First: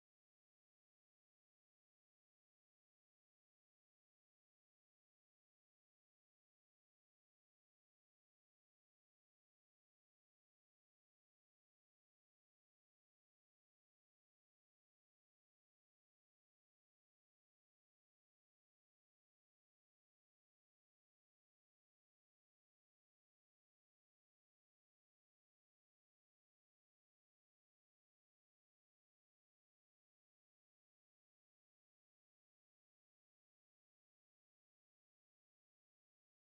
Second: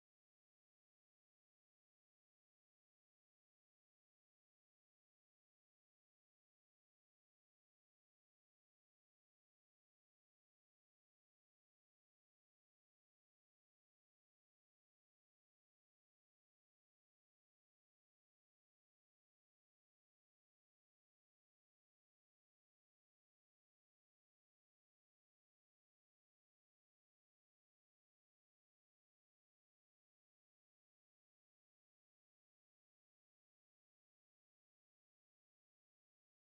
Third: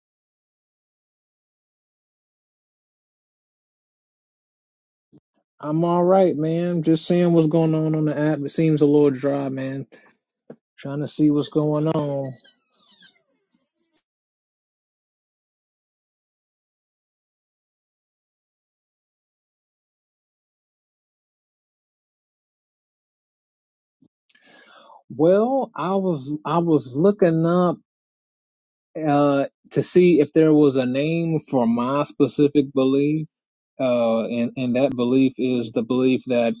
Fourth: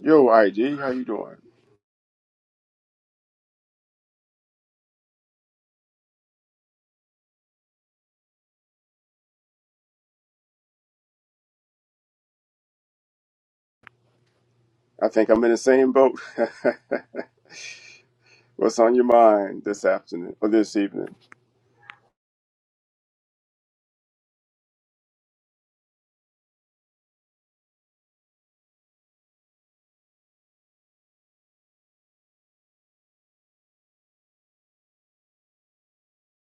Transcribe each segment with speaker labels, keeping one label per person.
Speaker 1: Yo, IG, how you doing?
Speaker 2: I'm all right, man. Just seeing what's going on on the app. It seems a little dry, man. Trying to see what's going on.
Speaker 1: I think I'm in the same boat. What's on your mind this afternoon or this evening?
Speaker 2: Well, I was I was looking up uh to see if there was a name for my specific belief. Uh, and and that belief is the belief that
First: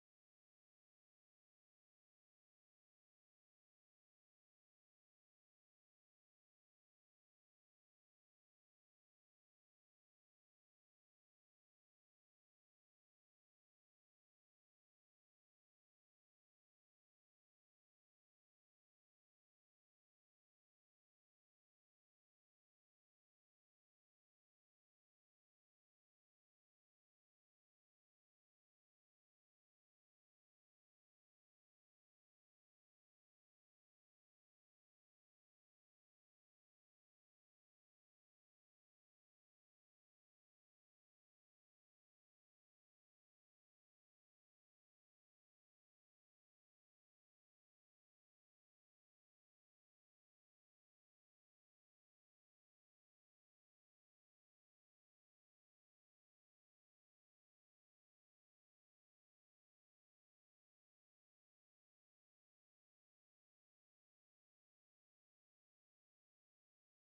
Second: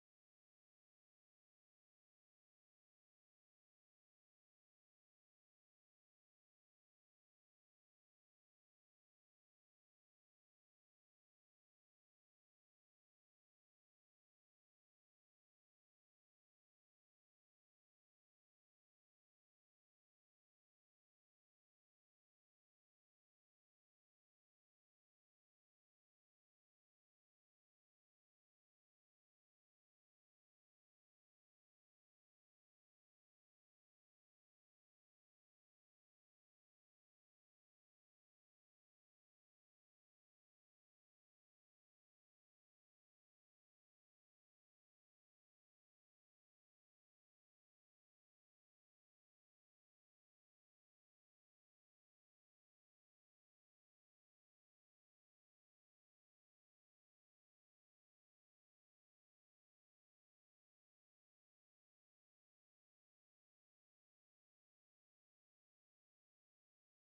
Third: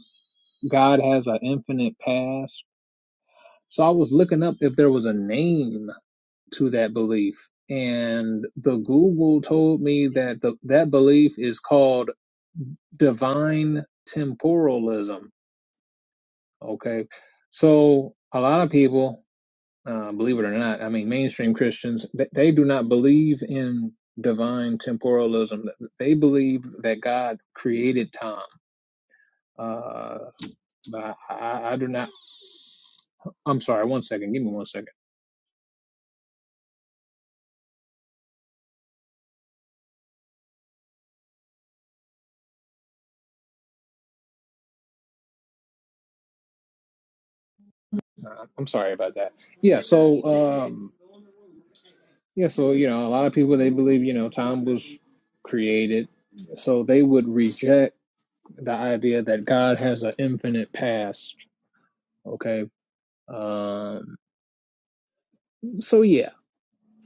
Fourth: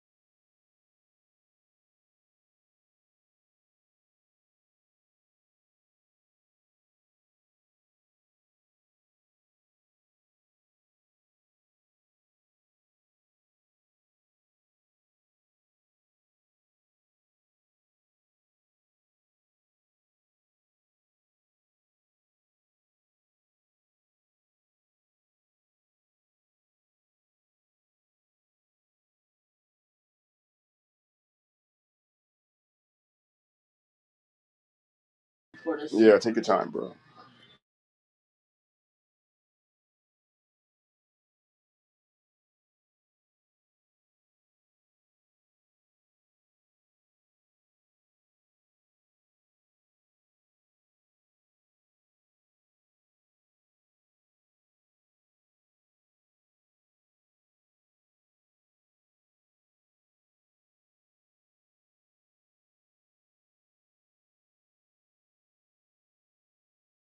Speaker 2: God has an infinite past. So I was looking up if there was a name to that belief, and the Google told me that the that belief is called divine temporalism. Okay, so a lot of people, uh, believe it or not, I mean, mainstream Christians, they, they do not believe in divine temporalism. They believe that God created time. Uh, but I, I, I do not. I'm sorry. One second. Give me one second.
Speaker 1: Yeah, take your time, bro.
Speaker 2: Uh, I'm sorry about that. Yeah. So, um, yeah. So you know, a lot of people they believe you know time was created, so they would reject. the idea that God has an infinite past. Okay. Um, so yeah,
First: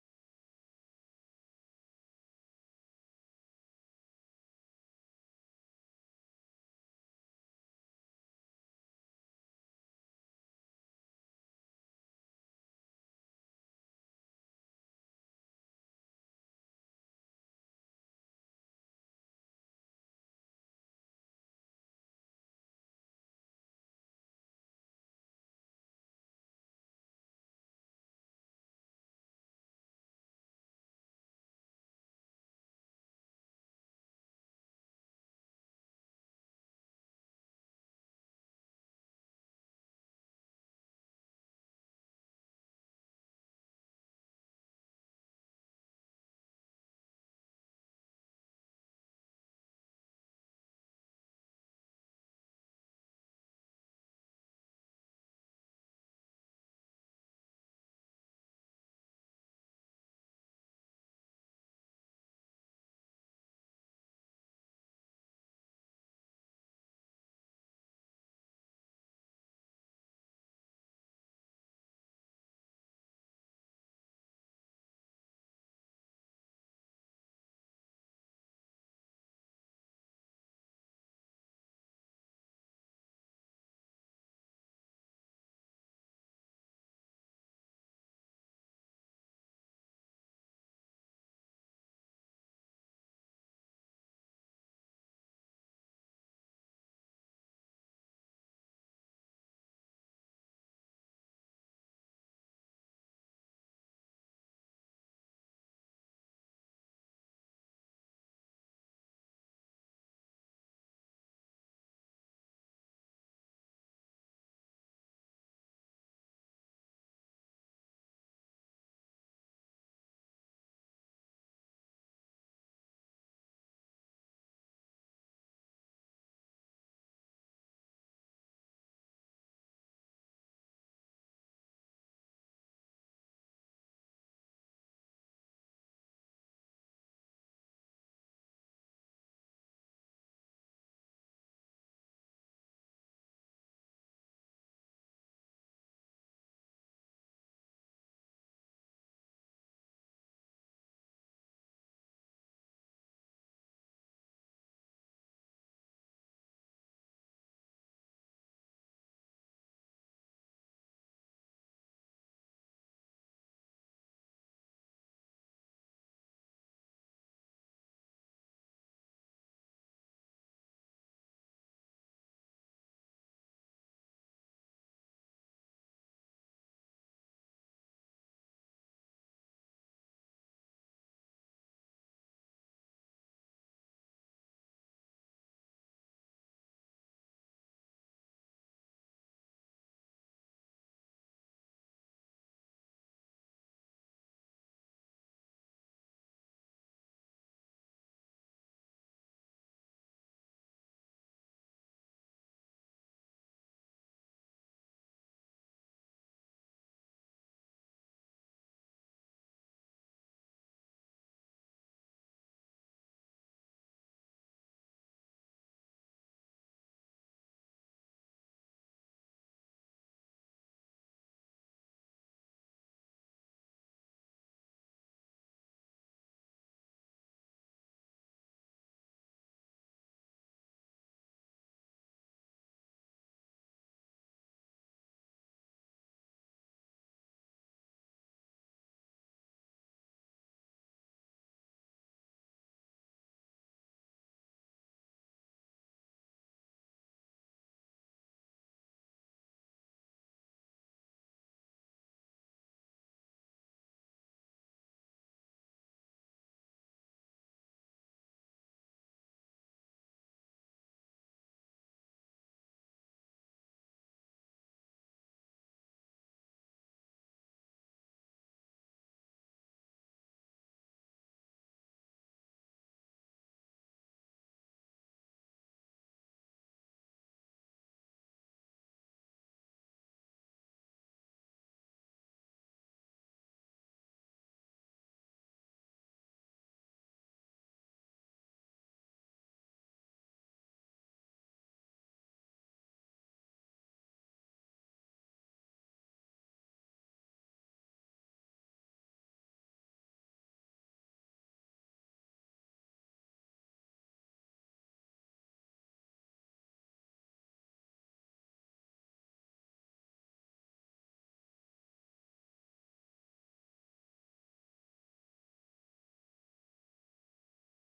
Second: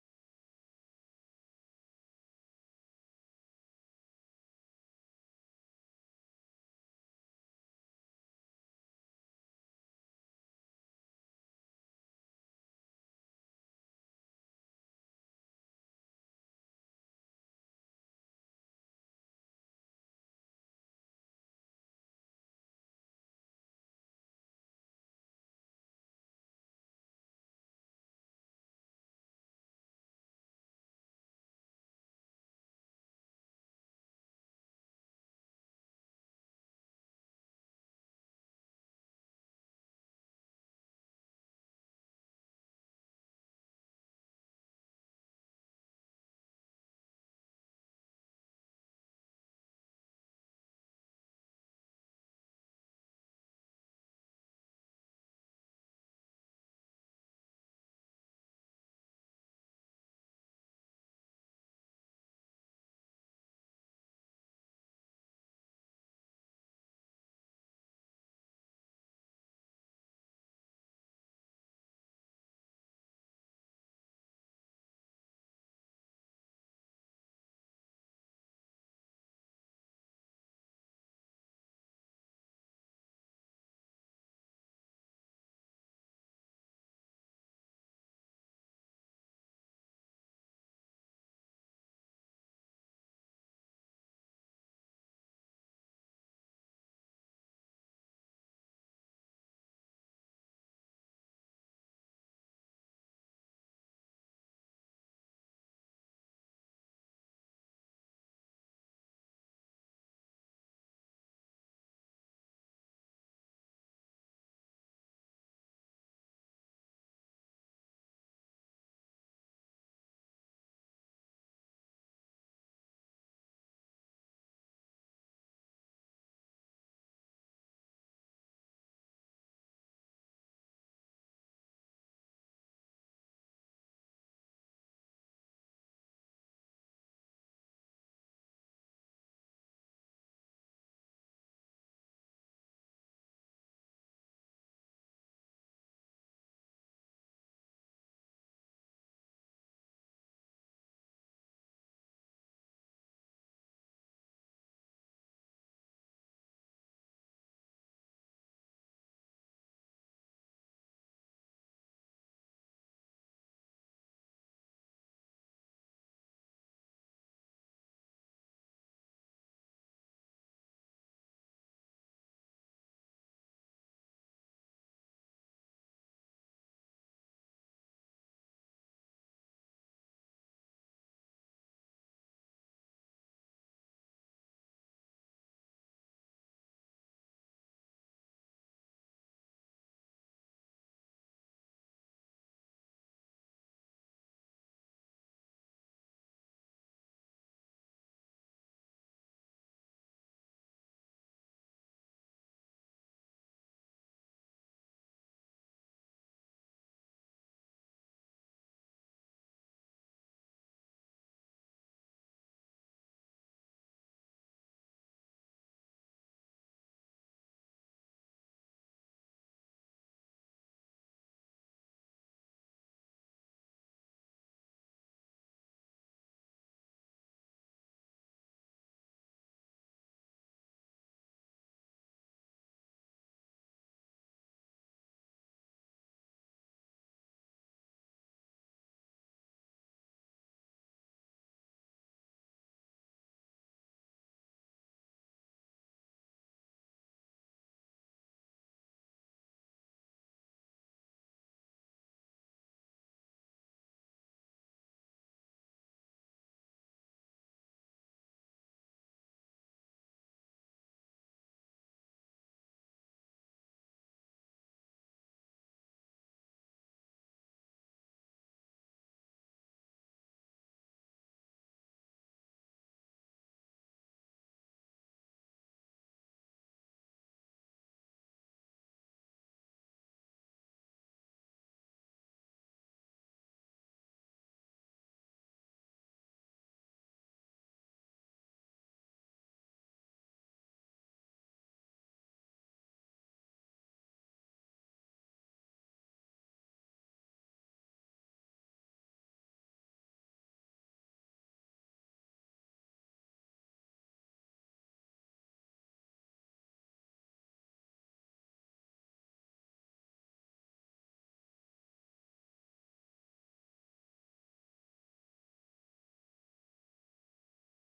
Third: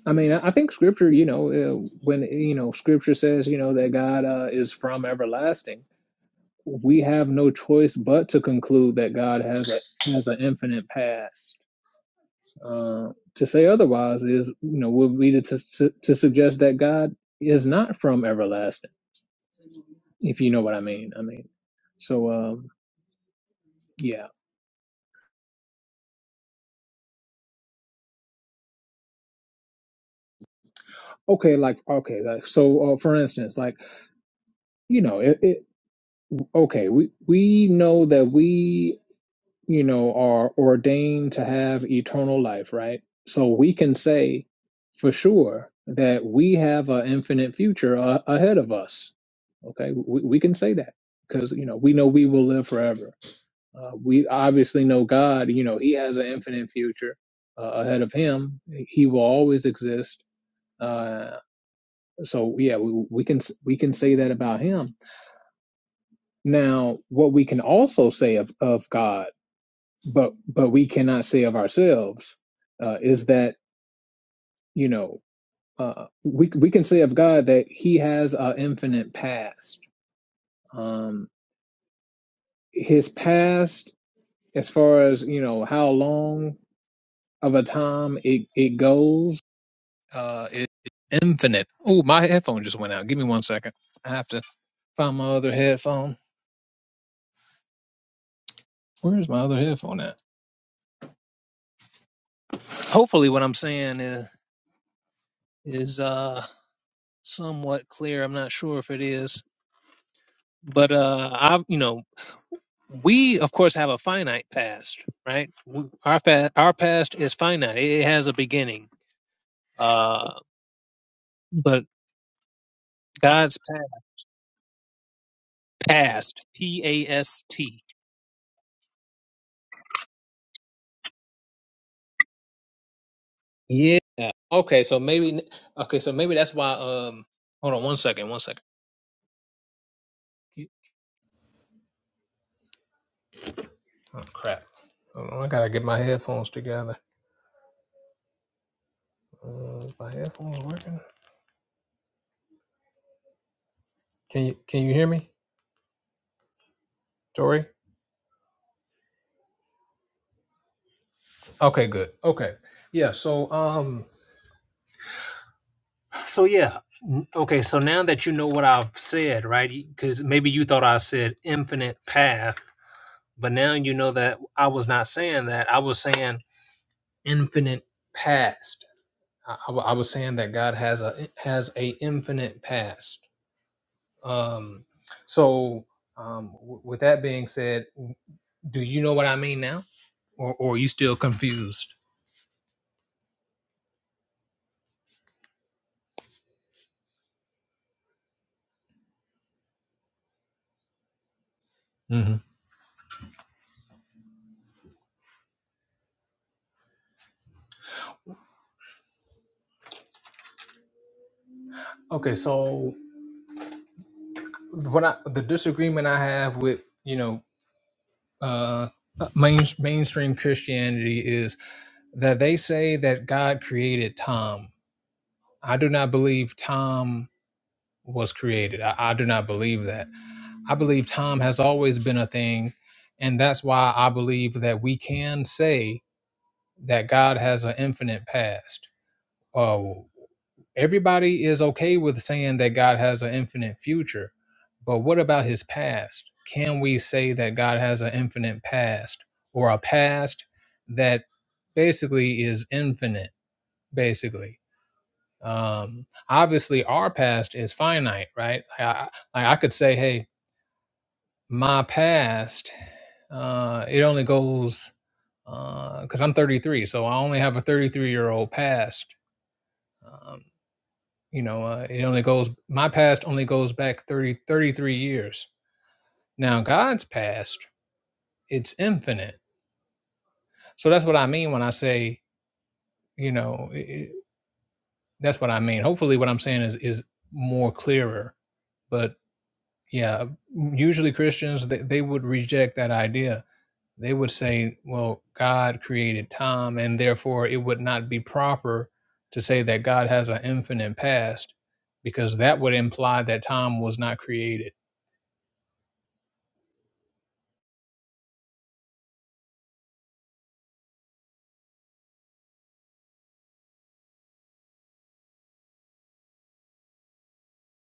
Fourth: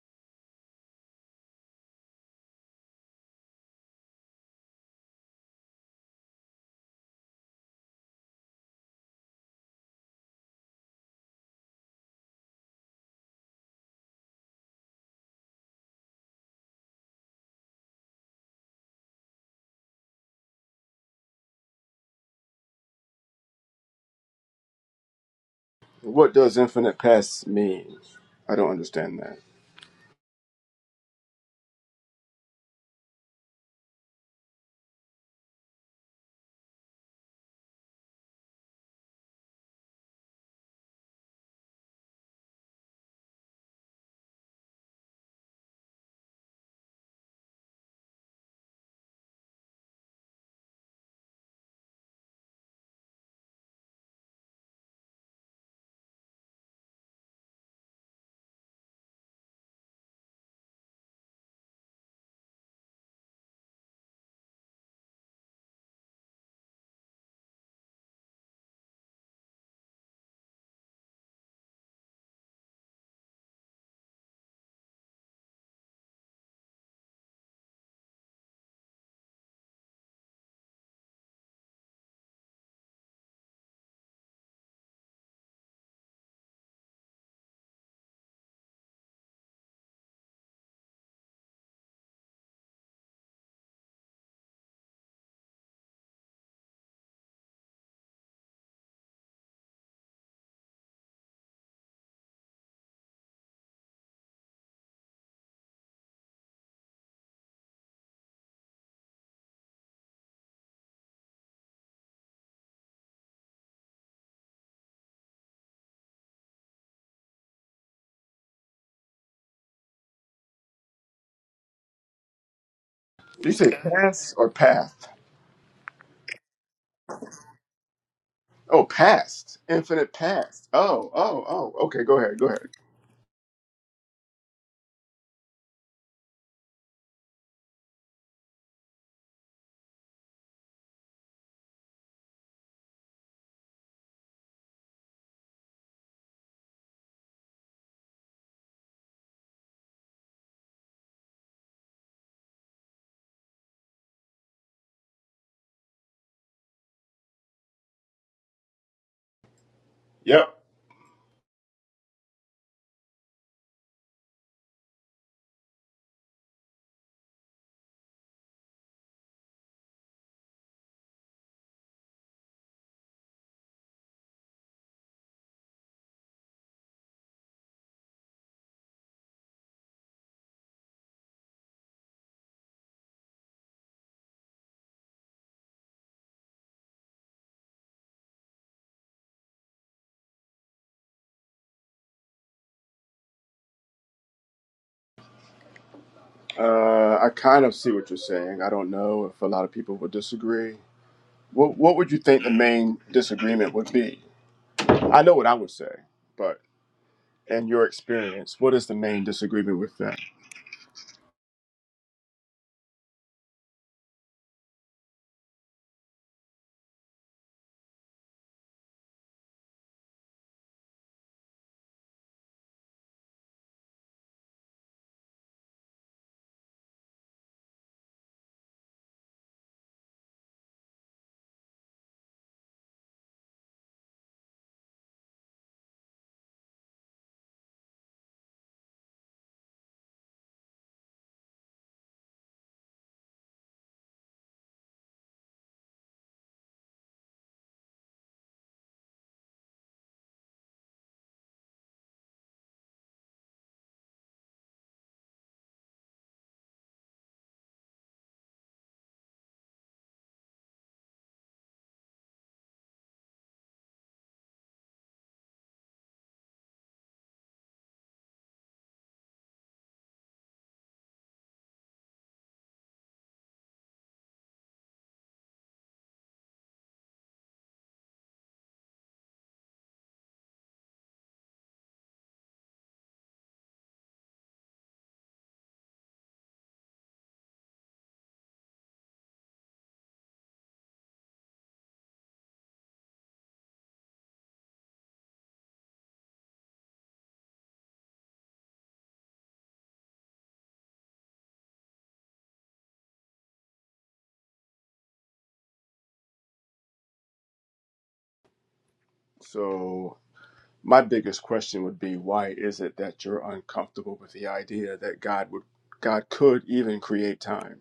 Speaker 2: I mean, I think Scripture, you know, uh, when you know Scripture says, you know, that God uh, is from everlasting, we have no choice but to conclude that God has a has an infinite past. Uh, to say otherwise is, you know, would be to, to to suggest that God is not from everlasting, if you know what I mean. I mean, so um, yeah,
Speaker 1: What does infinite past mean? I don't understand that.
Speaker 2: okay, like okay, like so, uh, for instance, like. you know it, it okay we we know that we you know are ordained to have eternal life right so we can say for sure that we have an infinite future uh, ahead of us okay we, we can say that because you know we know we will live forever uh, we obviously know god you know he has an infinite future uh, ahead of him he will always exist uh, so yeah we, we can we can say that about him Now, what we can also say of, of God, but but we cannot say of ourselves, uh, is that you know uh, we we can say of God that He has an infinite past. Um, his past, as far as you know, how long of a time it it goes, uh, it, it's infinite. Oh, my headphone just went out. Give me one second. I have to find my other headphone. Where's my other headphone at? Hopefully, what I'm saying is is uh somewhat clear. I'm not sure if it is, but uh, I, you know, we of course have a finite past, right? W- Our fa- our past is finite; it has a beginning. Uh, but
Speaker 1: you
Speaker 2: God's
Speaker 1: say
Speaker 2: pa-
Speaker 1: past or path?
Speaker 2: past, P A S T.
Speaker 1: Oh, past. Infinite past. Oh, oh, oh. Okay, go ahead. Go ahead.
Speaker 2: Yeah. Okay, so maybe okay, so maybe that's why. Um, hold on one second, one second. Oh crap! Hold on, I gotta get my headphones together. Uh, is my headphones working? Can you can you hear me, Tori?
Speaker 1: Yep.
Speaker 2: Okay, good. Okay, yeah. So um. So yeah, n- okay. So now that you know what I've said, right? Because maybe you thought I said infinite path, but now you know that I was not saying that. I was saying infinite past. I, I wa- I was saying that God has a has a infinite past. Um, so um, w- with that being said, do you know what I mean now, or, or are you still confused?
Speaker 1: Uh, I kind of see what you're saying. I don't know if a lot of people would disagree. What What would you
Speaker 2: hmm
Speaker 1: think the main disagreement would be? I know what I would say, but and your experience, what is the main disagreement with that?
Speaker 2: Okay, so what I, the disagreement I have with you know uh, uh, main, mainstream Christianity is that they say that God created Tom. I do not believe Tom was created. I, I do not believe that. I believe Tom has always been a thing. And that's why I believe that we can say that God has an infinite past. Oh. Everybody is okay with saying that God has an infinite future, but what about his past? Can we say that God has an infinite past or a past that basically is infinite, basically? Um, obviously, our past is finite, right? I, I, like, I could say, hey, my past, uh, it only goes because I'm 33, so I only have a 33 year old past. Um, you know uh, it only goes my past only goes back 30, 33 years now god's past it's infinite so that's what i mean when i say you know i that's what i mean hopefully what i'm saying is is more clearer but yeah usually christians they, they would reject that idea they would say well god created time and therefore it would not be proper to say that god has an infinite past because that would imply that time was not created
Speaker 1: So, my biggest question would be why is it that you're uncomfortable with the idea that God would God could even create time?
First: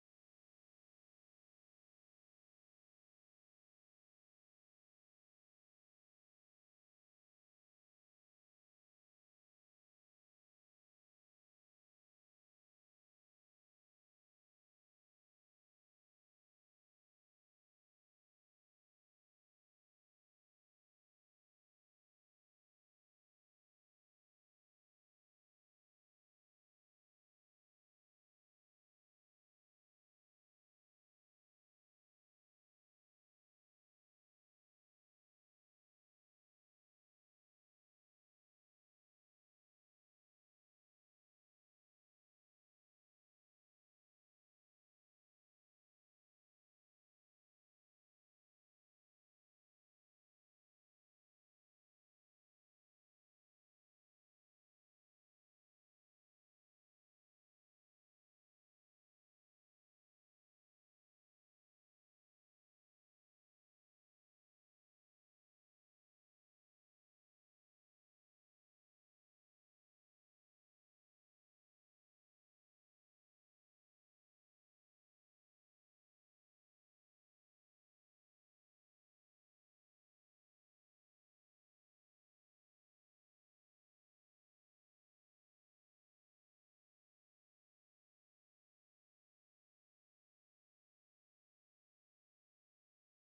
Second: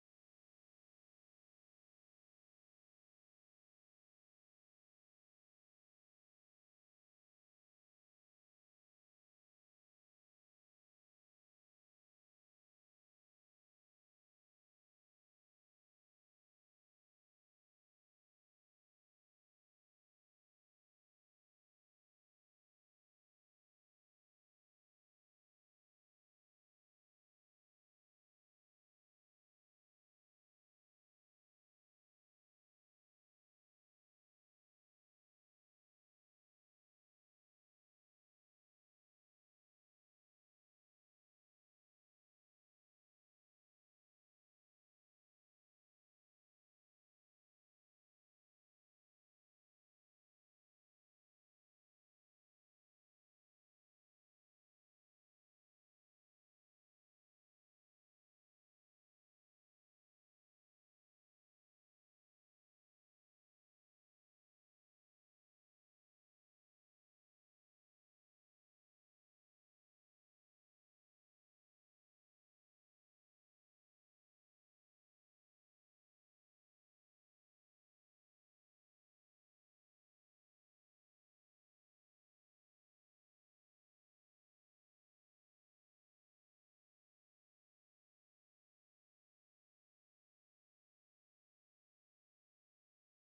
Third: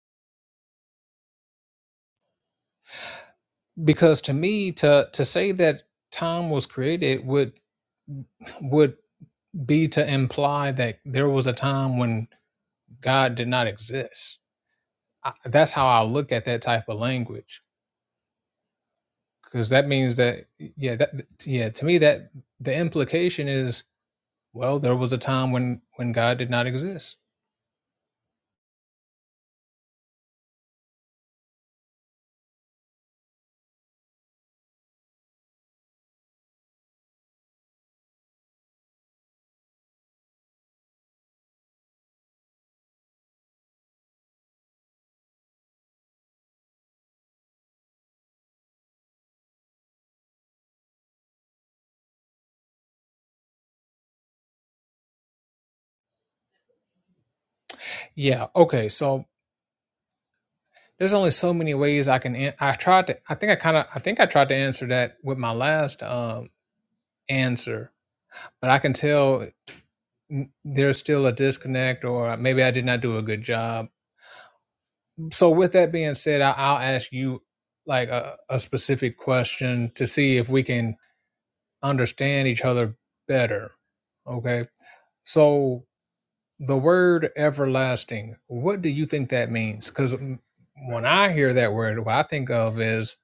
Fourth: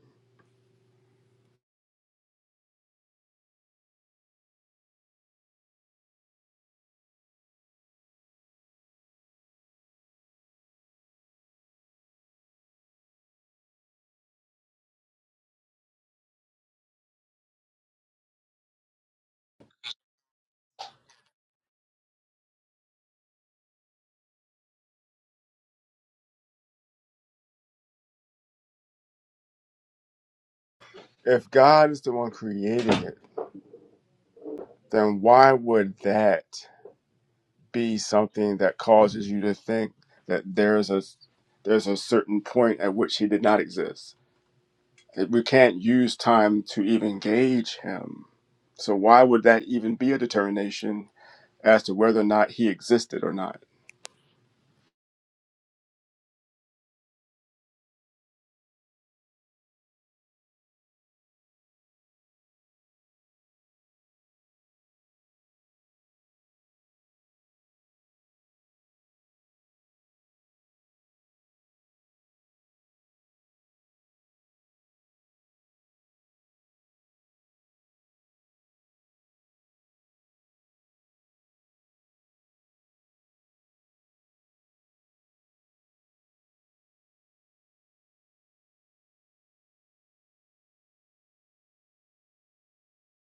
Speaker 2: because to me to to say that time was created would would be to imply that there was a time when god did not exist I, that's how i look at that type of language because that means that yeah that yeah to me that the implication is well there was a time when when god did not exist
Speaker 1: If God is the one creating it, then why would that be something that causes you to think that there's a there's a certain point at which he did not exist? That We can't use time to even gauge him. So why would that even be a determination as to whether or not he existed or not?
Speaker 2: yeah okay so there's only so many ways i can an- i tried to i think i kind of i think i tried to answer that with my last um answer but I can tell n- there's still a disconnect or maybe i did not do a good job so with that being said I, i'll ask you like a, a specific question to see if we can understand each other better okay so the word everlasting what do you think that means because when i hear that word what i think of is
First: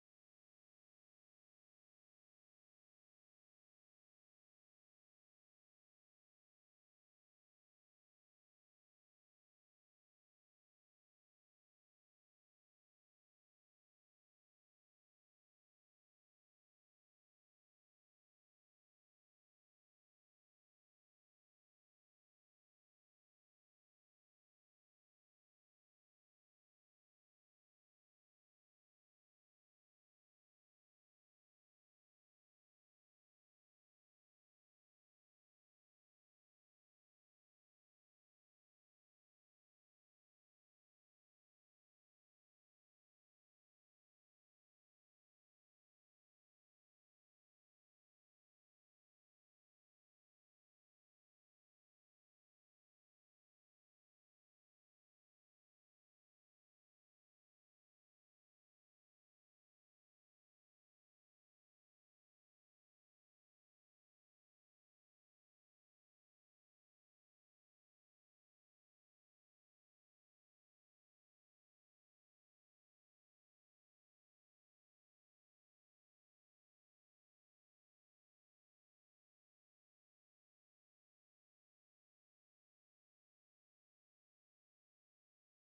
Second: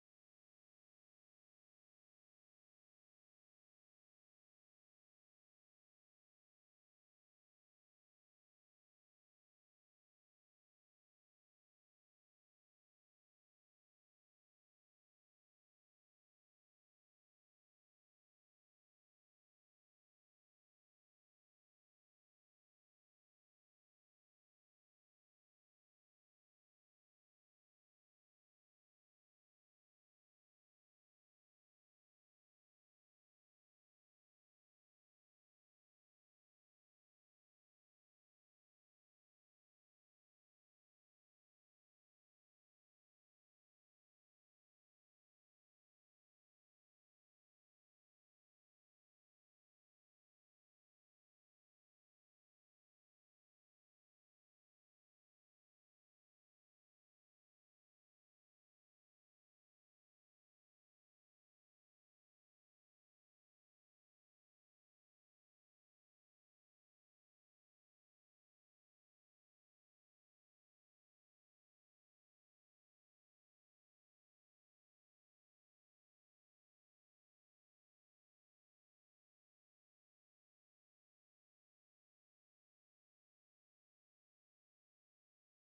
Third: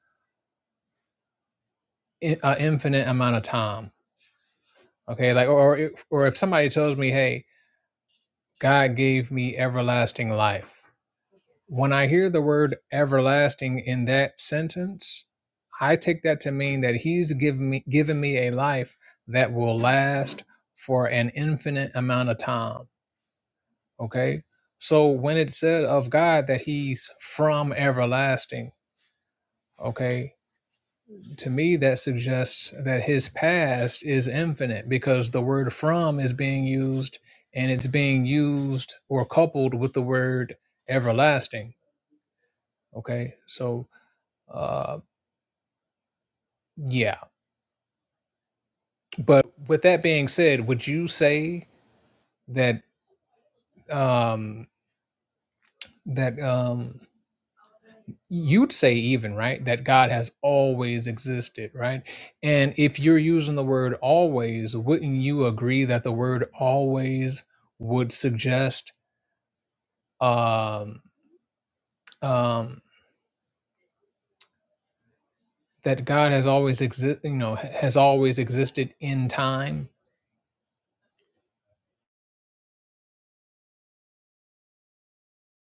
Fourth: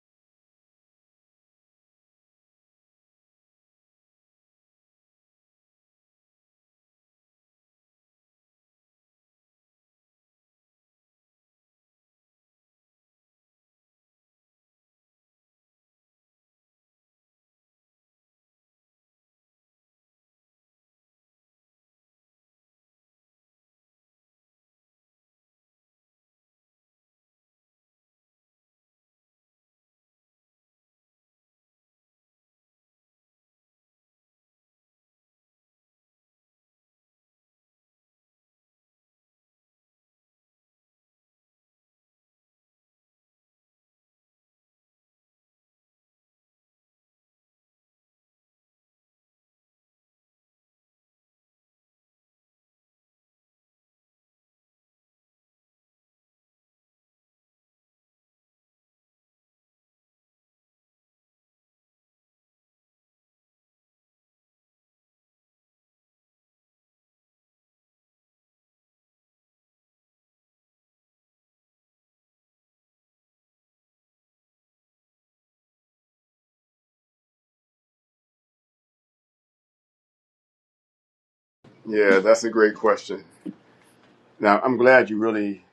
Speaker 2: an infinite amount of time okay like or or if, or if somebody tells me hey god gave me everlasting life When I hear the word everlasting in that sentence, I take that to mean that he's given me given me a life that will last for an infinite amount of time. Okay. So when it said of God that he's from everlasting, okay, to me that suggests that his past is infinite because the word from is being used and it's being used or coupled with the word everlasting. Okay. So uh, Yeah. But with that being said, would you say that um that um you'd say even, right, that God has always existed, right? And if you're using the word always, wouldn't you agree that the word always would suggest um um that God has always exist, you know, ha- has always existed in time?
Speaker 1: Yeah, that's a great question. Now, I'm glad you really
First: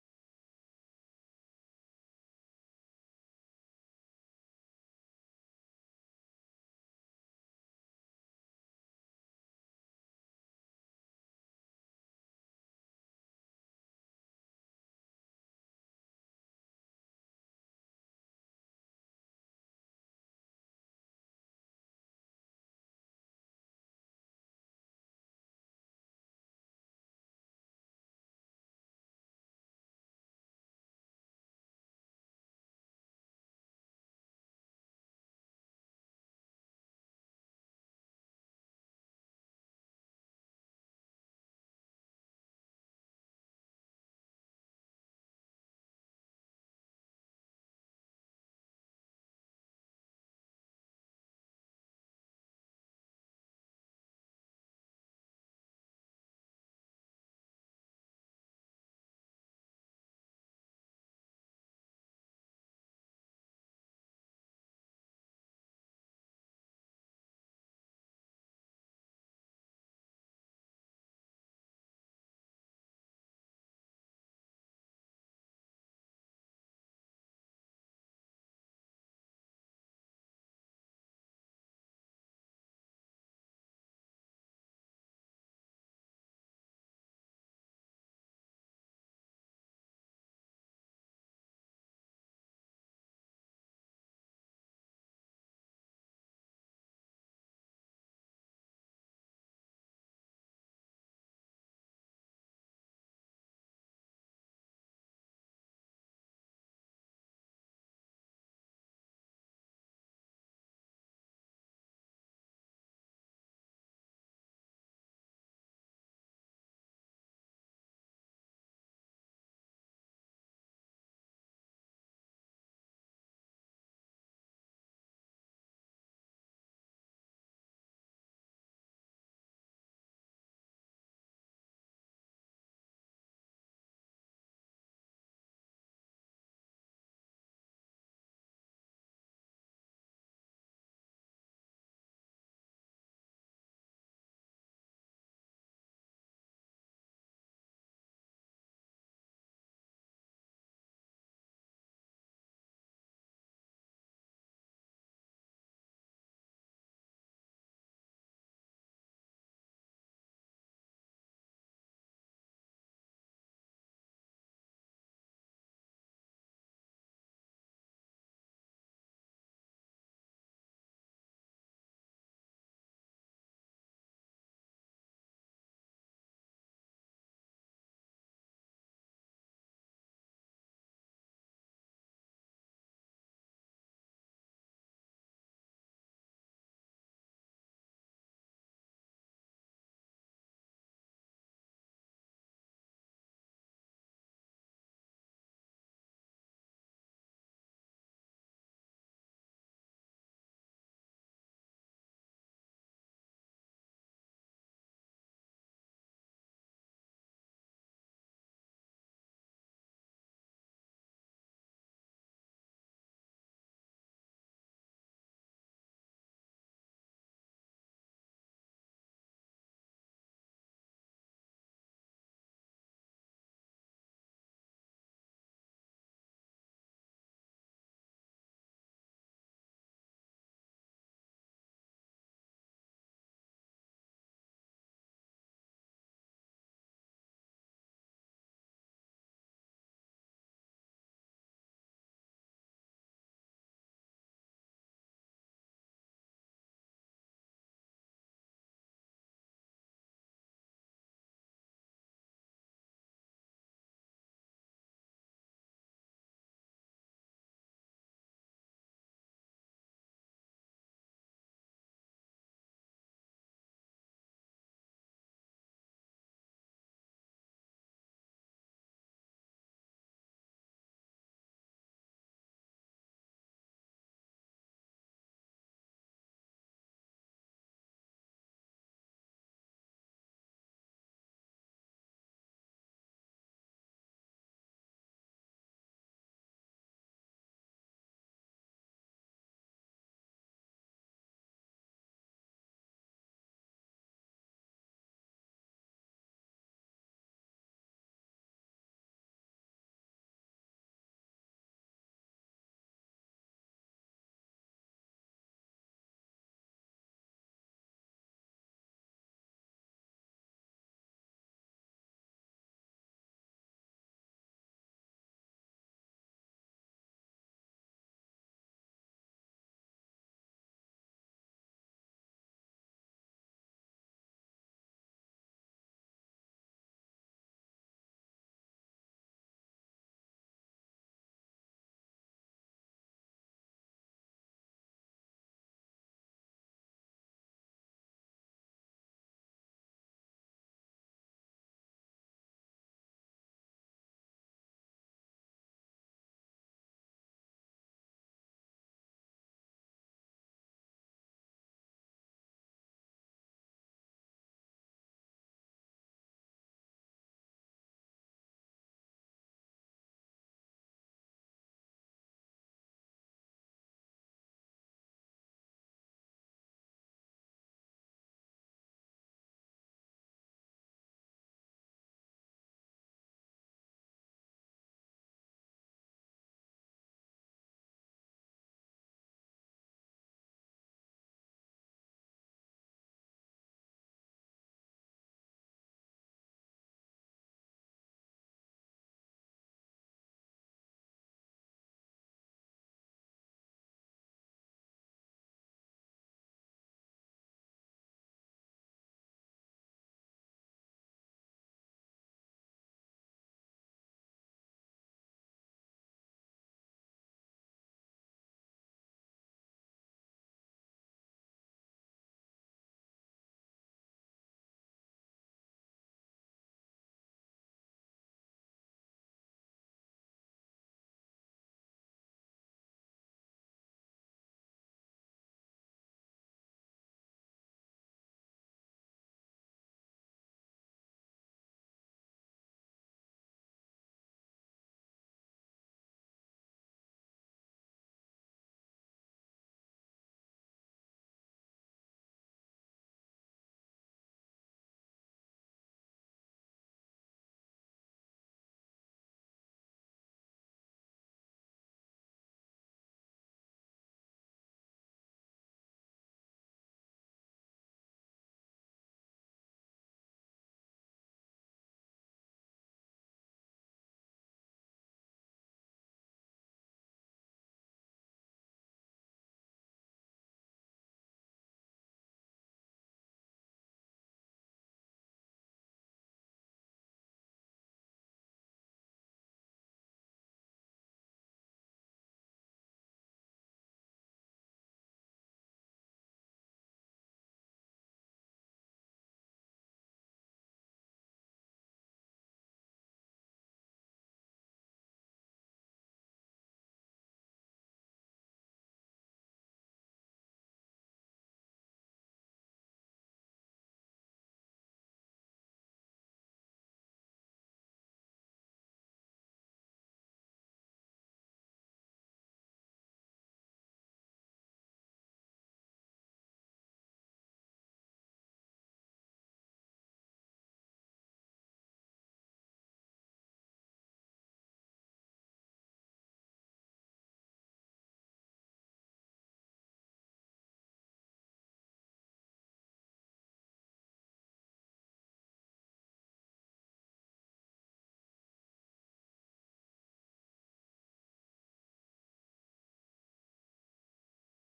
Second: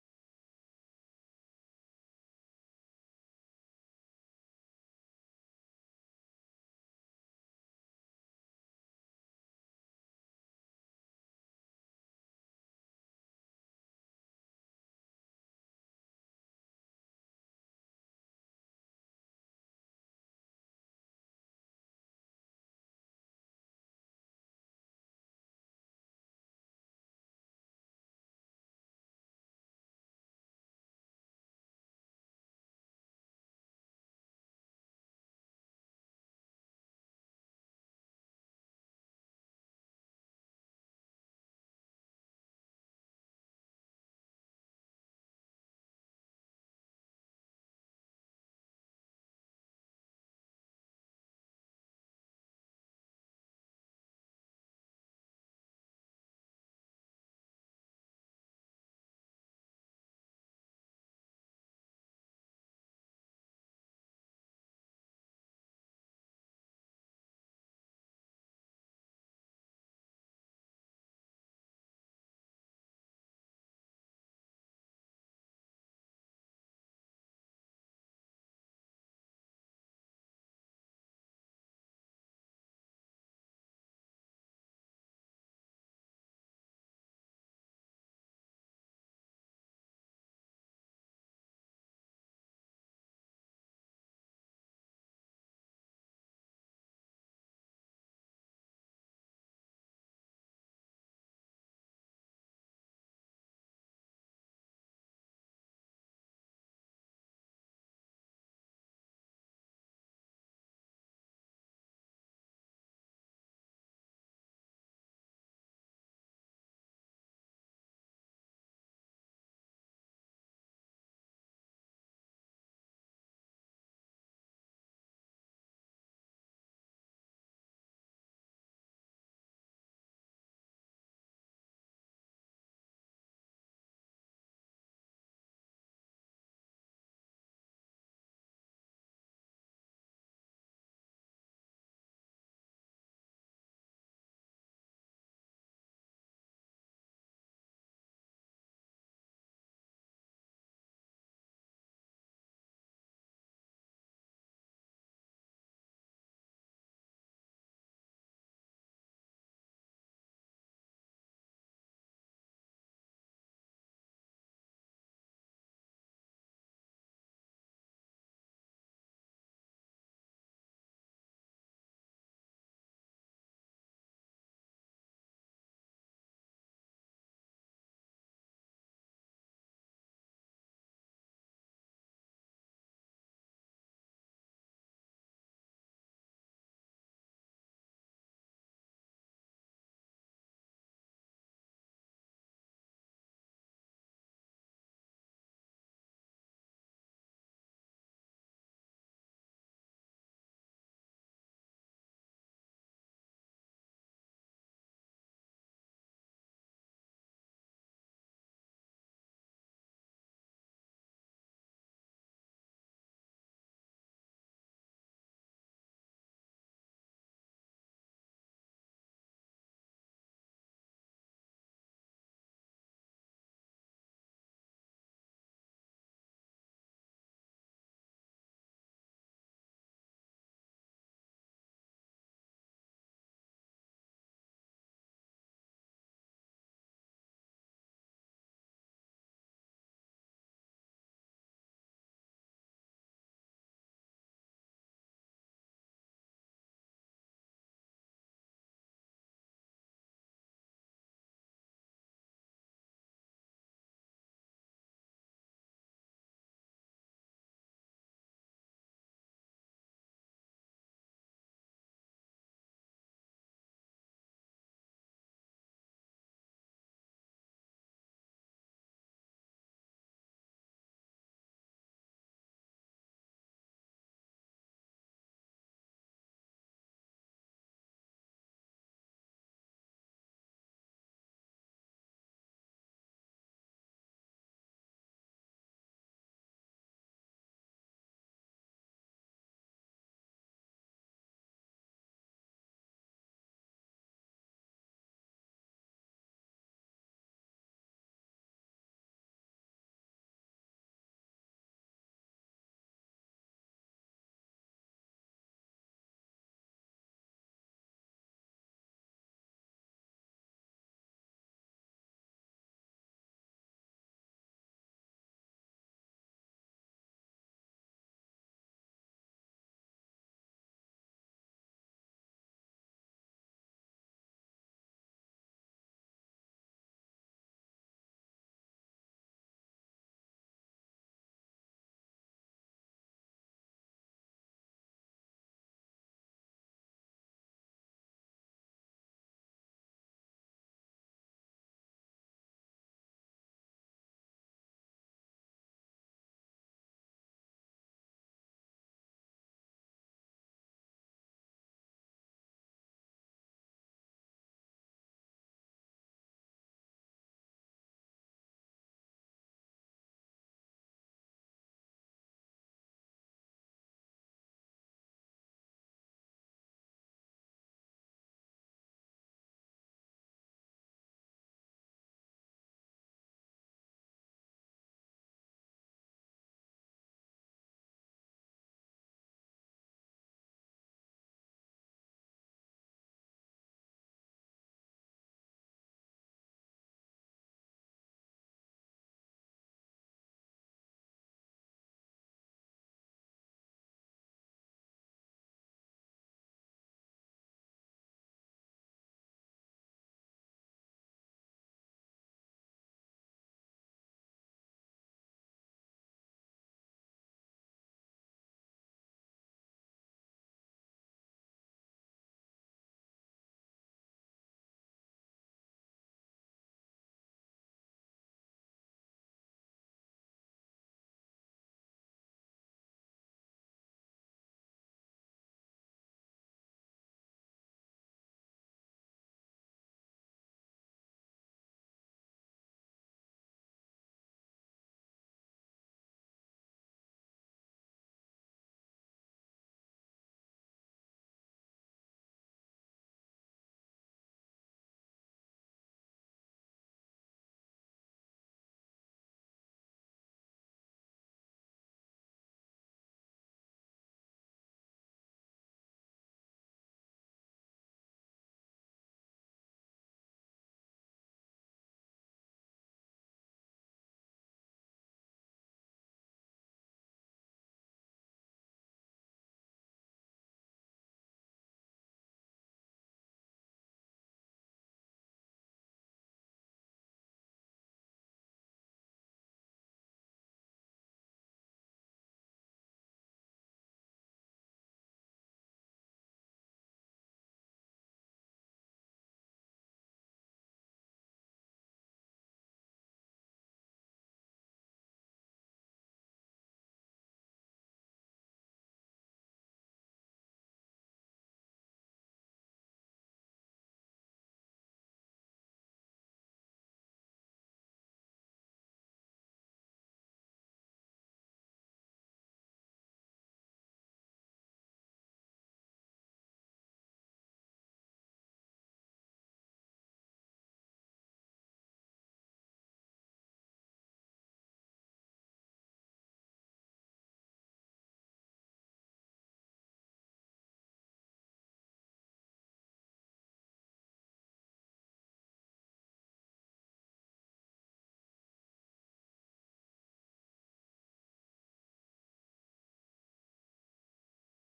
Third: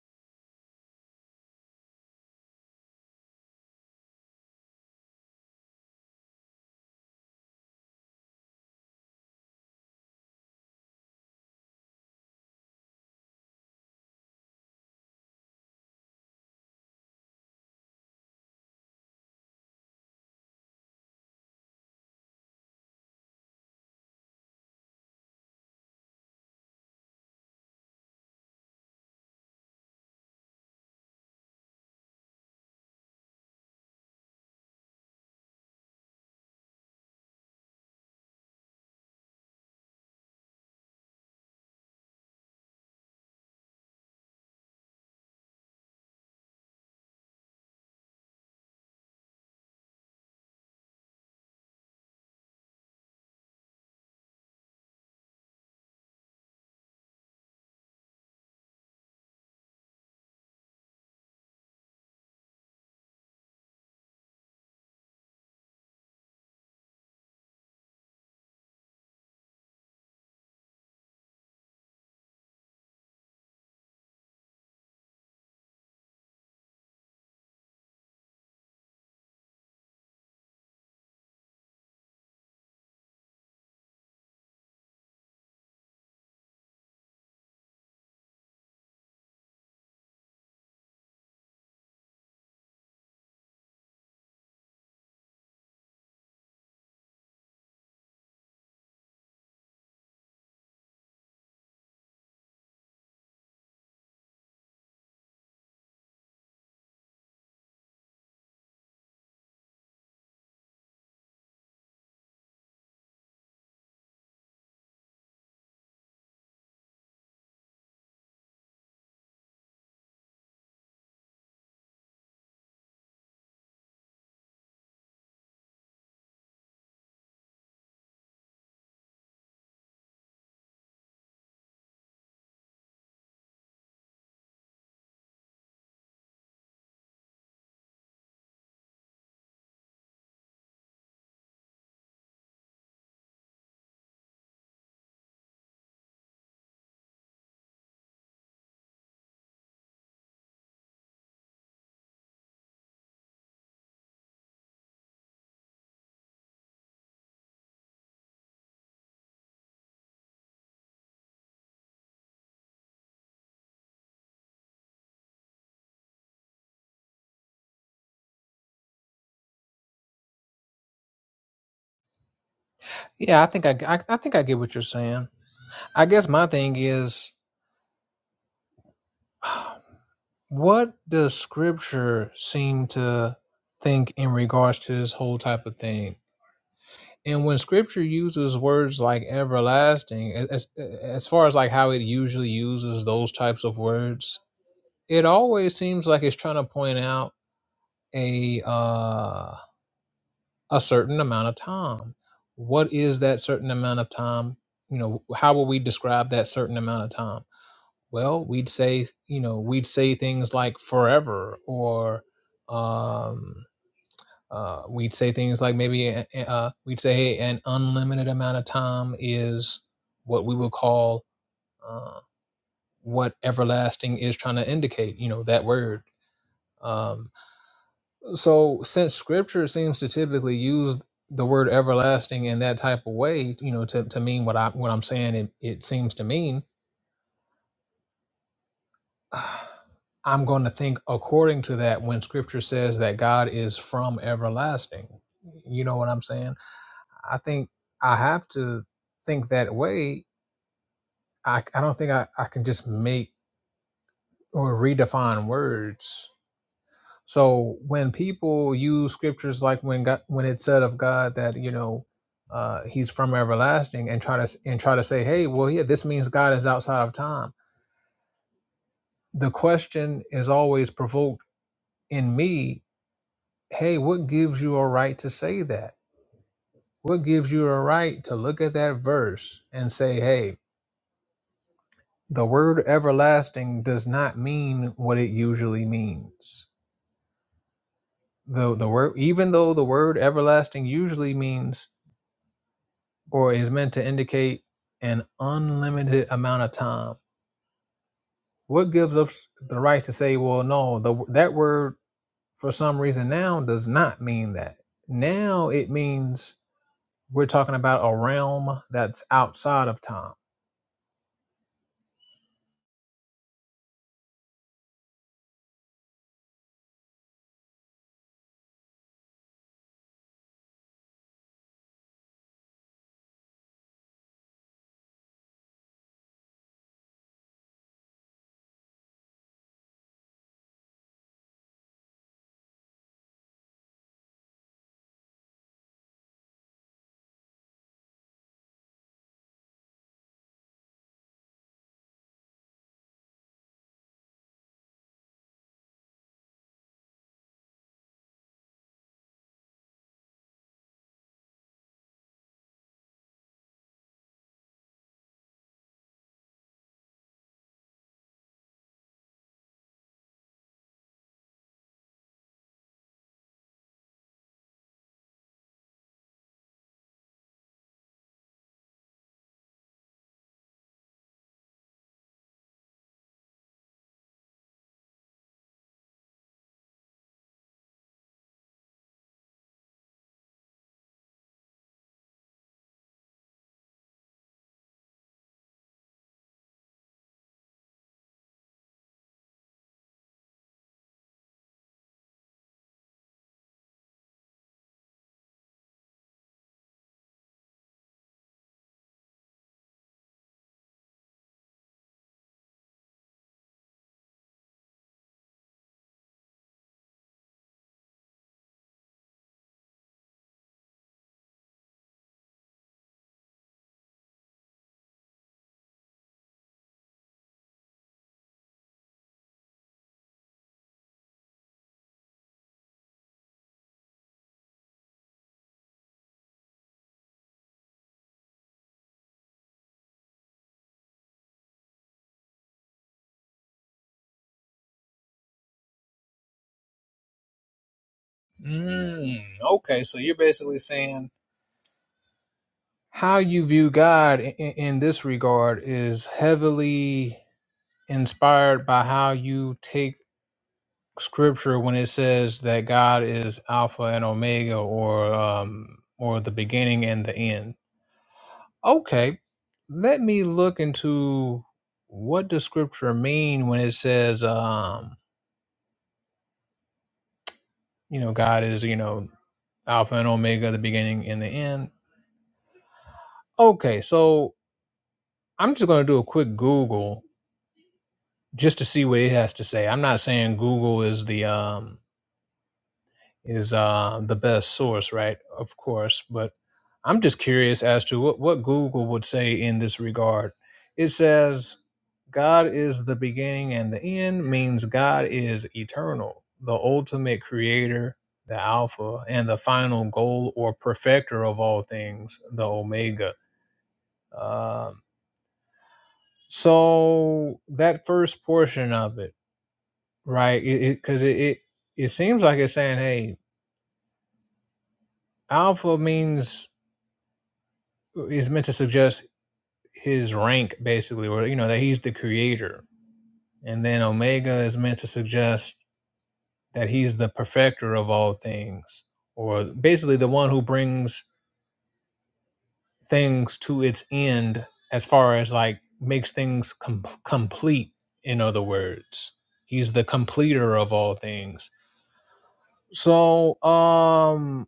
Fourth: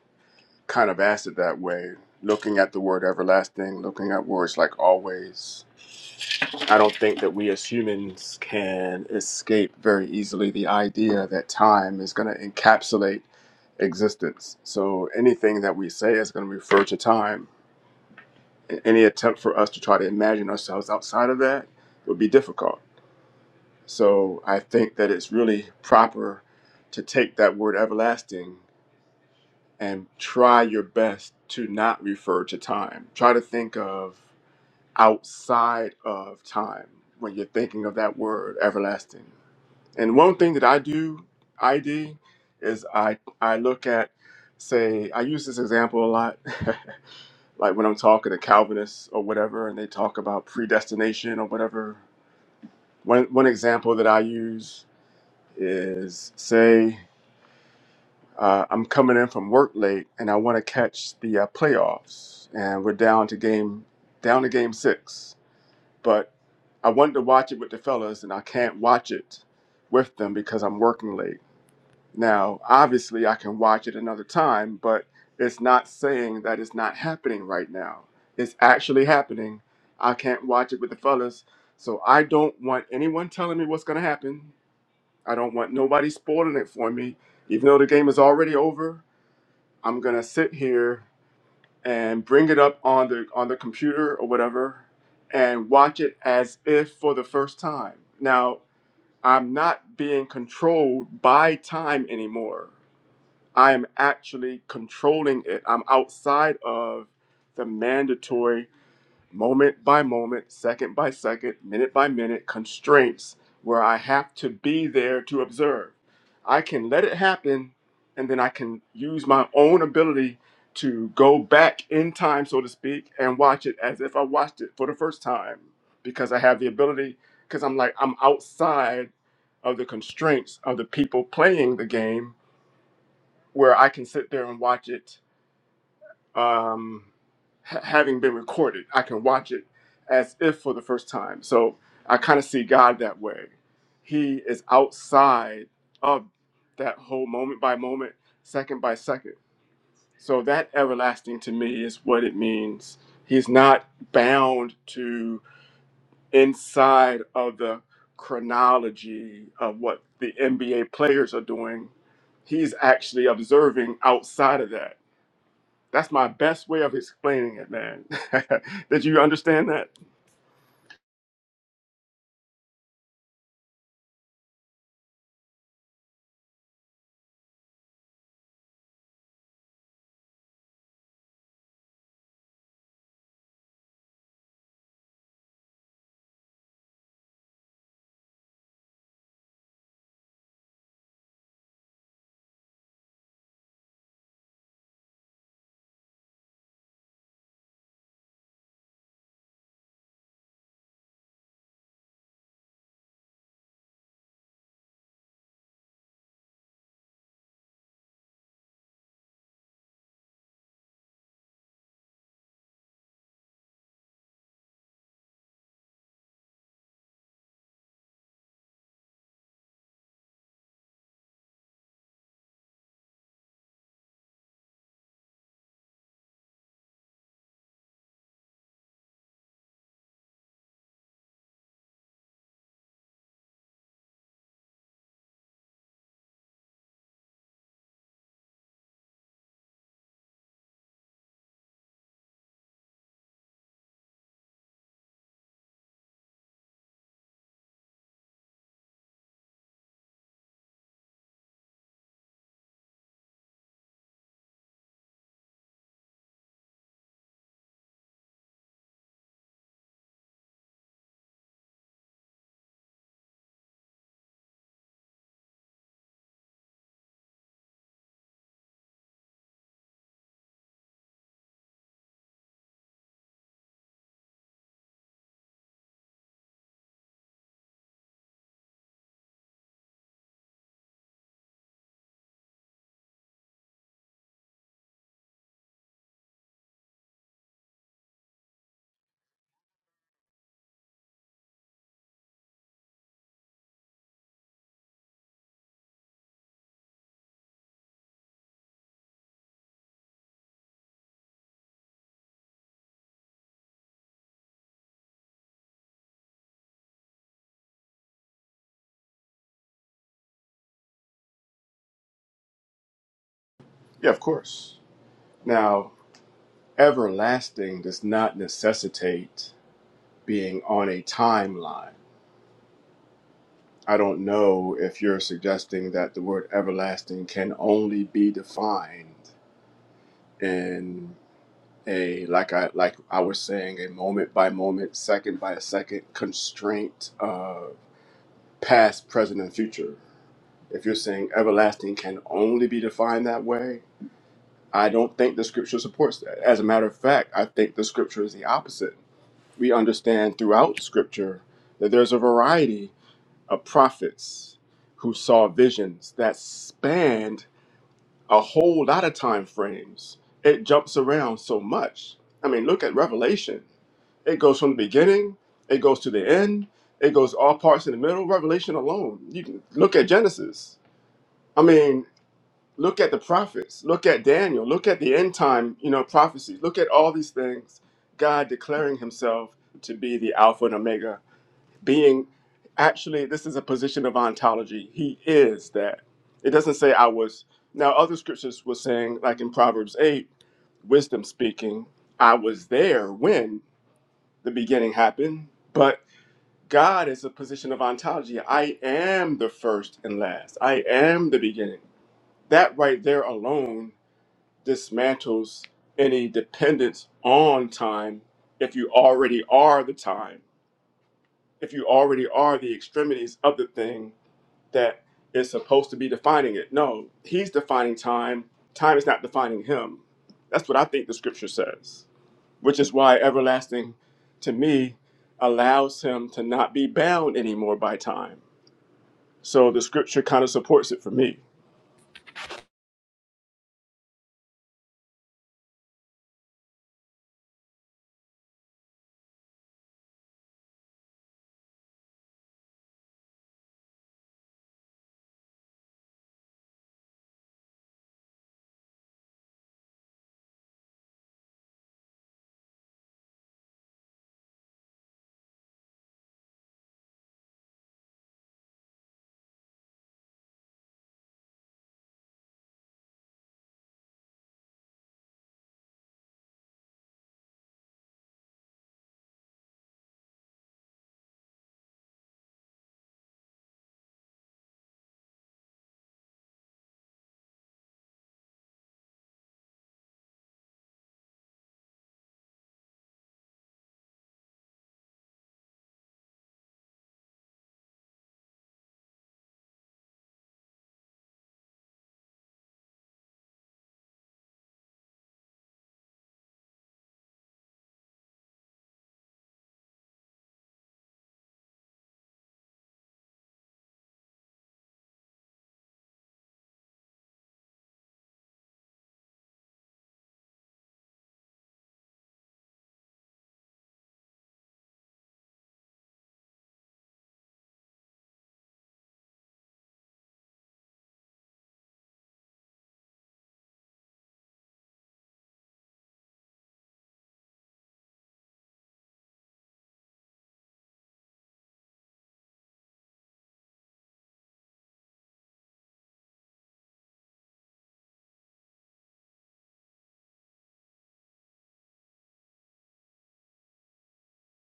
Speaker 1: kind of asked it that way, looking at the word everlasting, looking at words like always. I don't think that we as humans can escape very easily the idea that time is going to encapsulate existence. So anything that we say is going to refer to time. Any attempt for us to try to imagine ourselves outside of that would be difficult. So I think that it's really proper to take that word everlasting and try your best to not refer to time. Try to think of outside of time when you're thinking of that word everlasting. And one thing that I do, ID, is I I look at say I use this example a lot like when I'm talking to Calvinists or whatever and they talk about predestination or whatever one one example that I use is say uh, I'm coming in from work late and I want to catch the uh, playoffs, and we're down to game down to game six, but I wanted to watch it with the fellas and I can't watch it with them because I'm working late. Now, obviously, I can watch it another time, but it's not saying that it's not happening right now. It's actually happening. I can't watch it with the fellas, so I don't want anyone telling me what's going to happen I don't want nobody spoiling it for me. Even though the game is already over, I'm gonna sit here and bring it up on the on the computer or whatever and watch it as if for the first time. Now, I'm not being controlled by time anymore. I am actually controlling it. I'm outside of the mandatory moment by moment, second by second, minute by minute constraints where I have to be there to observe. I can let it happen and then I can use my own ability to go back in time, so to speak, and watch it as if I watched it for the first time because I have the ability, because I'm like, I'm outside of the constraints of the people playing the game where I can sit there and watch it um, ha- having been recorded. I can watch it as if for the first time. So I kind of see God that way. He is outside of that whole moment by moment, second by second. So that everlasting to me is what it means. He's not bound to inside of the chronology of what the NBA players are doing. He's actually observing outside of that that's my best way of explaining it, man. Did you understand that?
Speaker 2: Yeah, I think I, g- I- I think I get what you're saying. I guess my thing is, what does Scripture seem to think in regards to this whole type of thing? And when Scripture uses words like everlasting, as as far as like how it usually uses those types of words, it always seems like it's trying to point out a uh, a certain amount of time. What is that certain amount of time? You know, how will we describe that certain amount of time? well we'd say you know we'd say things like forever or um uh, we'd say things like maybe uh, uh, we'd say hey, an unlimited amount of time is what we would call uh, what everlasting is trying to indicate you know that word um, so since scripture seems to typically use the word everlasting in that type of way you know to, to mean what i what i'm saying it, it seems to mean I'm going to think according to that when scripture says that God is from everlasting. You know what I'm saying? I think I have to think that way. I, I don't think I, I can just make or redefine words. So when people use scriptures like when God, when it said of God that you know uh, he's from everlasting and try to s- and try to say hey well yeah this means God is outside of time the question is always provoked in me hey, what gives you a right to say that? What gives you a right to look at that verse and say, hey, the word everlasting does not mean what it usually means. The, the word, even though the word everlasting usually means or is meant to indicate an unlimited amount of time, what gives us the right to say, well, no, the, that word for some reason now does not mean that. Now it means We're talking about a realm that's outside of time.
Speaker 1: Yeah, of course. Now, everlasting does not necessitate being on a timeline. I don't know if you're suggesting that the word everlasting can only be defined in a like I like I was saying a moment by moment, second by second constraint of past, present, and future. If you're saying everlasting can only be defined that way, I don't think the scripture supports that. As a matter of fact, I think the scripture is the opposite. We understand throughout scripture that there's a variety of prophets who saw visions that spanned a whole lot of time frames. It jumps around so much. I mean, look at Revelation. It goes from the beginning, it goes to the end, it goes all parts in the middle. Revelation alone. You can look at Genesis. I mean, Look at the prophets. Look at Daniel. Look at the end time, you know, prophecies. Look at all these things. God declaring himself to be the Alpha and Omega, being actually, this is a position of ontology. He is that. It doesn't say I was. Now, other scriptures were saying, like in Proverbs 8, wisdom speaking, I was there when the beginning happened, but God is a position of ontology. I am the first and last. I am the beginning. That right there alone dismantles any dependence on time if you already are the time, if you already are the extremities of the thing that is supposed to be defining it. No, he's defining time. Time is not defining him. That's what I think the scripture says, which is why everlasting to me allows him to not be bound anymore by time. So the scripture kind of supports it for me.
Speaker 2: Mm, okay, so you're basically saying how you view God in, in this regard is heavily inspired by how you take Scripture when it says that God is Alpha and Omega, or um, or the beginning and the end. Okay, let me look into what does scripture mean when it says, um, you know, God is, you know, Alpha and Omega, the beginning and the end. Okay, so I'm just going to do a quick Google just to see what it has to say. I'm not saying Google is the um, is uh, the best source, right? Of course, but I'm just curious as to what, what Google would say in this regard. It says, God is the beginning and the end means God is eternal, the ultimate creator, the Alpha, and the final goal or perfecter of all things, the Omega. Um, so that first portion of it, right? Because it, it, 'cause it, it it seems like it's saying, hey, Alpha means is meant to suggest his rank basically or you know that he's the creator and then omega is meant to suggest that he's the perfecter of all things or basically the one who brings things to its end as far as like makes things com- complete in other words he's the completer of all things so um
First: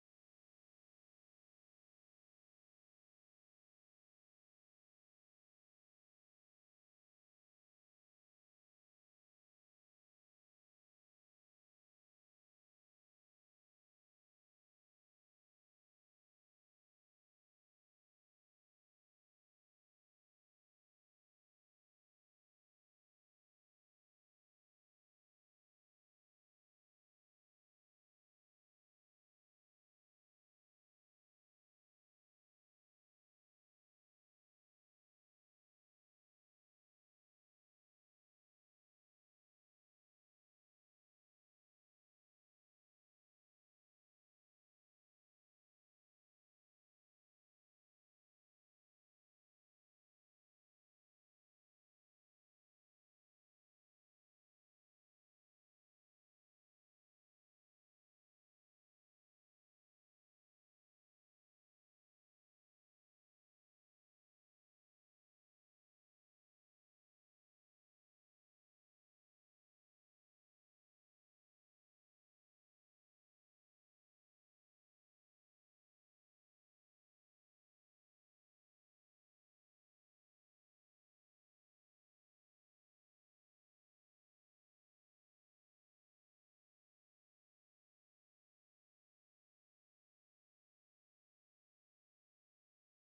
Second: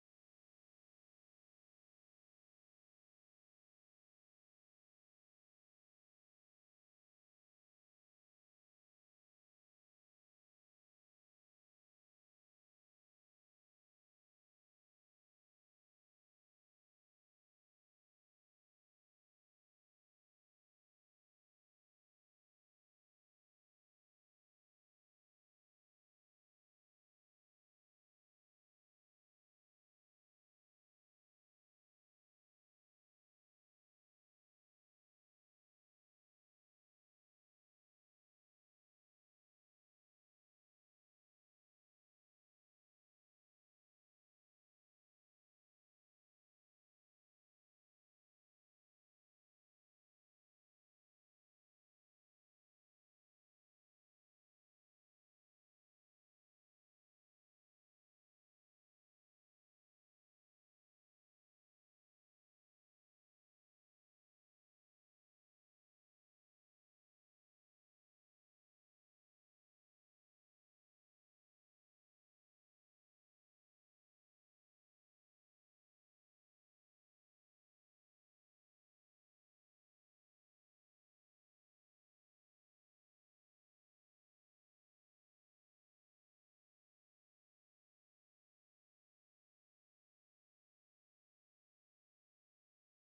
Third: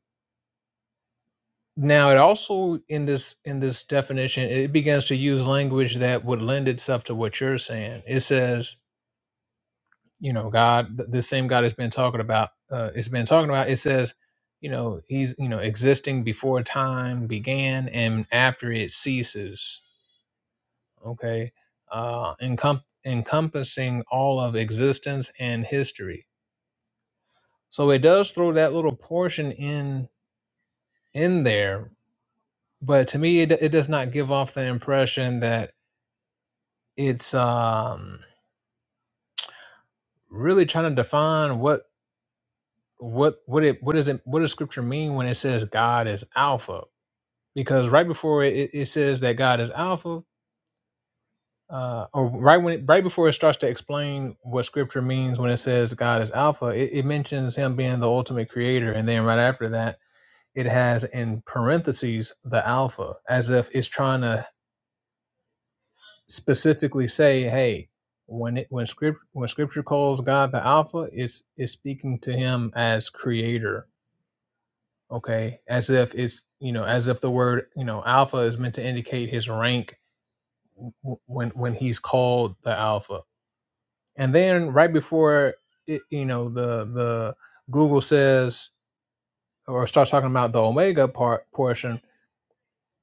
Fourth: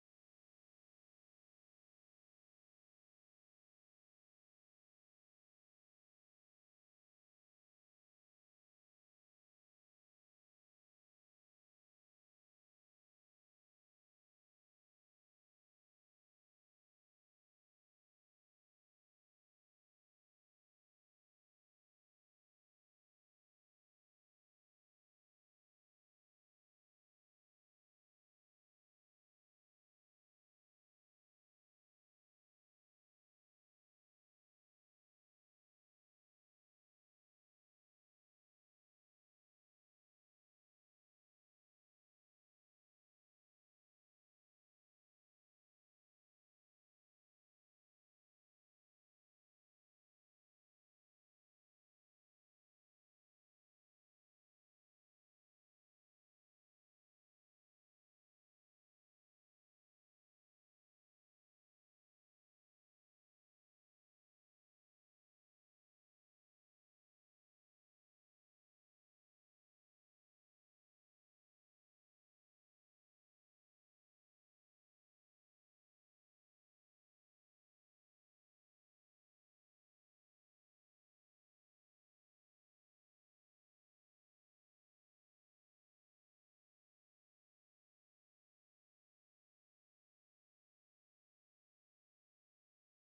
Speaker 2: now it also in this in this definition it begins to use language that would lend itself to what you're saying it says you know god th- this same god has been talking about uh it's been talking about it says you know he's you know existing before time began and after it ceases okay uh encom- encompassing all of existence and history so it does throw that little portion in in there but to me it, it does not give off the impression that it's um really trying to define what what what it what does it what does scripture mean when it says god is alpha because right before it, it says that God is Alpha, uh, or right when it, right before it starts to explain what Scripture means when it says God is Alpha, it, it mentions Him being the ultimate Creator, and then right after that, it has in parentheses the Alpha, as if it's trying to specifically say, hey. When it when script when scripture calls God the Alpha, it's is speaking to him as creator, okay? As if it's you know, as if the word, you know, alpha is meant to indicate his rank when when he's called the alpha and then right before it, you know the the google says or starts talking about the omega part portion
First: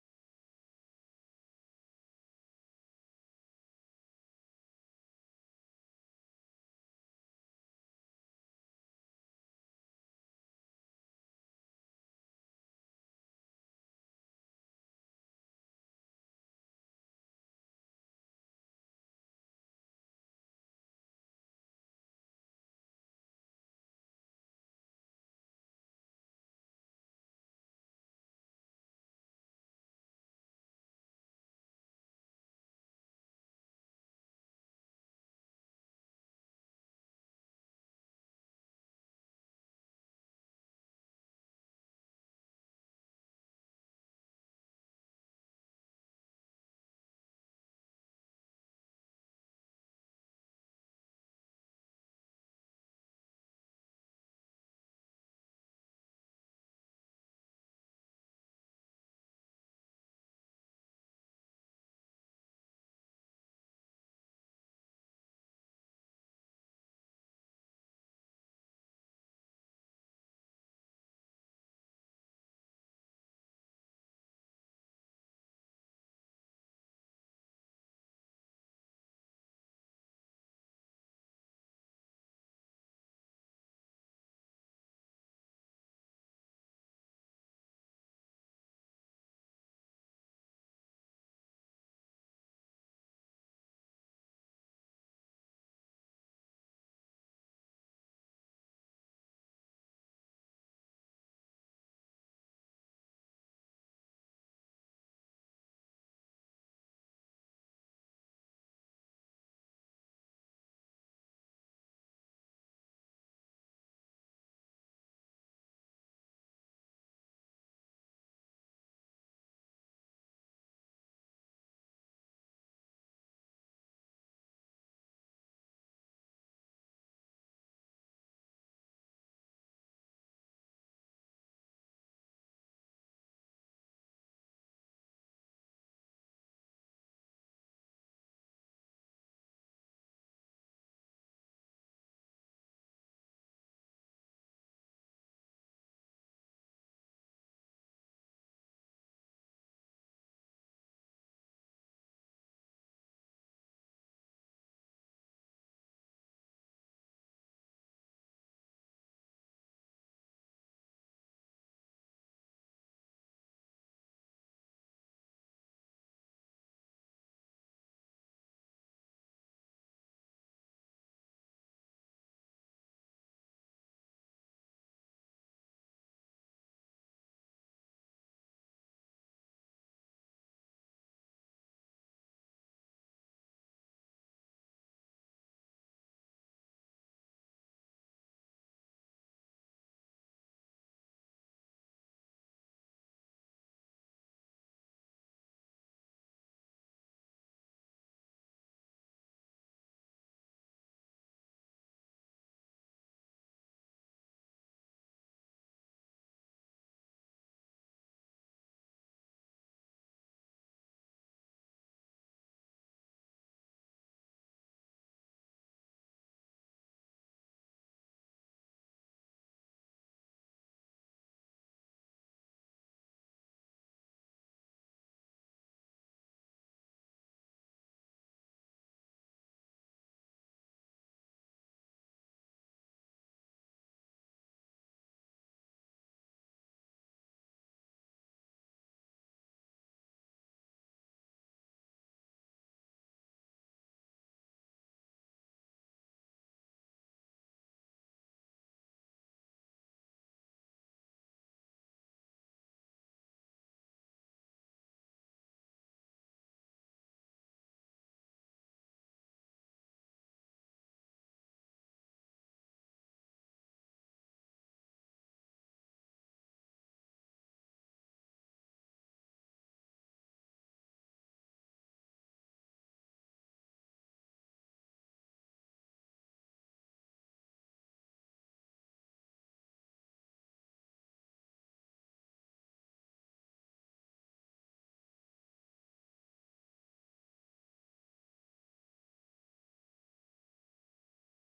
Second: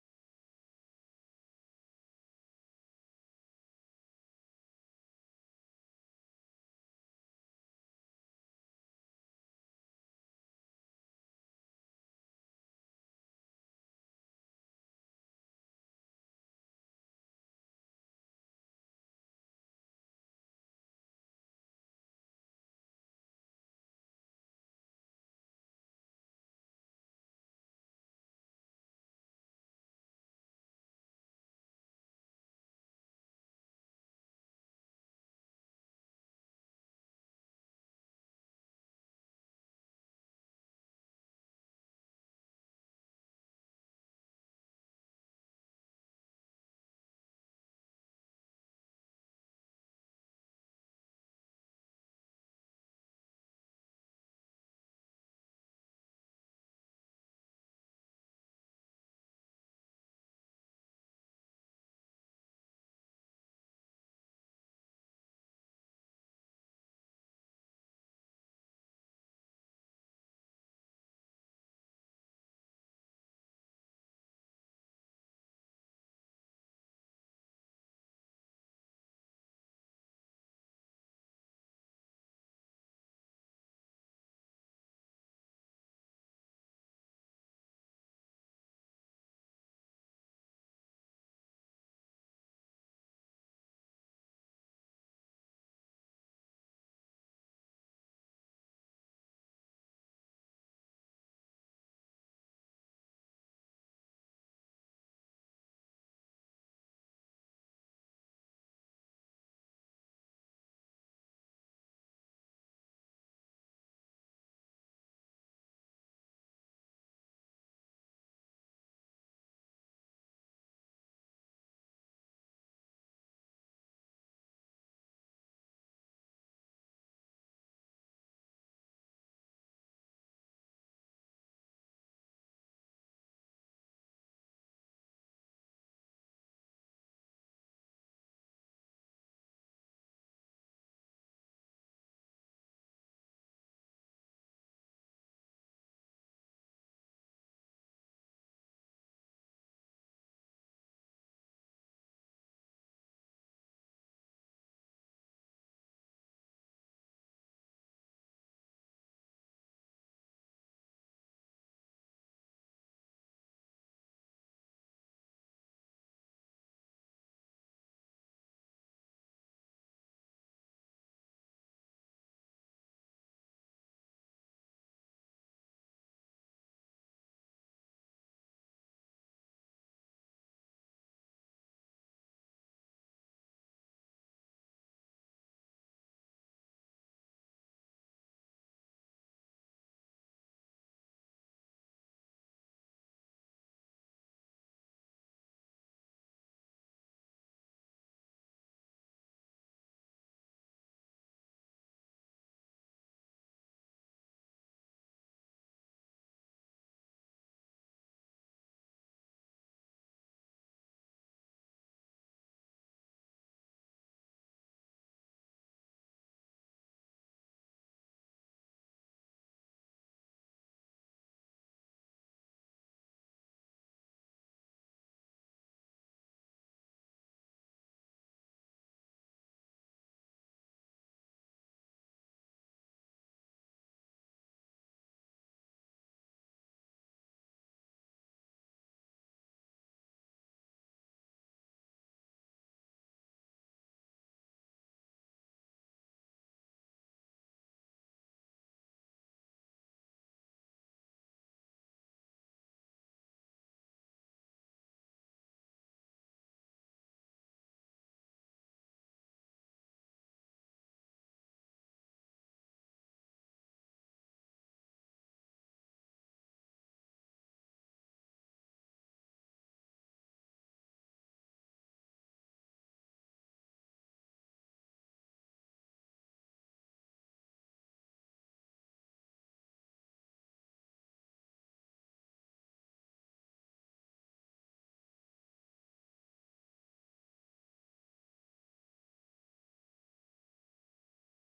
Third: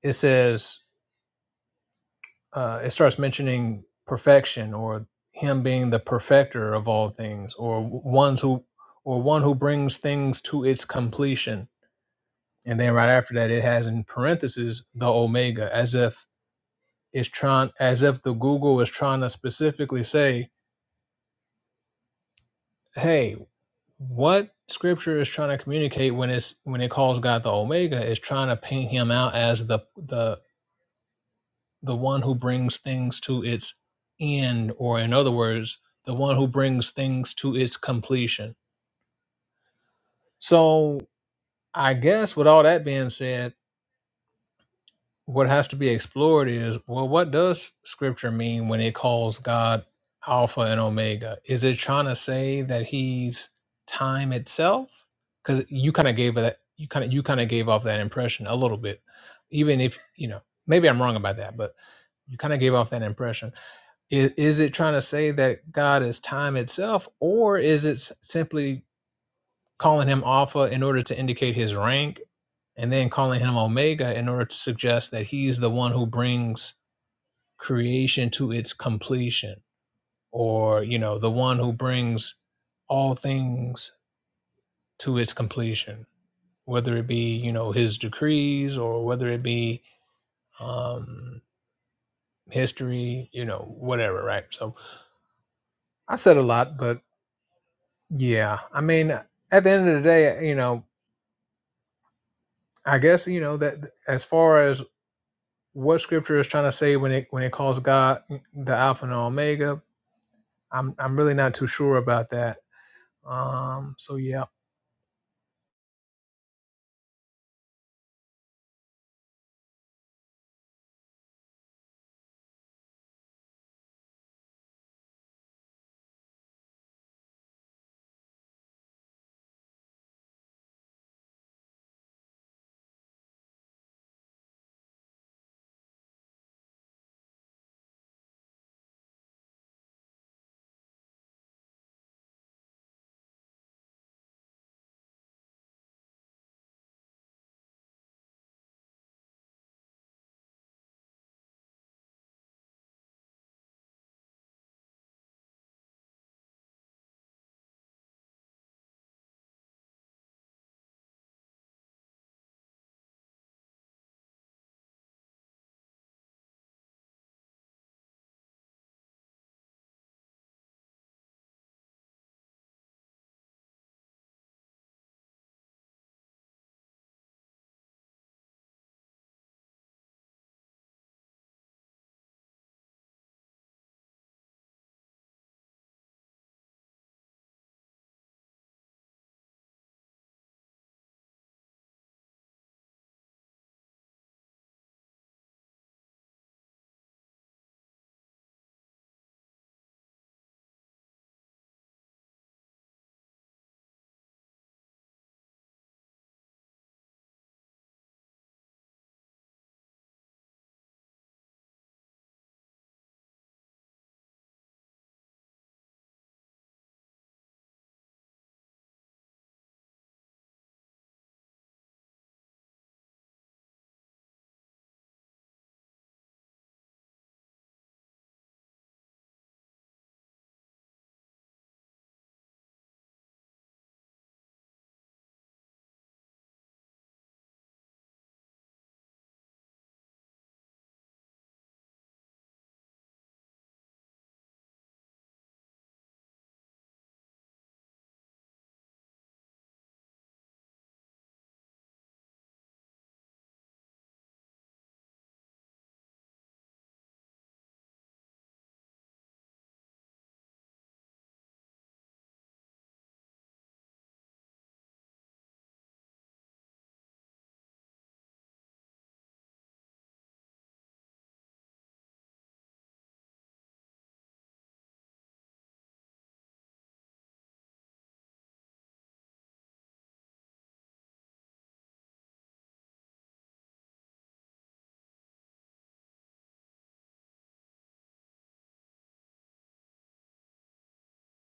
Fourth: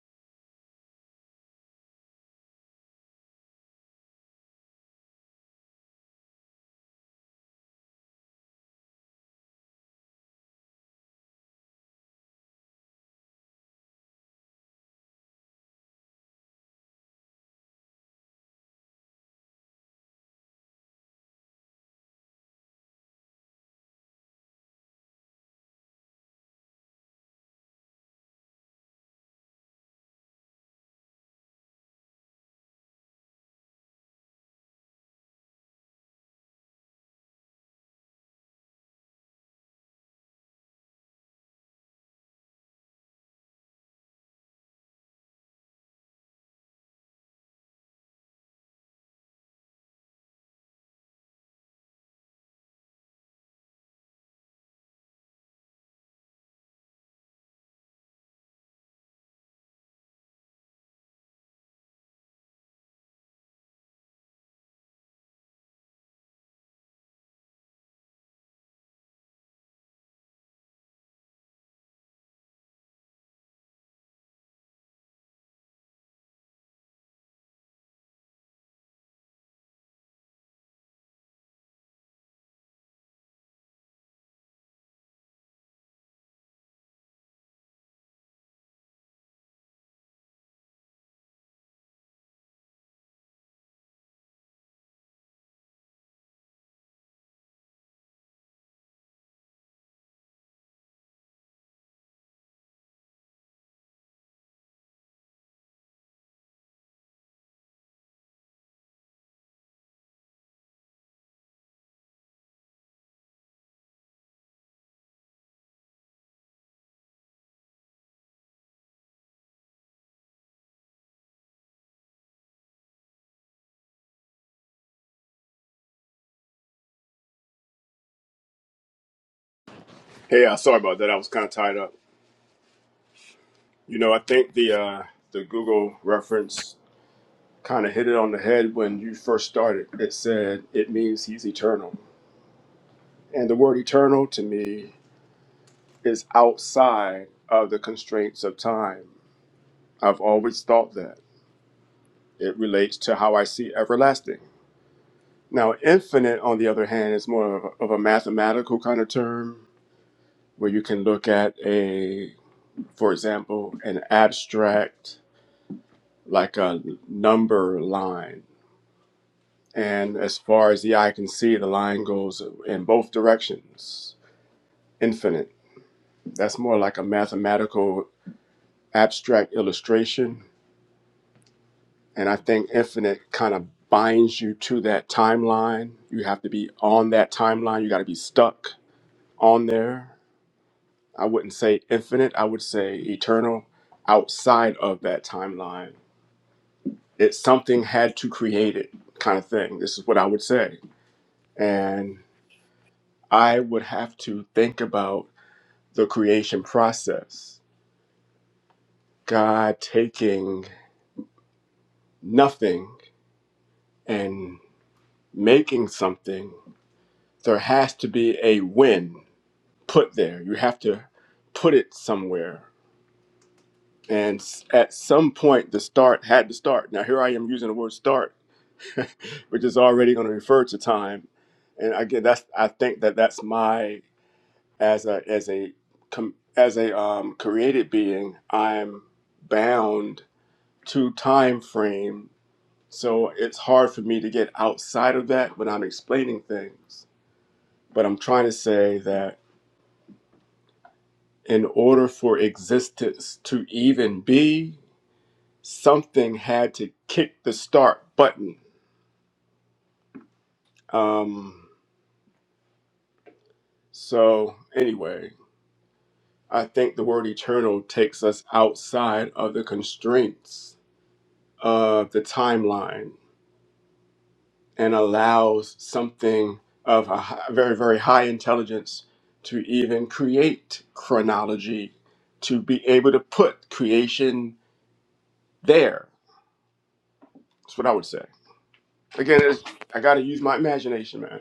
Speaker 2: it says uh, it starts mentioning perfection or him being the perfecter of all things or ones who or one who brings things to its completion and then right after that it has in parentheses the omega as if it's trying as if the google is trying to specifically say hey what scripture is trying to communicate when it's when it calls God the Omega is trying to paint him out as the the the one who brings things to its end or in other words the one who brings things to its completion. So I guess with all that being said what has to be explored is well, what does scripture mean when it calls God Alpha and Omega? Is it trying to say that he's time itself? Because you kind of gave that you kind of you kind of gave off that impression a little bit, even if you know maybe I'm wrong about that, but you kind of gave off that impression. Is, is it trying to say that God is time itself, or is it s- simply calling him Alpha in order to indicate his rank, and then calling him Omega in order to suggest that he's the one who brings creation to its completion, or, you know, the one who brings all things to its completion, whether it be, you know, his decrees or whether it be um, history, you know, whatever, right? So I said a lot, but yeah, I mean, at the end of the day, you know, I guess, you know, that as far as what scripture is trying to say when it when it calls God the Alpha and Omega. I'm I'm really not too sure about that. Um. So yeah.
Speaker 1: Hey, uh, sorry about that. I was kind of tied up. You know, I think the uh, the Google reference kind of hit it on the head when you first started. It said it means he's eternal. And the word eternal to me is outside of the constraints of time. I've always thought that. It relates to how I see everlasting. Now, infinite, on the other hand, is more of a, of a mathematical kind of term where you can look at a, for example, an abstract, like a number line. And as far as the eye can see, the line goes in both directions infinite. That's more like a mathematical abstract illustration. And I think infinite kind of binds you to that timeline. You have to be on that timeline, you got to be stuck on there. I wouldn't say infinite, I would say eternal outside of that timeline. It's something had to create it kind of thing. This is what I would say. And I would have to think about the creation process. God taking nothing and making something, there has to be a win put there. You have to put it somewhere. And s- at some point, the start had to start. Now, here I am using the word start, which is already going to refer to time. And again, that's I think that that's my as a as a com, as a um, created being, I'm bound to time frame. So it's hard for me to get outside of that when I'm explaining things But I'm trying to say that in order for existence to even be, something had to kick the start button. Um, so, anyway, I think the word eternal takes us outside of the constraints of the timeline and allows something of a hi- very, very high intelligence to even create chronology, to be able to put creation there. That's what I would say. Again, it's, I gotta use my imagination, man.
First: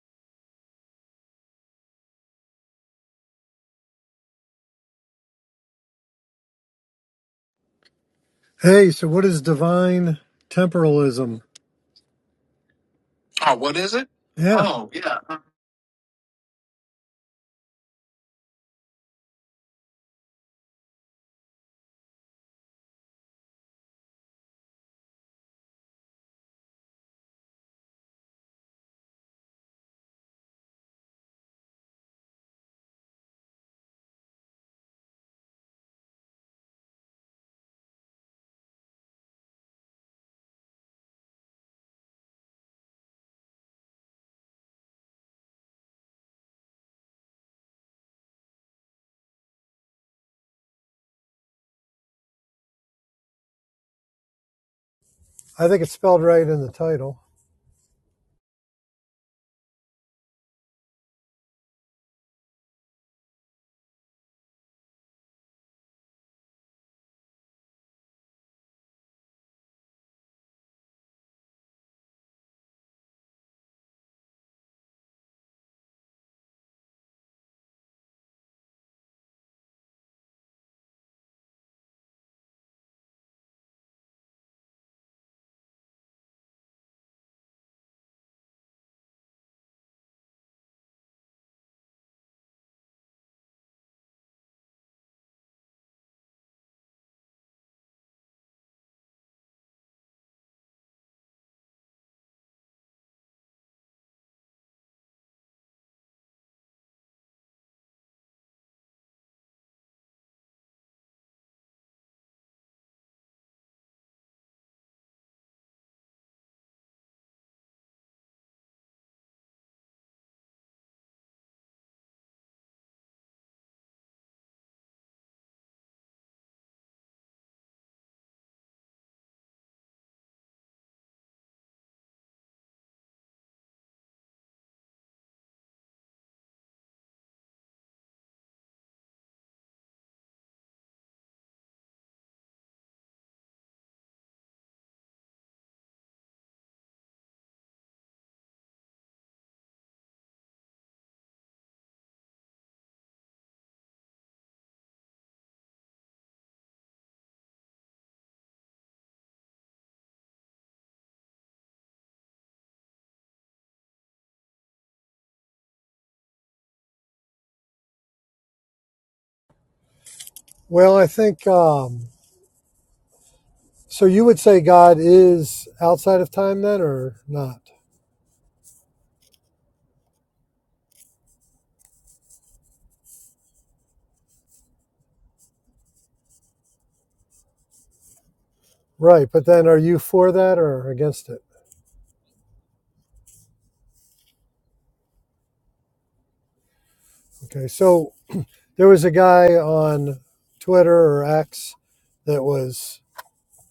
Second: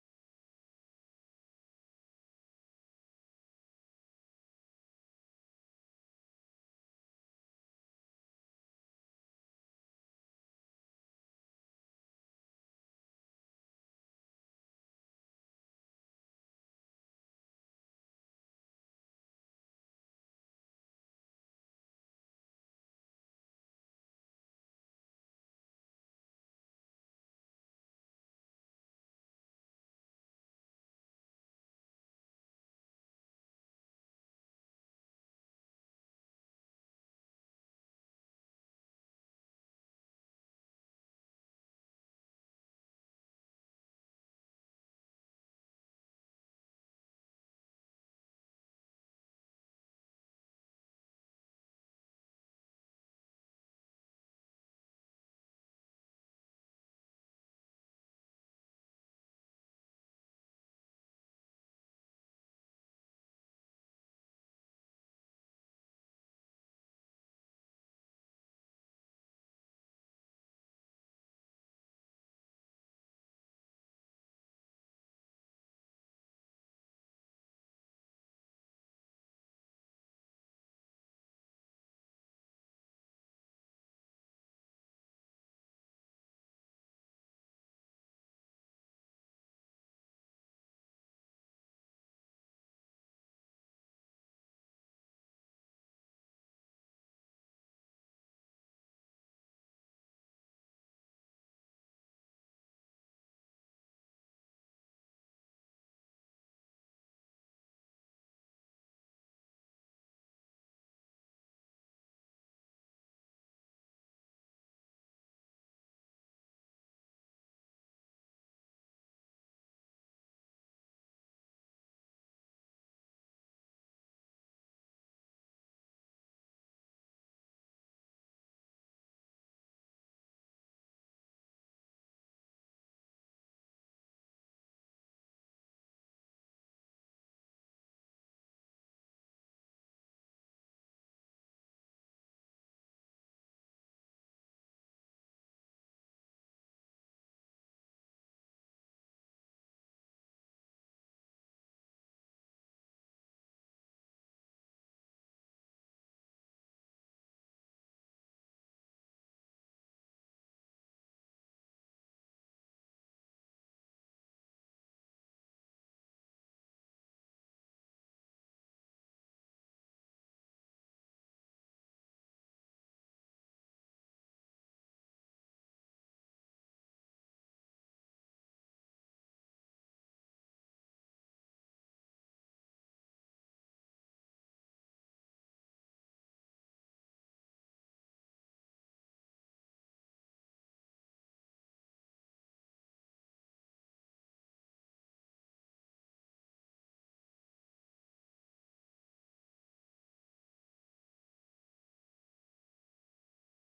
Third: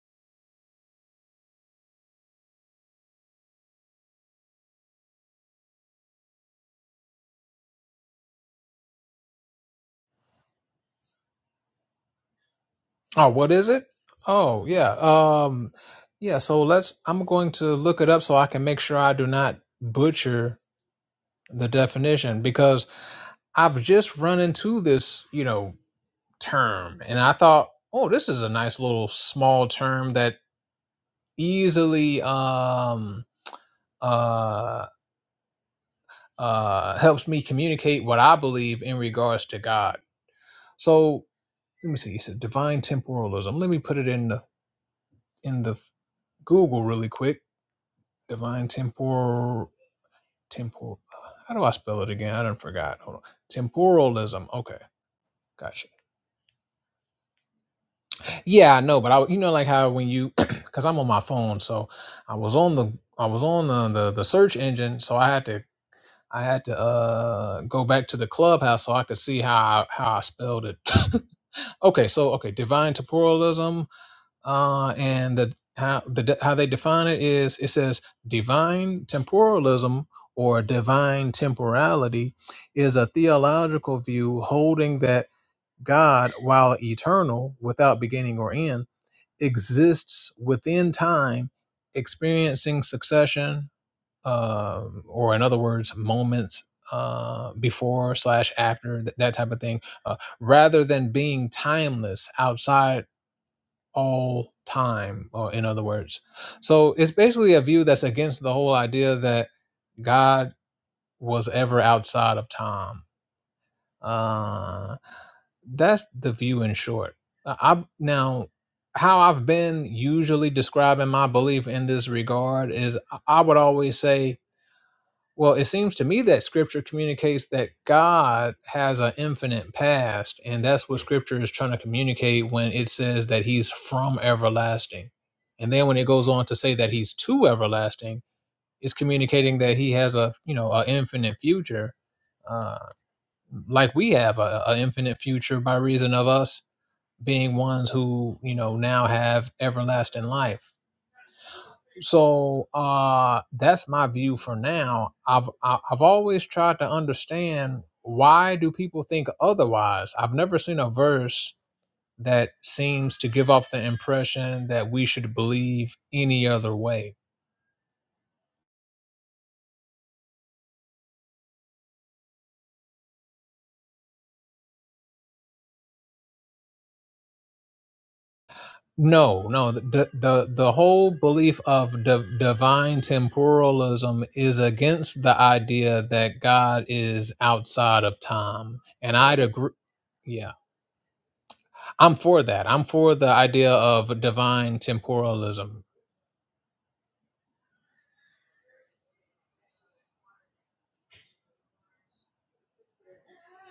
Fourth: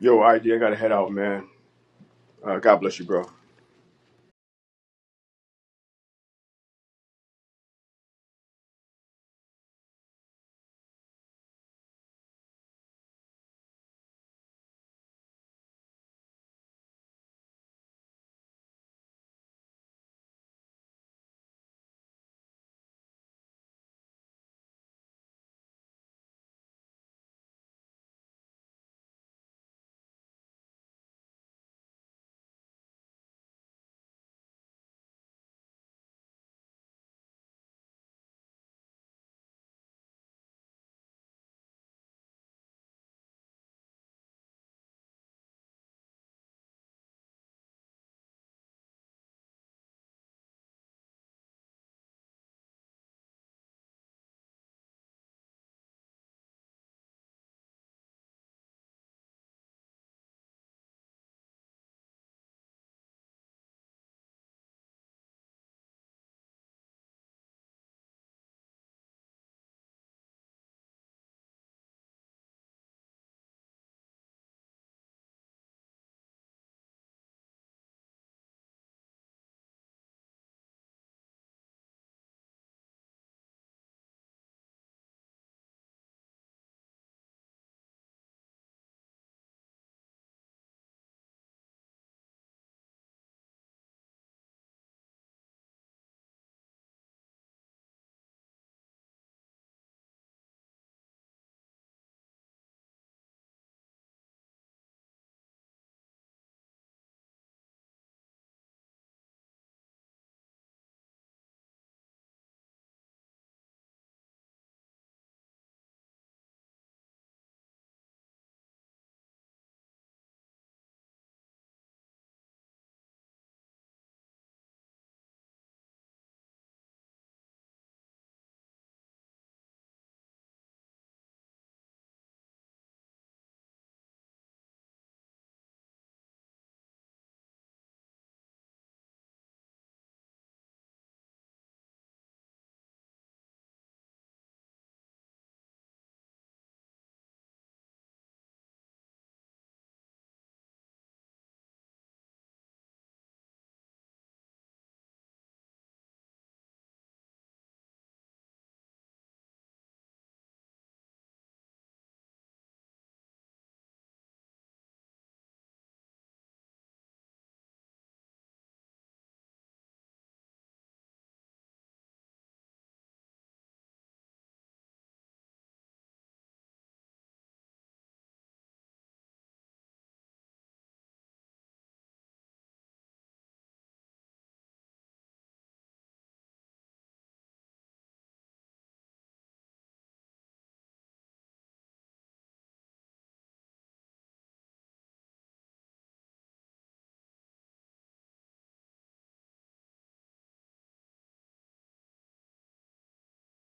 Speaker 1: Yo, ID, I gotta head out, man. Uh, God bless you, bro.
Speaker 3: Hey, so what is divine temporalism?
Speaker 2: Oh, what
Speaker 3: Oh,
Speaker 2: is
Speaker 3: what
Speaker 2: it?
Speaker 3: is it? Yeah,
Speaker 2: Oh
Speaker 3: Oh,
Speaker 2: yeah.
Speaker 3: yeah.
Speaker 2: Um. Yeah. So let's. I'm going to look it up so I can make sure I do not butcher the definition because I've just run into this you know term and I thought, oh, this is a nice little small term that easily um uh. uh, helps me communicate what I believe in regards to God. So let me see. It's a divine temporalism. Let me put it in the in the Google really quick. Divine temporal temporal. How do I spell it again? I done forgot. Hold on. Temporalism. Okay,
Speaker 3: I think
Speaker 2: gotcha.
Speaker 3: it's spelled right in the title.
Speaker 2: Yeah, I know, but I you know like how when you because I'm on my phone, so I was on the I was on the, the the search engine, so I had to I had to uh go back to the clubhouse so I could see how I, how I spelled it. Okay, so okay, divine temporalism, uh, and the how the how they define it is it says divine temporalism or divine temporality is a theological view holding that God, while eternal, without beginning or end, exists within time, experiencing succession um, or in other words, moments uh, before slash after th- that type of thing, uh, rather than being timeless outside all time. Or in other words, so it's basically a view that's against the whole idea that God was ever outside of time. Uh, that's the view in short. Uh, I now how I've been usually describing my belief in this regard is I would always say Well, it seems to me that scripture communicates that God has an infinite past, and that's what scripture is trying to communicate when it says that he's from everlasting. And then when it goes on to say that he's to everlasting, it's communicating that he has a, you know, an infinite future, uh, like we have a, a infinite future by reason of us being ones who, you know, now have everlasting life so uh that's my view for now i've I- i've always tried to understand why do people think otherwise i've never seen a verse that seems to give off the impression that we should believe any other way
Speaker 3: Well, I think um, so. You would say God is outside of time, then, or not?
Speaker 2: no, no. The the the whole belief of div- divine temporalism is against the idea that God is outside of time, and
Speaker 3: Right,
Speaker 2: I'd
Speaker 3: but then
Speaker 2: agree.
Speaker 3: are you for
Speaker 2: Yeah,
Speaker 3: that or against it?
Speaker 2: I'm for that. I'm for the idea of divine temporalism.
Speaker 3: Okay, so there was a guy on Twitter or X that was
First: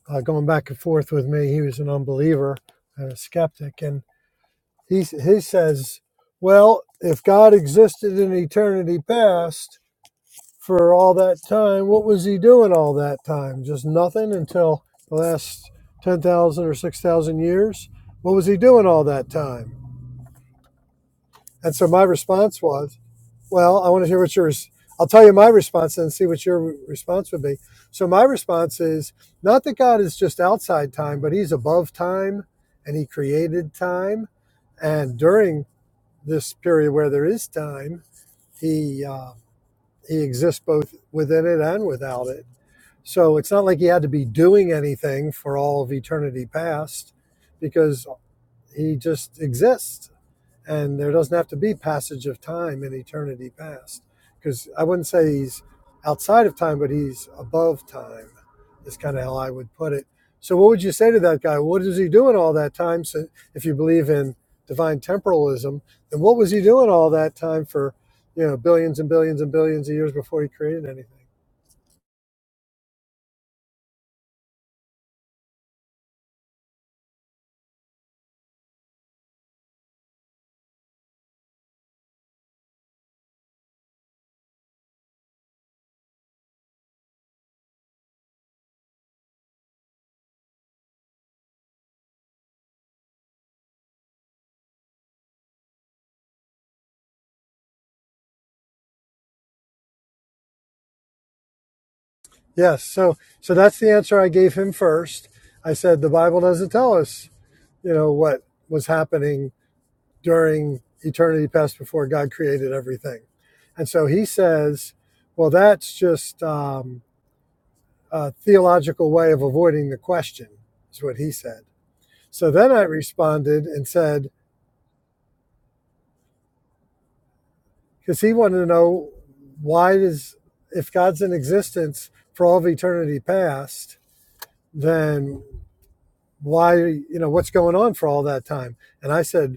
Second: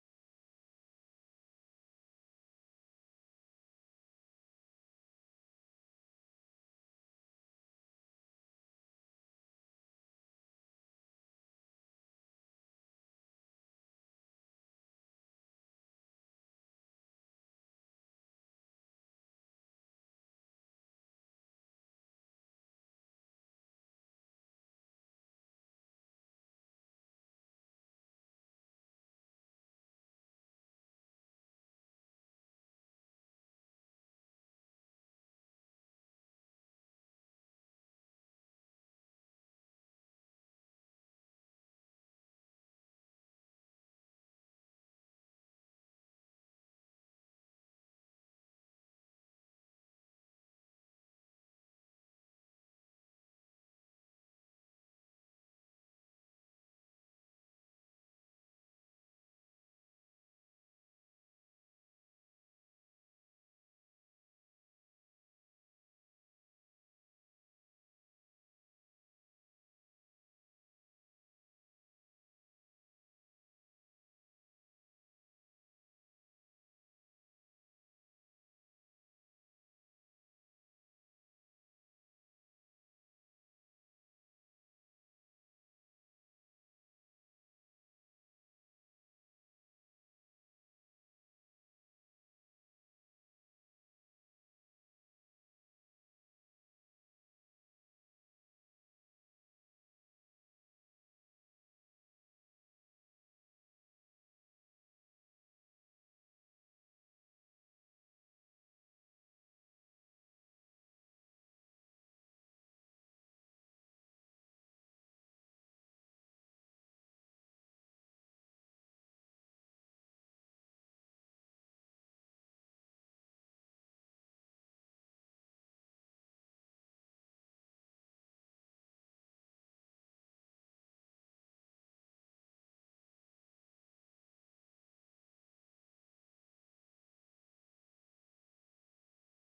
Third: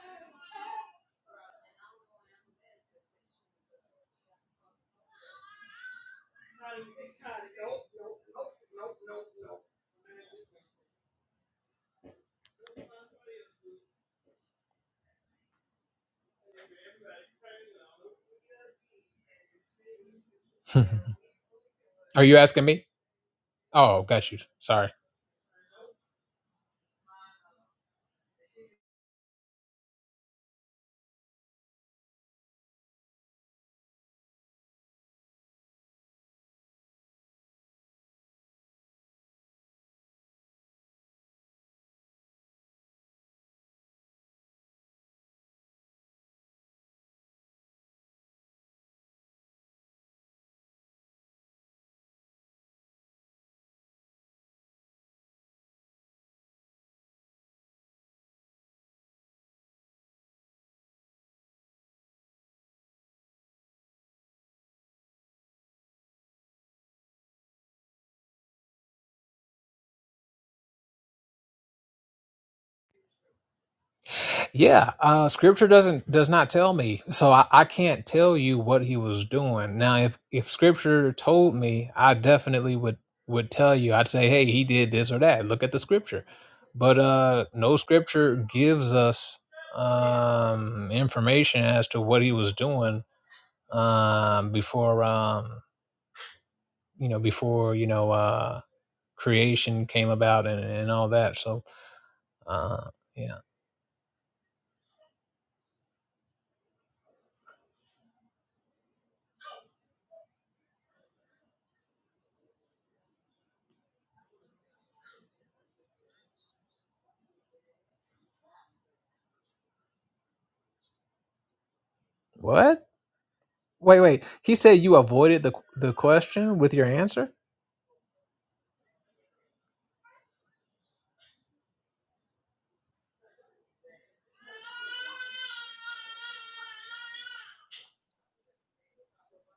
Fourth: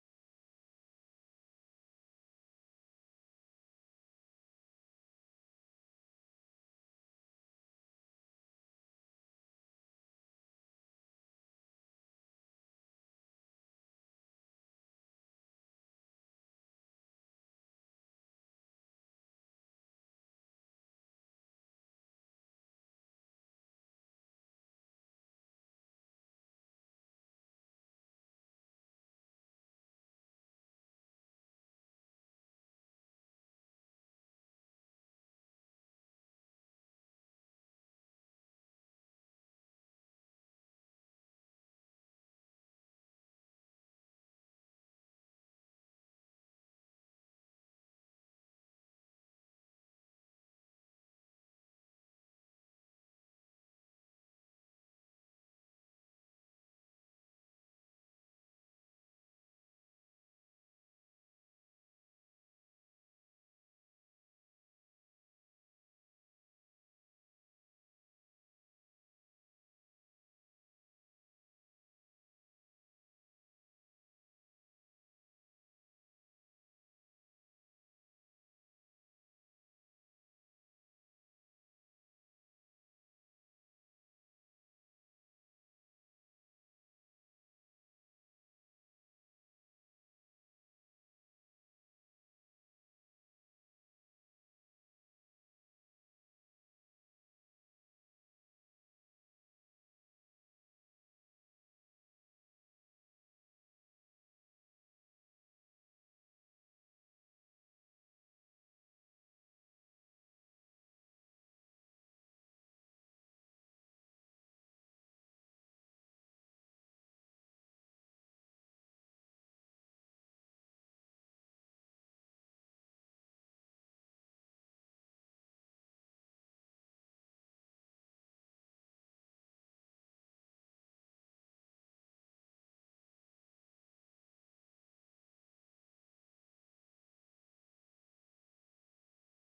Speaker 3: uh, going back and forth with me. He was an unbeliever and a skeptic, He, he says, well, if God existed in eternity past for all that time, what was he doing all that time? Just nothing until the last 10,000 or 6,000 years? What was he doing all that time? And so my
Speaker 2: Are you
Speaker 3: response
Speaker 2: asking me?
Speaker 3: was, well, I
Speaker 2: Oh,
Speaker 3: want to hear
Speaker 2: got
Speaker 3: what
Speaker 2: you.
Speaker 3: yours.
Speaker 2: Sorry.
Speaker 3: I'll tell you my response and see what your response would be. So my response is not that God is just outside time, but he's above time and he created time and during this period where there is time, he uh, he exists both within it and without it. So it's not like he had to be doing anything for all of eternity past, because he just exists and there doesn't have to be passage of time in eternity past because i wouldn't say he's outside of time but he's above time is kind of how i would put it so what would you say to that guy what is he doing all that time so if you believe in divine temporalism then what was he doing all that time for you know billions and billions and billions of years before he created anything
Speaker 2: Yeah, uh, scripture doesn't does not tell me, so I, I can't tell you what he was doing. Now, if if scripture told me, I definitely would would tell you. I'd say, hey, he did this or that. Look at the scripture, but uh, no scripture gives us um, information as to what he was doing um, before um, you know before you know uh, creation came about and, and all that. So
Speaker 3: yes
Speaker 2: uh,
Speaker 3: so
Speaker 2: yeah,
Speaker 3: so that's the answer i gave him first i said the bible doesn't tell us you know what was happening during eternity past before God created everything. And so he says, well, that's just um, a theological way of avoiding the question, is what he said. So then
Speaker 2: what?
Speaker 3: I responded and
Speaker 2: Wait, wait.
Speaker 3: said,
Speaker 2: He said you avoided the the question with your answer?
Speaker 3: because he wanted to know why does, if God's in existence for all of eternity past, then why you know what's going on for all that time and i said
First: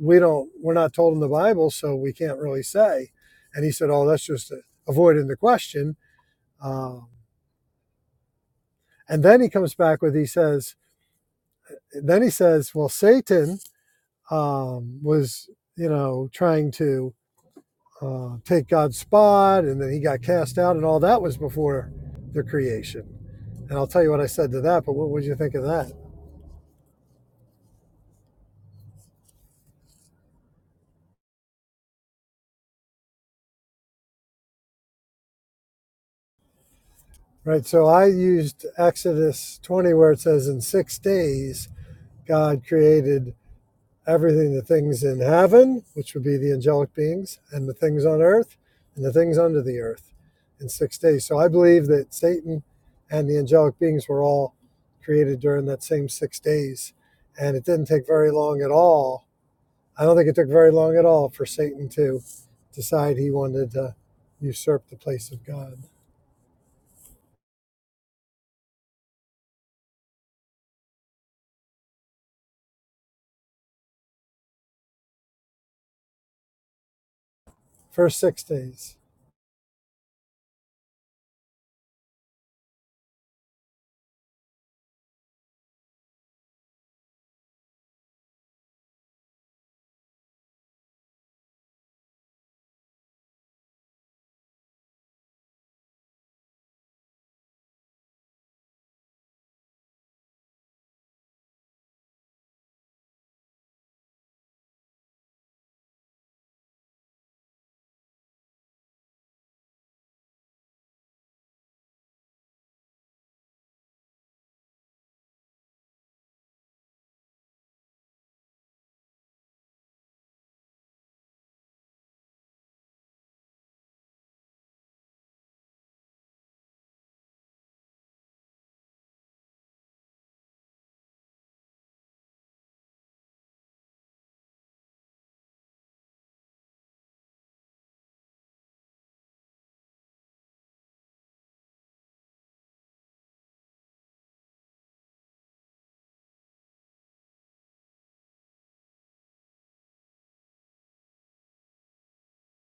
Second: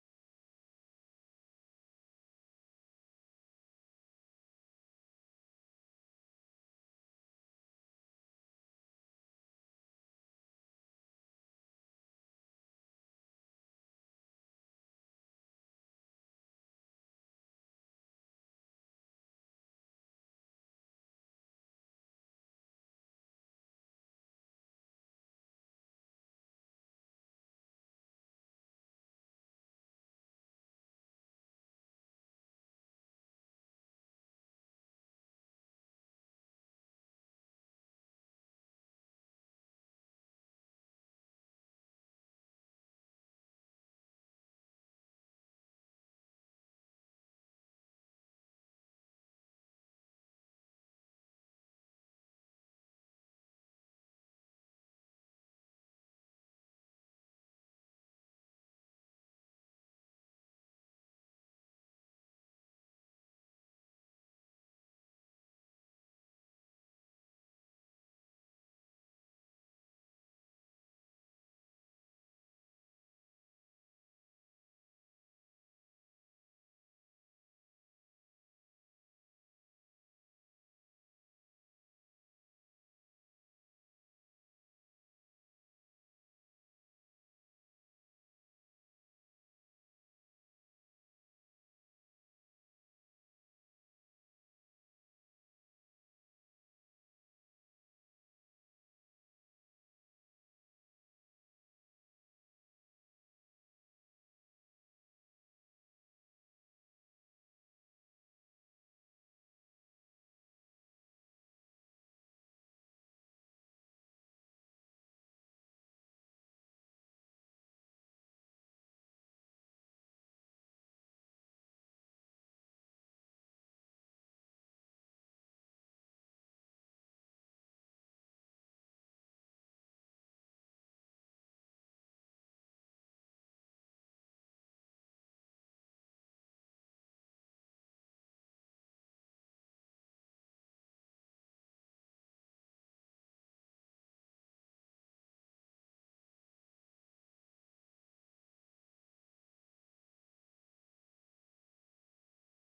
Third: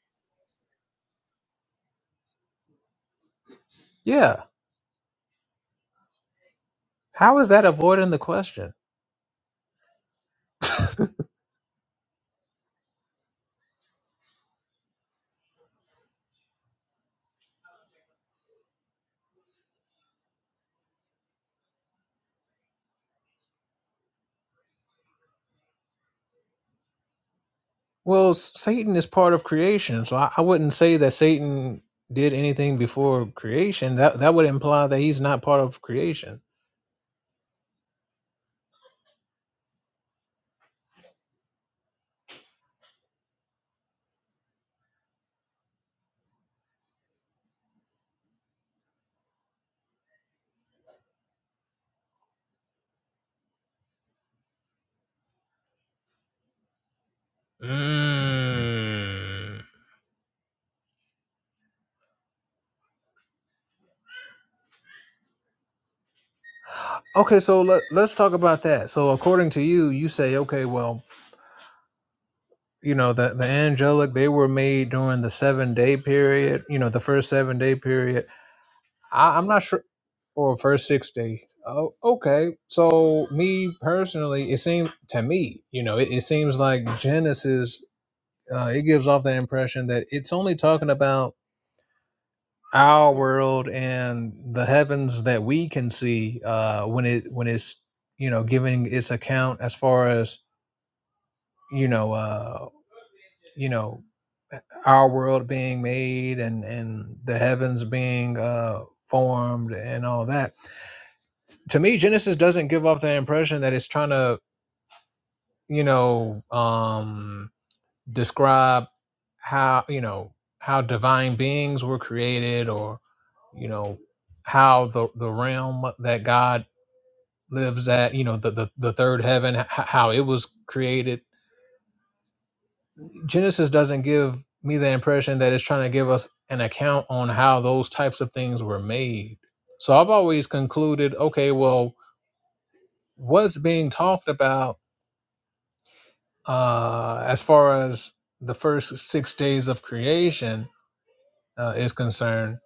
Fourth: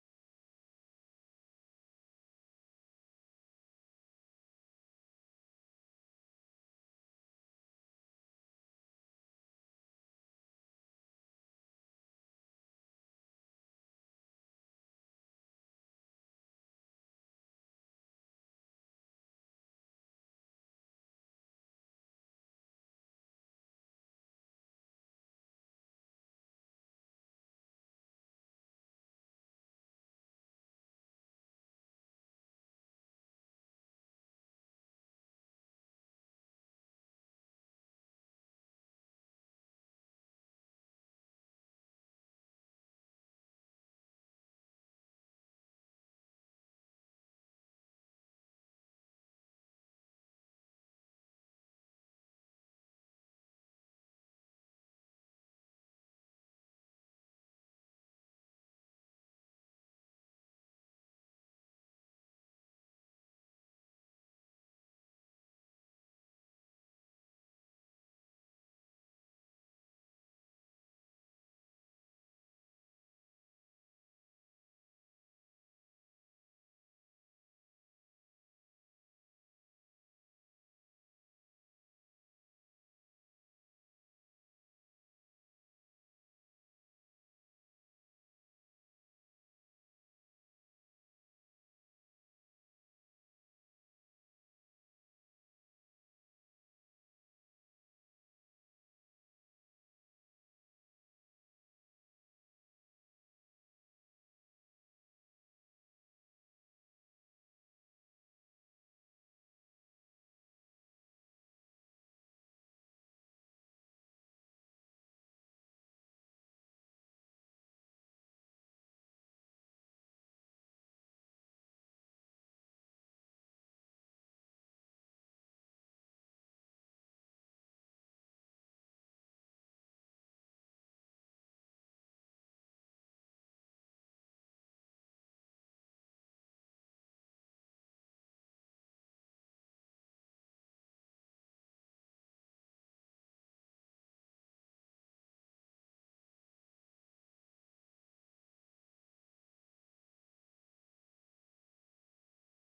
Speaker 3: we don't we're not told in the bible so we can't really say and he said oh that's
Speaker 2: Yeah.
Speaker 3: just avoiding the question um,
Speaker 2: How is that avoiding the question?
Speaker 3: and then he comes back with he says then he says well satan um, was you know trying to uh, take god's spot and then he got cast out and all that was before the creation and i'll tell you what i said to that but what would you think of that
Speaker 2: Well, s- Satan is part of creation, so I, I wouldn't say that Satan did anything before creation. That that would imply that he's not part of creation.
Speaker 3: Right. So I used Exodus 20, where it says, In six days, God created everything the things in heaven, which would be the angelic beings, and the things on earth, and the things under the earth in six days. So I believe that Satan and the angelic beings were all created during that same six days. And it didn't take very long at all.
Speaker 2: Mm.
Speaker 3: I don't think it took very long at all for Satan to decide he wanted to usurp the place of God.
Speaker 2: Okay, so let, let's talk about that. So according to you, you say, okay, well, you know, the, the angelic, they were made during the seven day period, you know, the first seven day
Speaker 3: First
Speaker 2: period.
Speaker 3: six days.
Speaker 2: I, I'm not sure. or first six days. Oh, okay. So me personally, it seems to me, you know, it, it seems like Genesis. Uh, it gives off that impression that it's only talking about our world and the heavens that we can see uh, when it when it's you know giving its account as far as you know uh, you know our world being made and and the heavens being uh, formed and all that to me genesis doesn't give off the impression that it's trying to you know um describe how you know how divine beings were created or you know how the the realm that god lives at you know the the, the third heaven h- how it was created genesis doesn't give me the impression that it's trying to give us an account on how those types of things were made so i've always concluded okay well what's being talked about Uh, as far as the first six days of creation uh, is concerned,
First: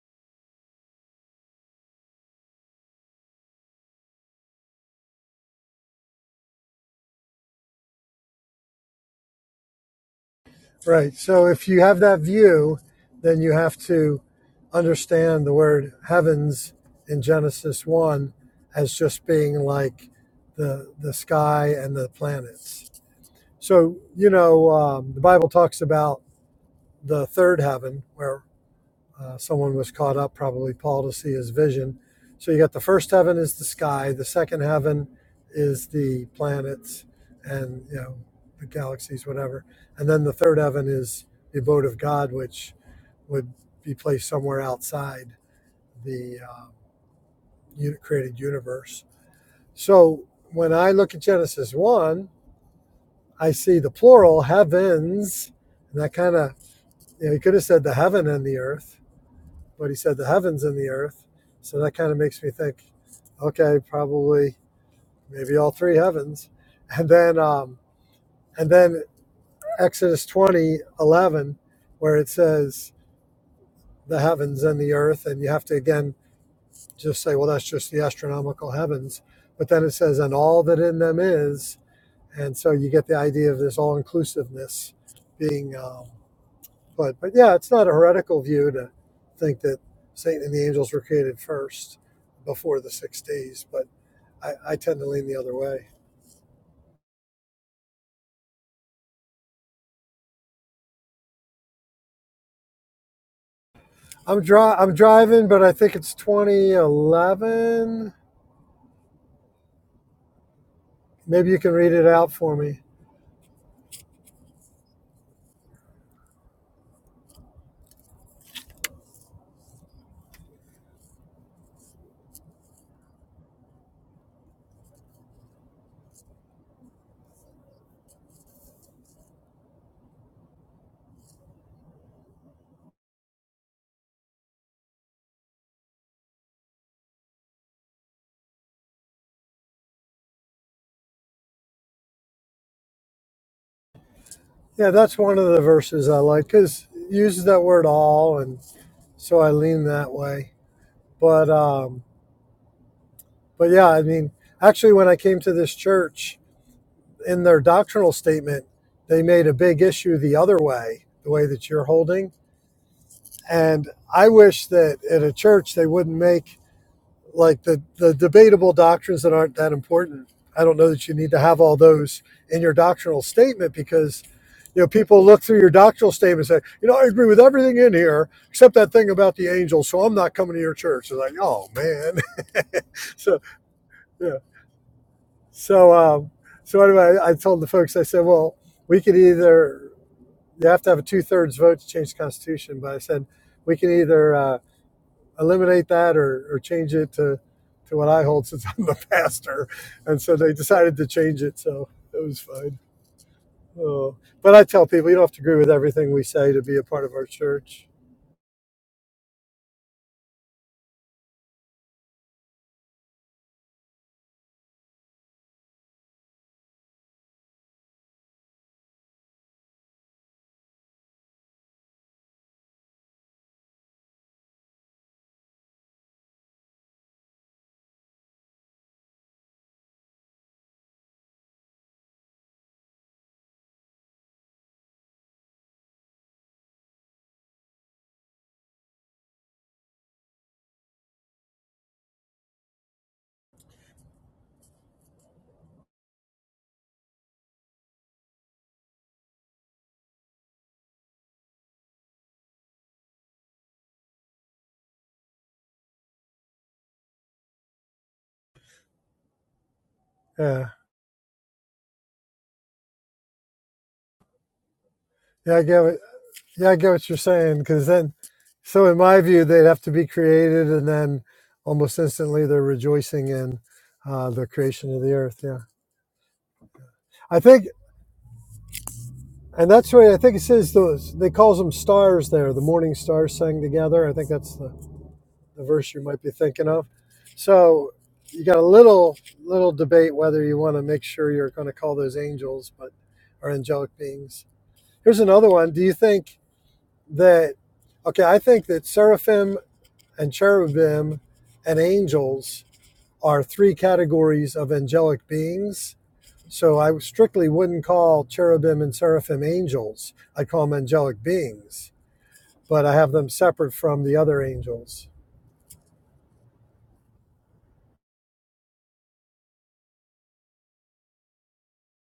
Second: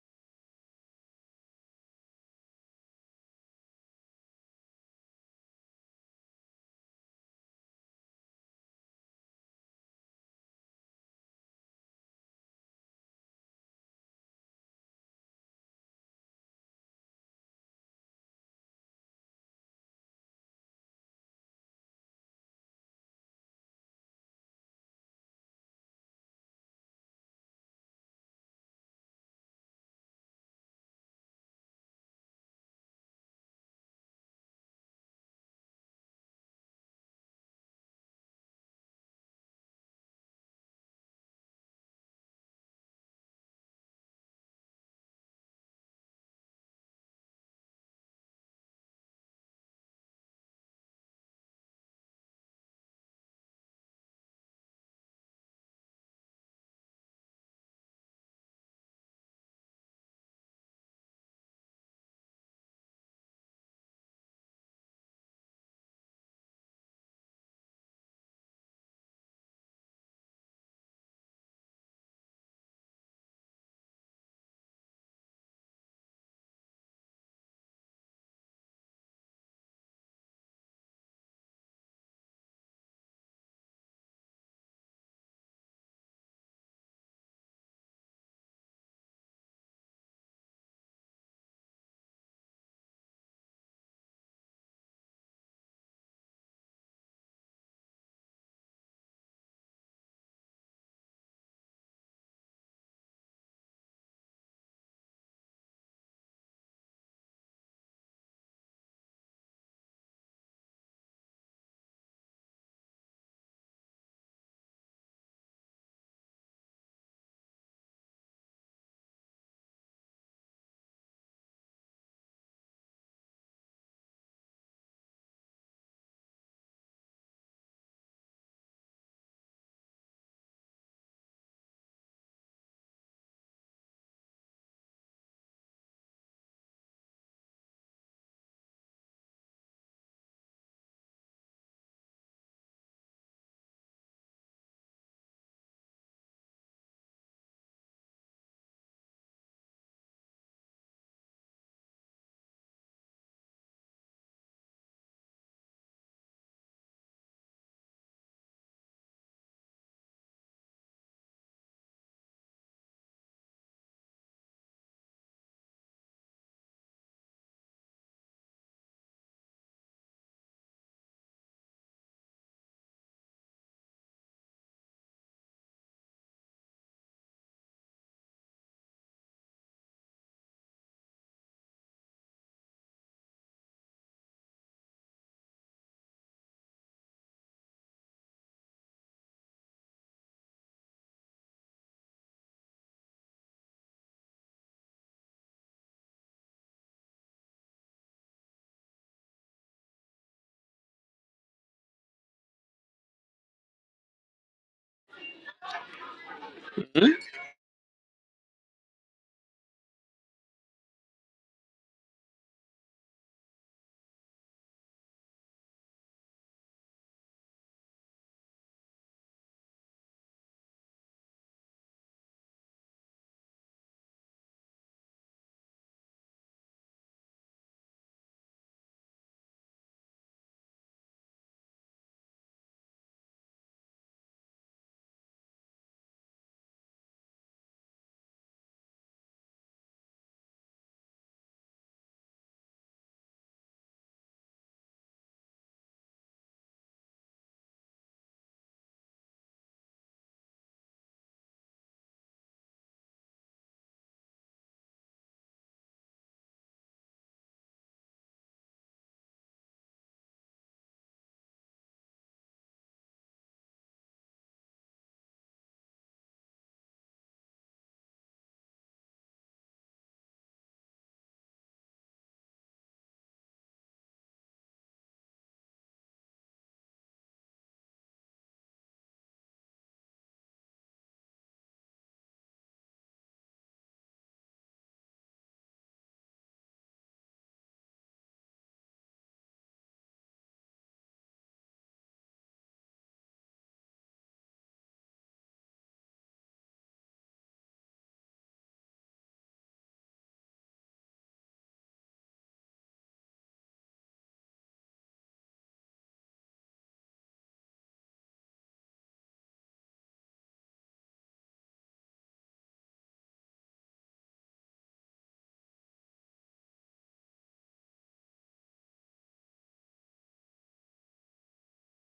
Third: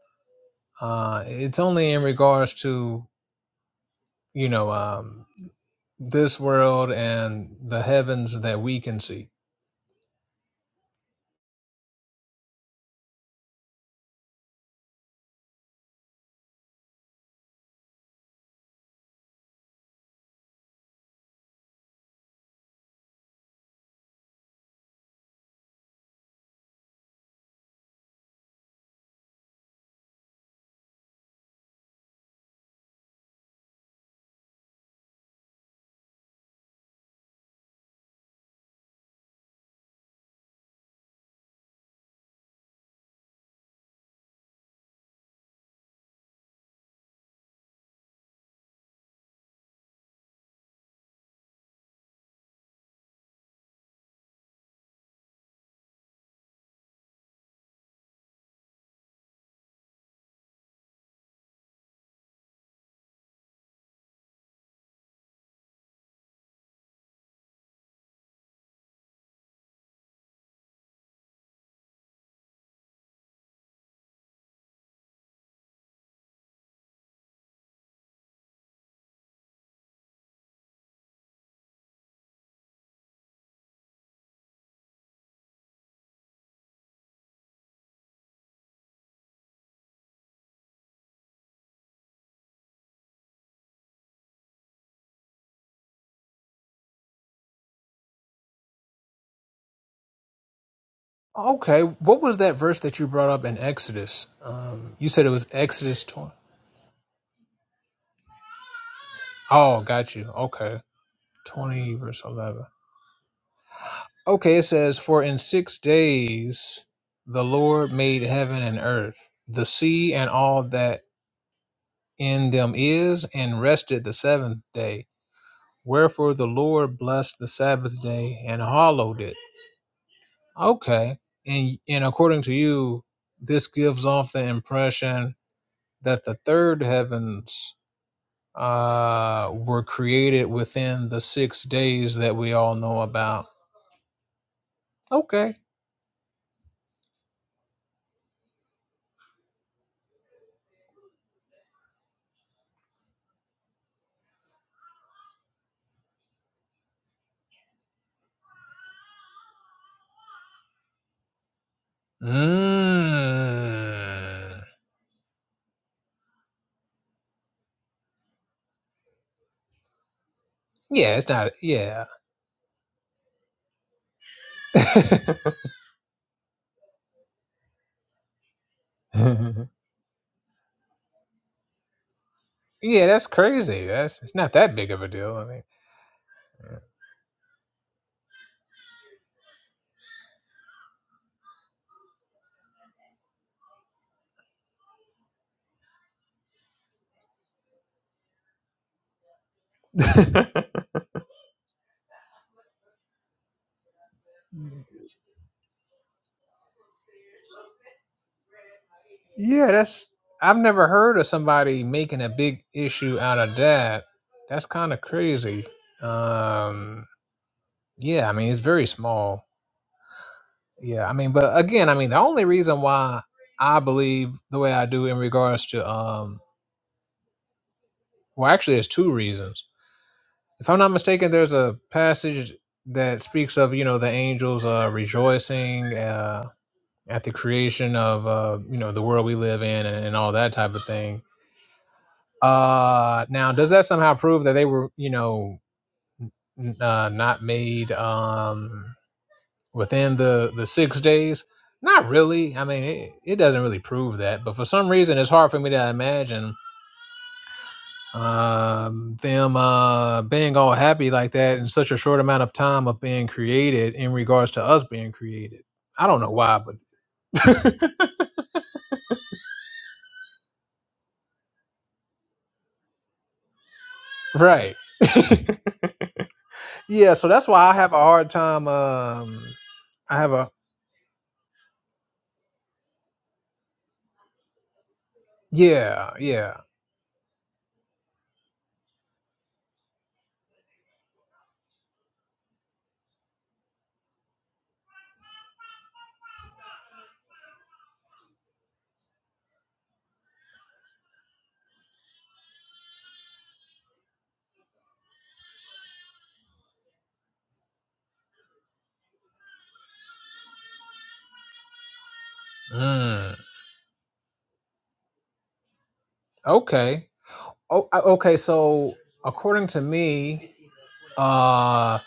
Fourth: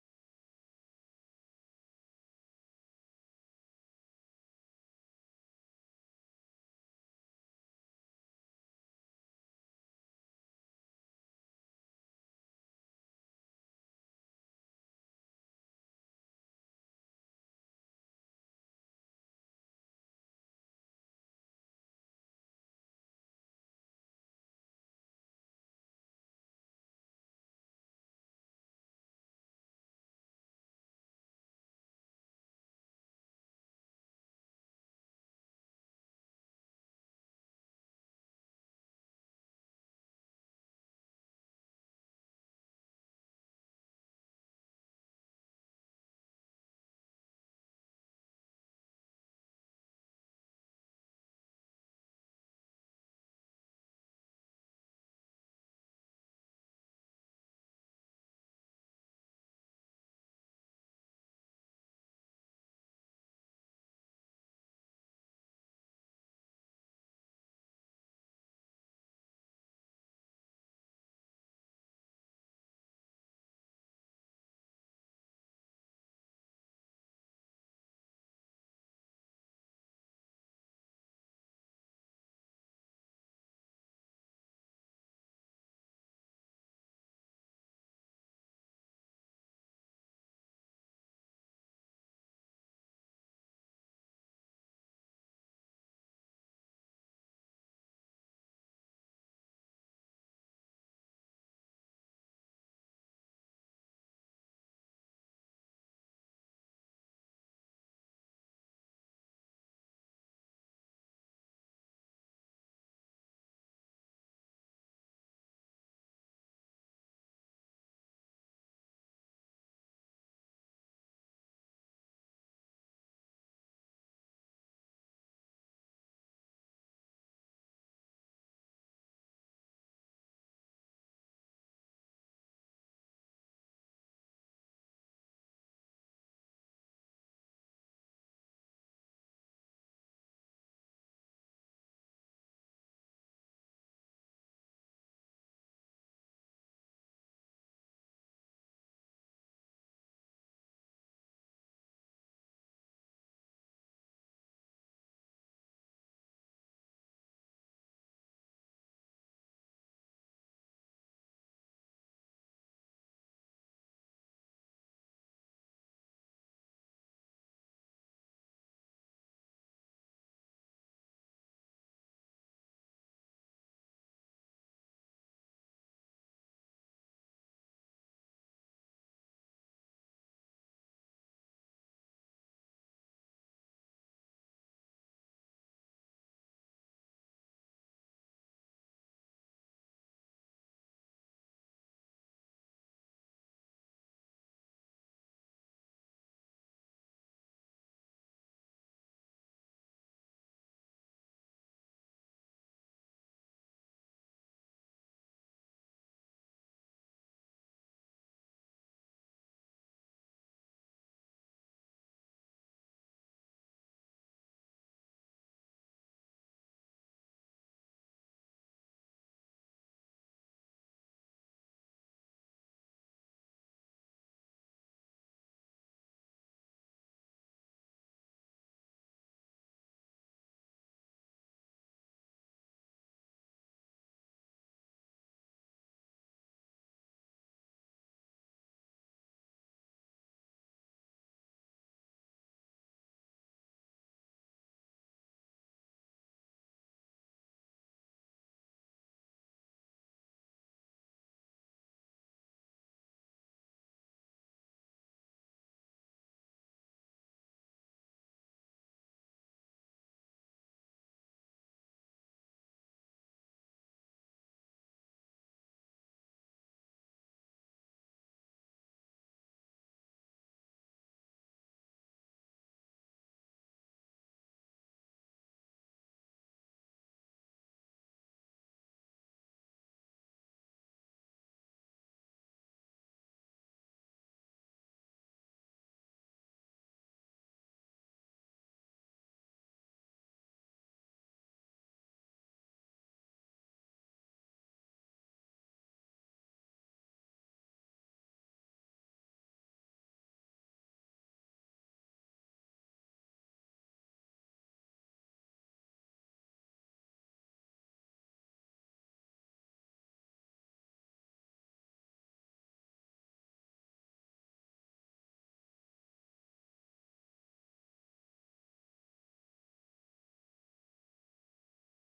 Speaker 2: uh, it's only in regards to you know um, this world and the heavens that we can see.
Speaker 3: Right. So if you have that view, then you have to understand the word heavens in Genesis 1 as just being like the, the sky and the planets. So, you know, um, the Bible talks about the third heaven where uh, someone was caught up, probably Paul, to see his vision. So you got the first heaven is the sky, the second heaven is the planets and you know the galaxies, whatever, and then the third heaven is the abode of God, which would be placed somewhere outside the uh, uni- created universe. So when I look at Genesis one, I see the plural heavens, and that kind of you know he could have said the heaven and the earth but he said the heavens and the earth. So that kind of makes me think, okay, probably maybe all three heavens. And then um, and then Exodus twenty eleven, where it says the heavens and the earth, and you have to again just say, well, that's just the astronomical heavens. But then it says, and all that in them is, and so you get the idea of this all inclusiveness being. Um, But but yeah, it's not a heretical view to think that Satan and the angels were created first before the six days. But I, I tend to lean the other way.
Speaker 2: Okay, what was that verse that you brought up in Exodus?
Speaker 3: I'm dri- I'm
Speaker 2: Um, you said it was
Speaker 3: driving, but I think
Speaker 2: Exodus
Speaker 3: it's
Speaker 2: twenty.
Speaker 3: 2011.
Speaker 2: Oh, got you. Okay,
Speaker 3: Maybe you can read
Speaker 2: twenty
Speaker 3: it
Speaker 2: verse
Speaker 3: out for
Speaker 2: eleven.
Speaker 3: me.
Speaker 2: Okay, it says, "For in six days the Lord made heaven and earth, the sea and all that." in them is, and rested the seventh day. Wherefore the Lord blessed the Sabbath day and hallowed it. Okay. And and according to you, this gives off the impression that the third heavens uh were created within the six days that we all know about.
Speaker 3: Yeah, that's one of
Speaker 2: Okay.
Speaker 3: the verses I like because it uses that word all, and so I lean that way. But um, but yeah, I mean, actually, when I came to this church, in their doctrinal statement, they made a big issue the other way, the way that you're holding And I
Speaker 2: Mm.
Speaker 3: wish that at a church they wouldn't make like the, the debatable doctrines that aren't that important. I don't know that you
Speaker 2: Yeah, it's
Speaker 3: need to
Speaker 2: not
Speaker 3: have all
Speaker 2: yeah.
Speaker 3: those in your doctrinal statement because you know people look through your doctrinal statement and say, you know, I agree with everything in here except that thing about the
Speaker 2: yeah,
Speaker 3: angels, so I'm not coming to your church. They're like, oh man.
Speaker 2: that's
Speaker 3: so
Speaker 2: crazy. That's it's
Speaker 3: yeah.
Speaker 2: not that big of a deal. I
Speaker 3: So um so anyway, I told the folks, I said, well, we could either you have to have a two thirds vote to change the constitution, but I said we can either uh eliminate that or, or change it to, to what I hold since I'm the pastor. And
Speaker 2: mean
Speaker 3: so they decided to change it. So it was fine. Oh. But I tell people you don't have to agree with everything we say to be a part
Speaker 4: Hmm?
Speaker 3: of our church.
Speaker 2: Yeah, that's I've never heard of somebody making a big issue out of that. That's kind of crazy. Um yeah, I mean it's very small. Yeah, I mean but again, I mean the only reason why I believe the way I do in regards to um well actually there's two reasons. If I'm not mistaken, there's a passage that speaks of, you know, the angels uh rejoicing uh at the creation of uh you know the world we live in and, and all that type of thing Uh, now, does that somehow prove that they were, you know, uh, not made um, within the the six days? Not really. I mean, it, it doesn't really prove that. But for some reason, it's hard for me to imagine um, them uh, being
Speaker 3: Yeah.
Speaker 2: all happy like that in such a short amount of time of being created in regards to us being
Speaker 3: Yeah,
Speaker 2: created.
Speaker 3: I get what,
Speaker 2: I don't know why,
Speaker 3: yeah,
Speaker 2: but
Speaker 3: I get what you're saying. Because then, so in my view, they'd have to be created and then almost instantly they're rejoicing in uh, the
Speaker 2: right,
Speaker 3: creation of the earth. Yeah.
Speaker 2: yeah. So
Speaker 3: I
Speaker 2: that's
Speaker 3: think,
Speaker 2: why I have a hard time. Um,
Speaker 3: and that's where
Speaker 2: I
Speaker 3: I
Speaker 2: have
Speaker 3: think it
Speaker 2: a
Speaker 3: says those, they calls them stars there. The morning stars sang together. I think that's the the verse you
Speaker 2: yeah,
Speaker 3: might be
Speaker 2: yeah.
Speaker 3: thinking of. So you got a little little debate whether you want to make sure you're going to call those angels, but are angelic beings. Here's another one. Do you think that? Okay, I think that seraphim and cherubim and angels are three categories of angelic beings. So I strictly wouldn't call cherubim and seraphim angels. I call them angelic beings, but I have them
Speaker 2: Mm,
Speaker 3: separate from the other angels.
Speaker 2: okay. Oh, okay. So according to me, uh,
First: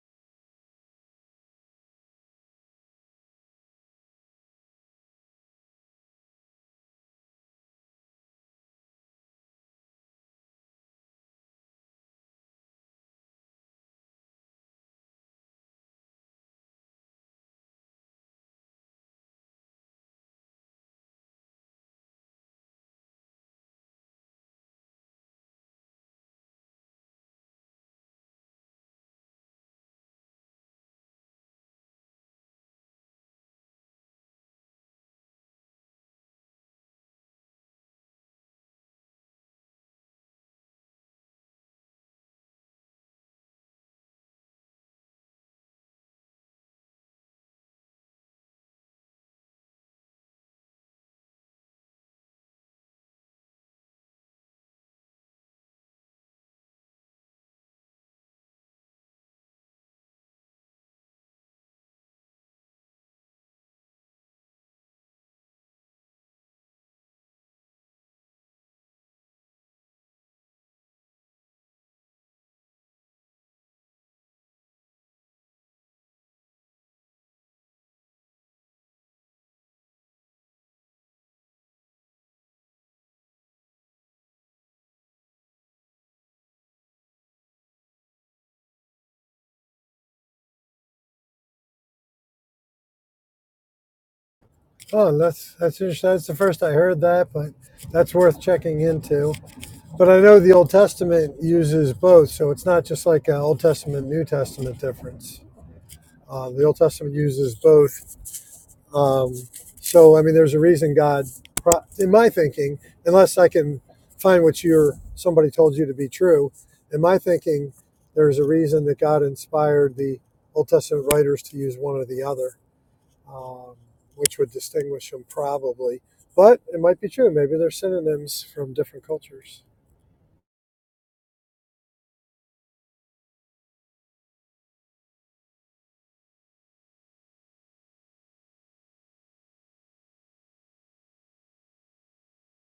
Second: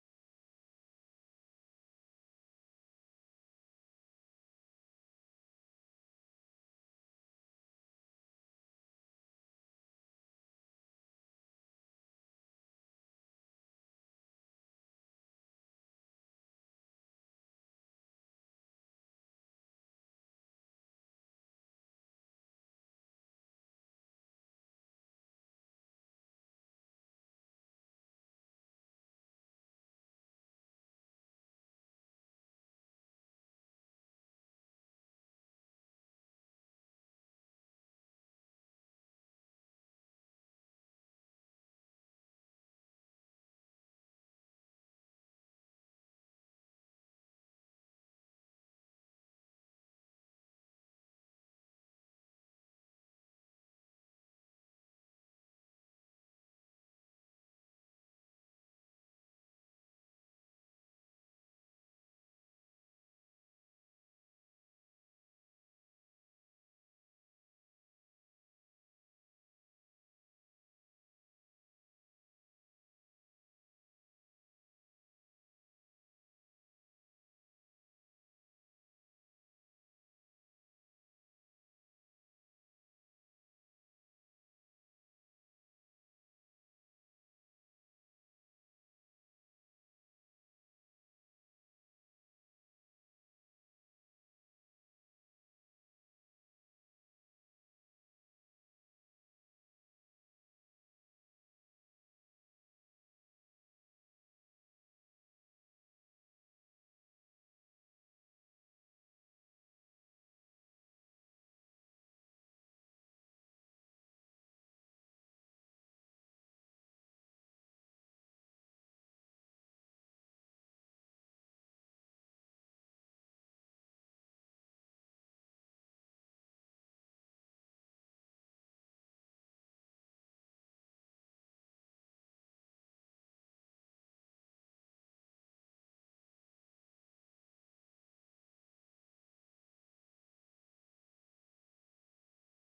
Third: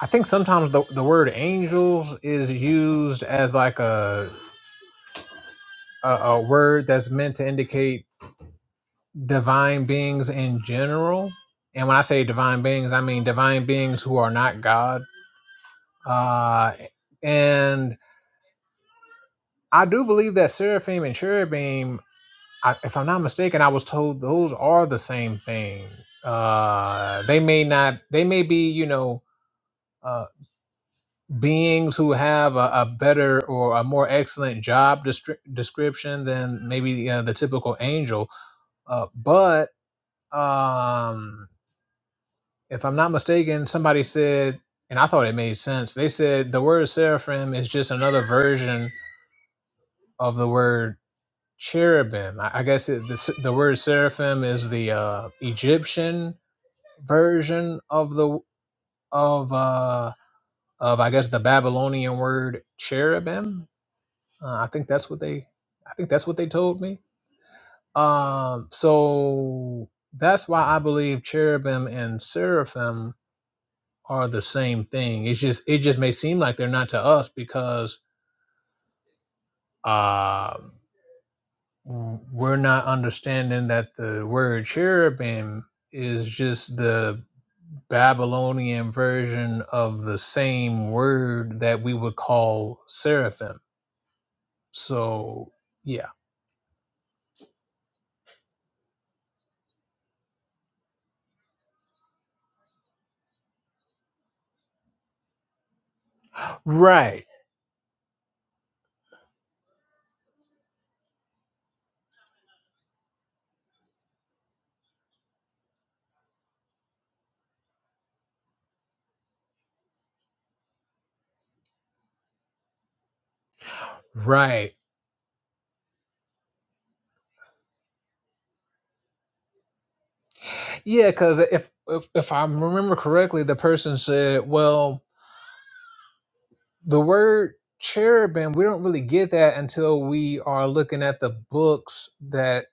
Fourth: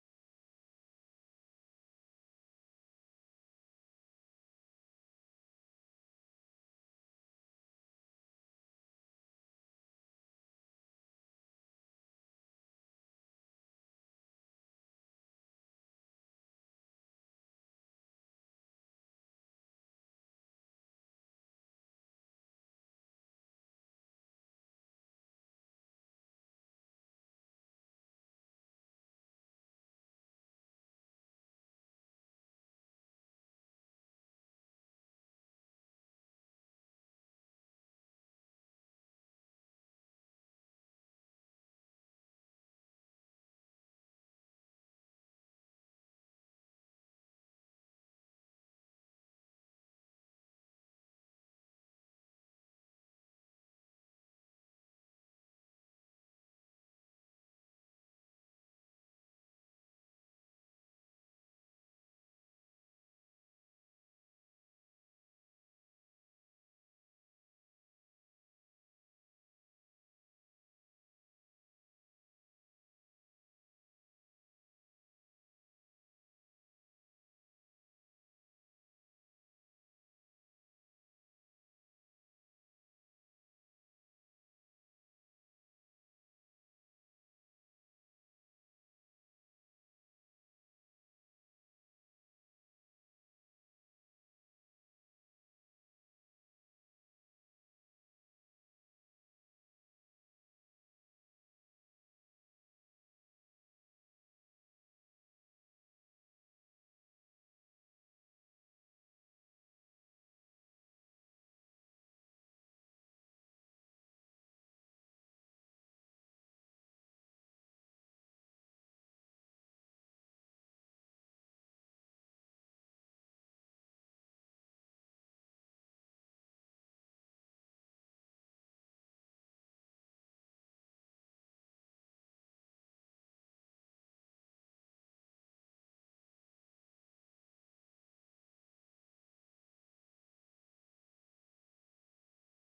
Speaker 2: I think sometimes the, the word angels is used as like a, a a word that's meant to indicate divine beings in general. And when I say divine beings, I mean divine beings who are not God. Uh, and I do believe that seraphim and cherubim, I, if I'm not mistaken, I was told those are the same thing. Uh, they may not. They may be, you know. uh, beings who have a, a better or a more excellent job destri- description than maybe uh, the typical angel. Uh, but um, if I'm not mistaken, somebody said, and I thought it made sense, they said the word seraphim is just another version of the word cherubim. I, I guess it, the, s- the word seraphim is the uh, Egyptian version of the of uh, of I guess the Babylonian word cherubim Uh, I think that's what they I think that's what they told me. Um, so that's why I believe cherubim and seraphim are the same thing. It's just it just may seem like they're not to us because uh, we're not understanding that the word cherubim is just the Babylonian version of the same word that we would call seraphim.
Speaker 3: Oh,
Speaker 2: So
Speaker 3: that's that's
Speaker 2: yeah,
Speaker 3: interesting. That's the first I heard that, but that's worth checking into. But I know the Old Testament uses both, so it's not just like an Old Testament New Testament difference. Uh, the Old Testament
Speaker 2: right,
Speaker 3: uses both. Um, so I mean, there's a reason God, pro- in my thinking, unless I can find what you're somebody told you to be true, in my thinking, there's a reason that God inspired the Old Testament writers to use one or the other um, which would
Speaker 2: right.
Speaker 3: distinguish them probably. But it might be true. Maybe they're synonyms from different cultures.
Speaker 2: Yeah, because if, if if I remember correctly, the person said, "Well, the word cherubim, we don't really get that until we are looking at the books that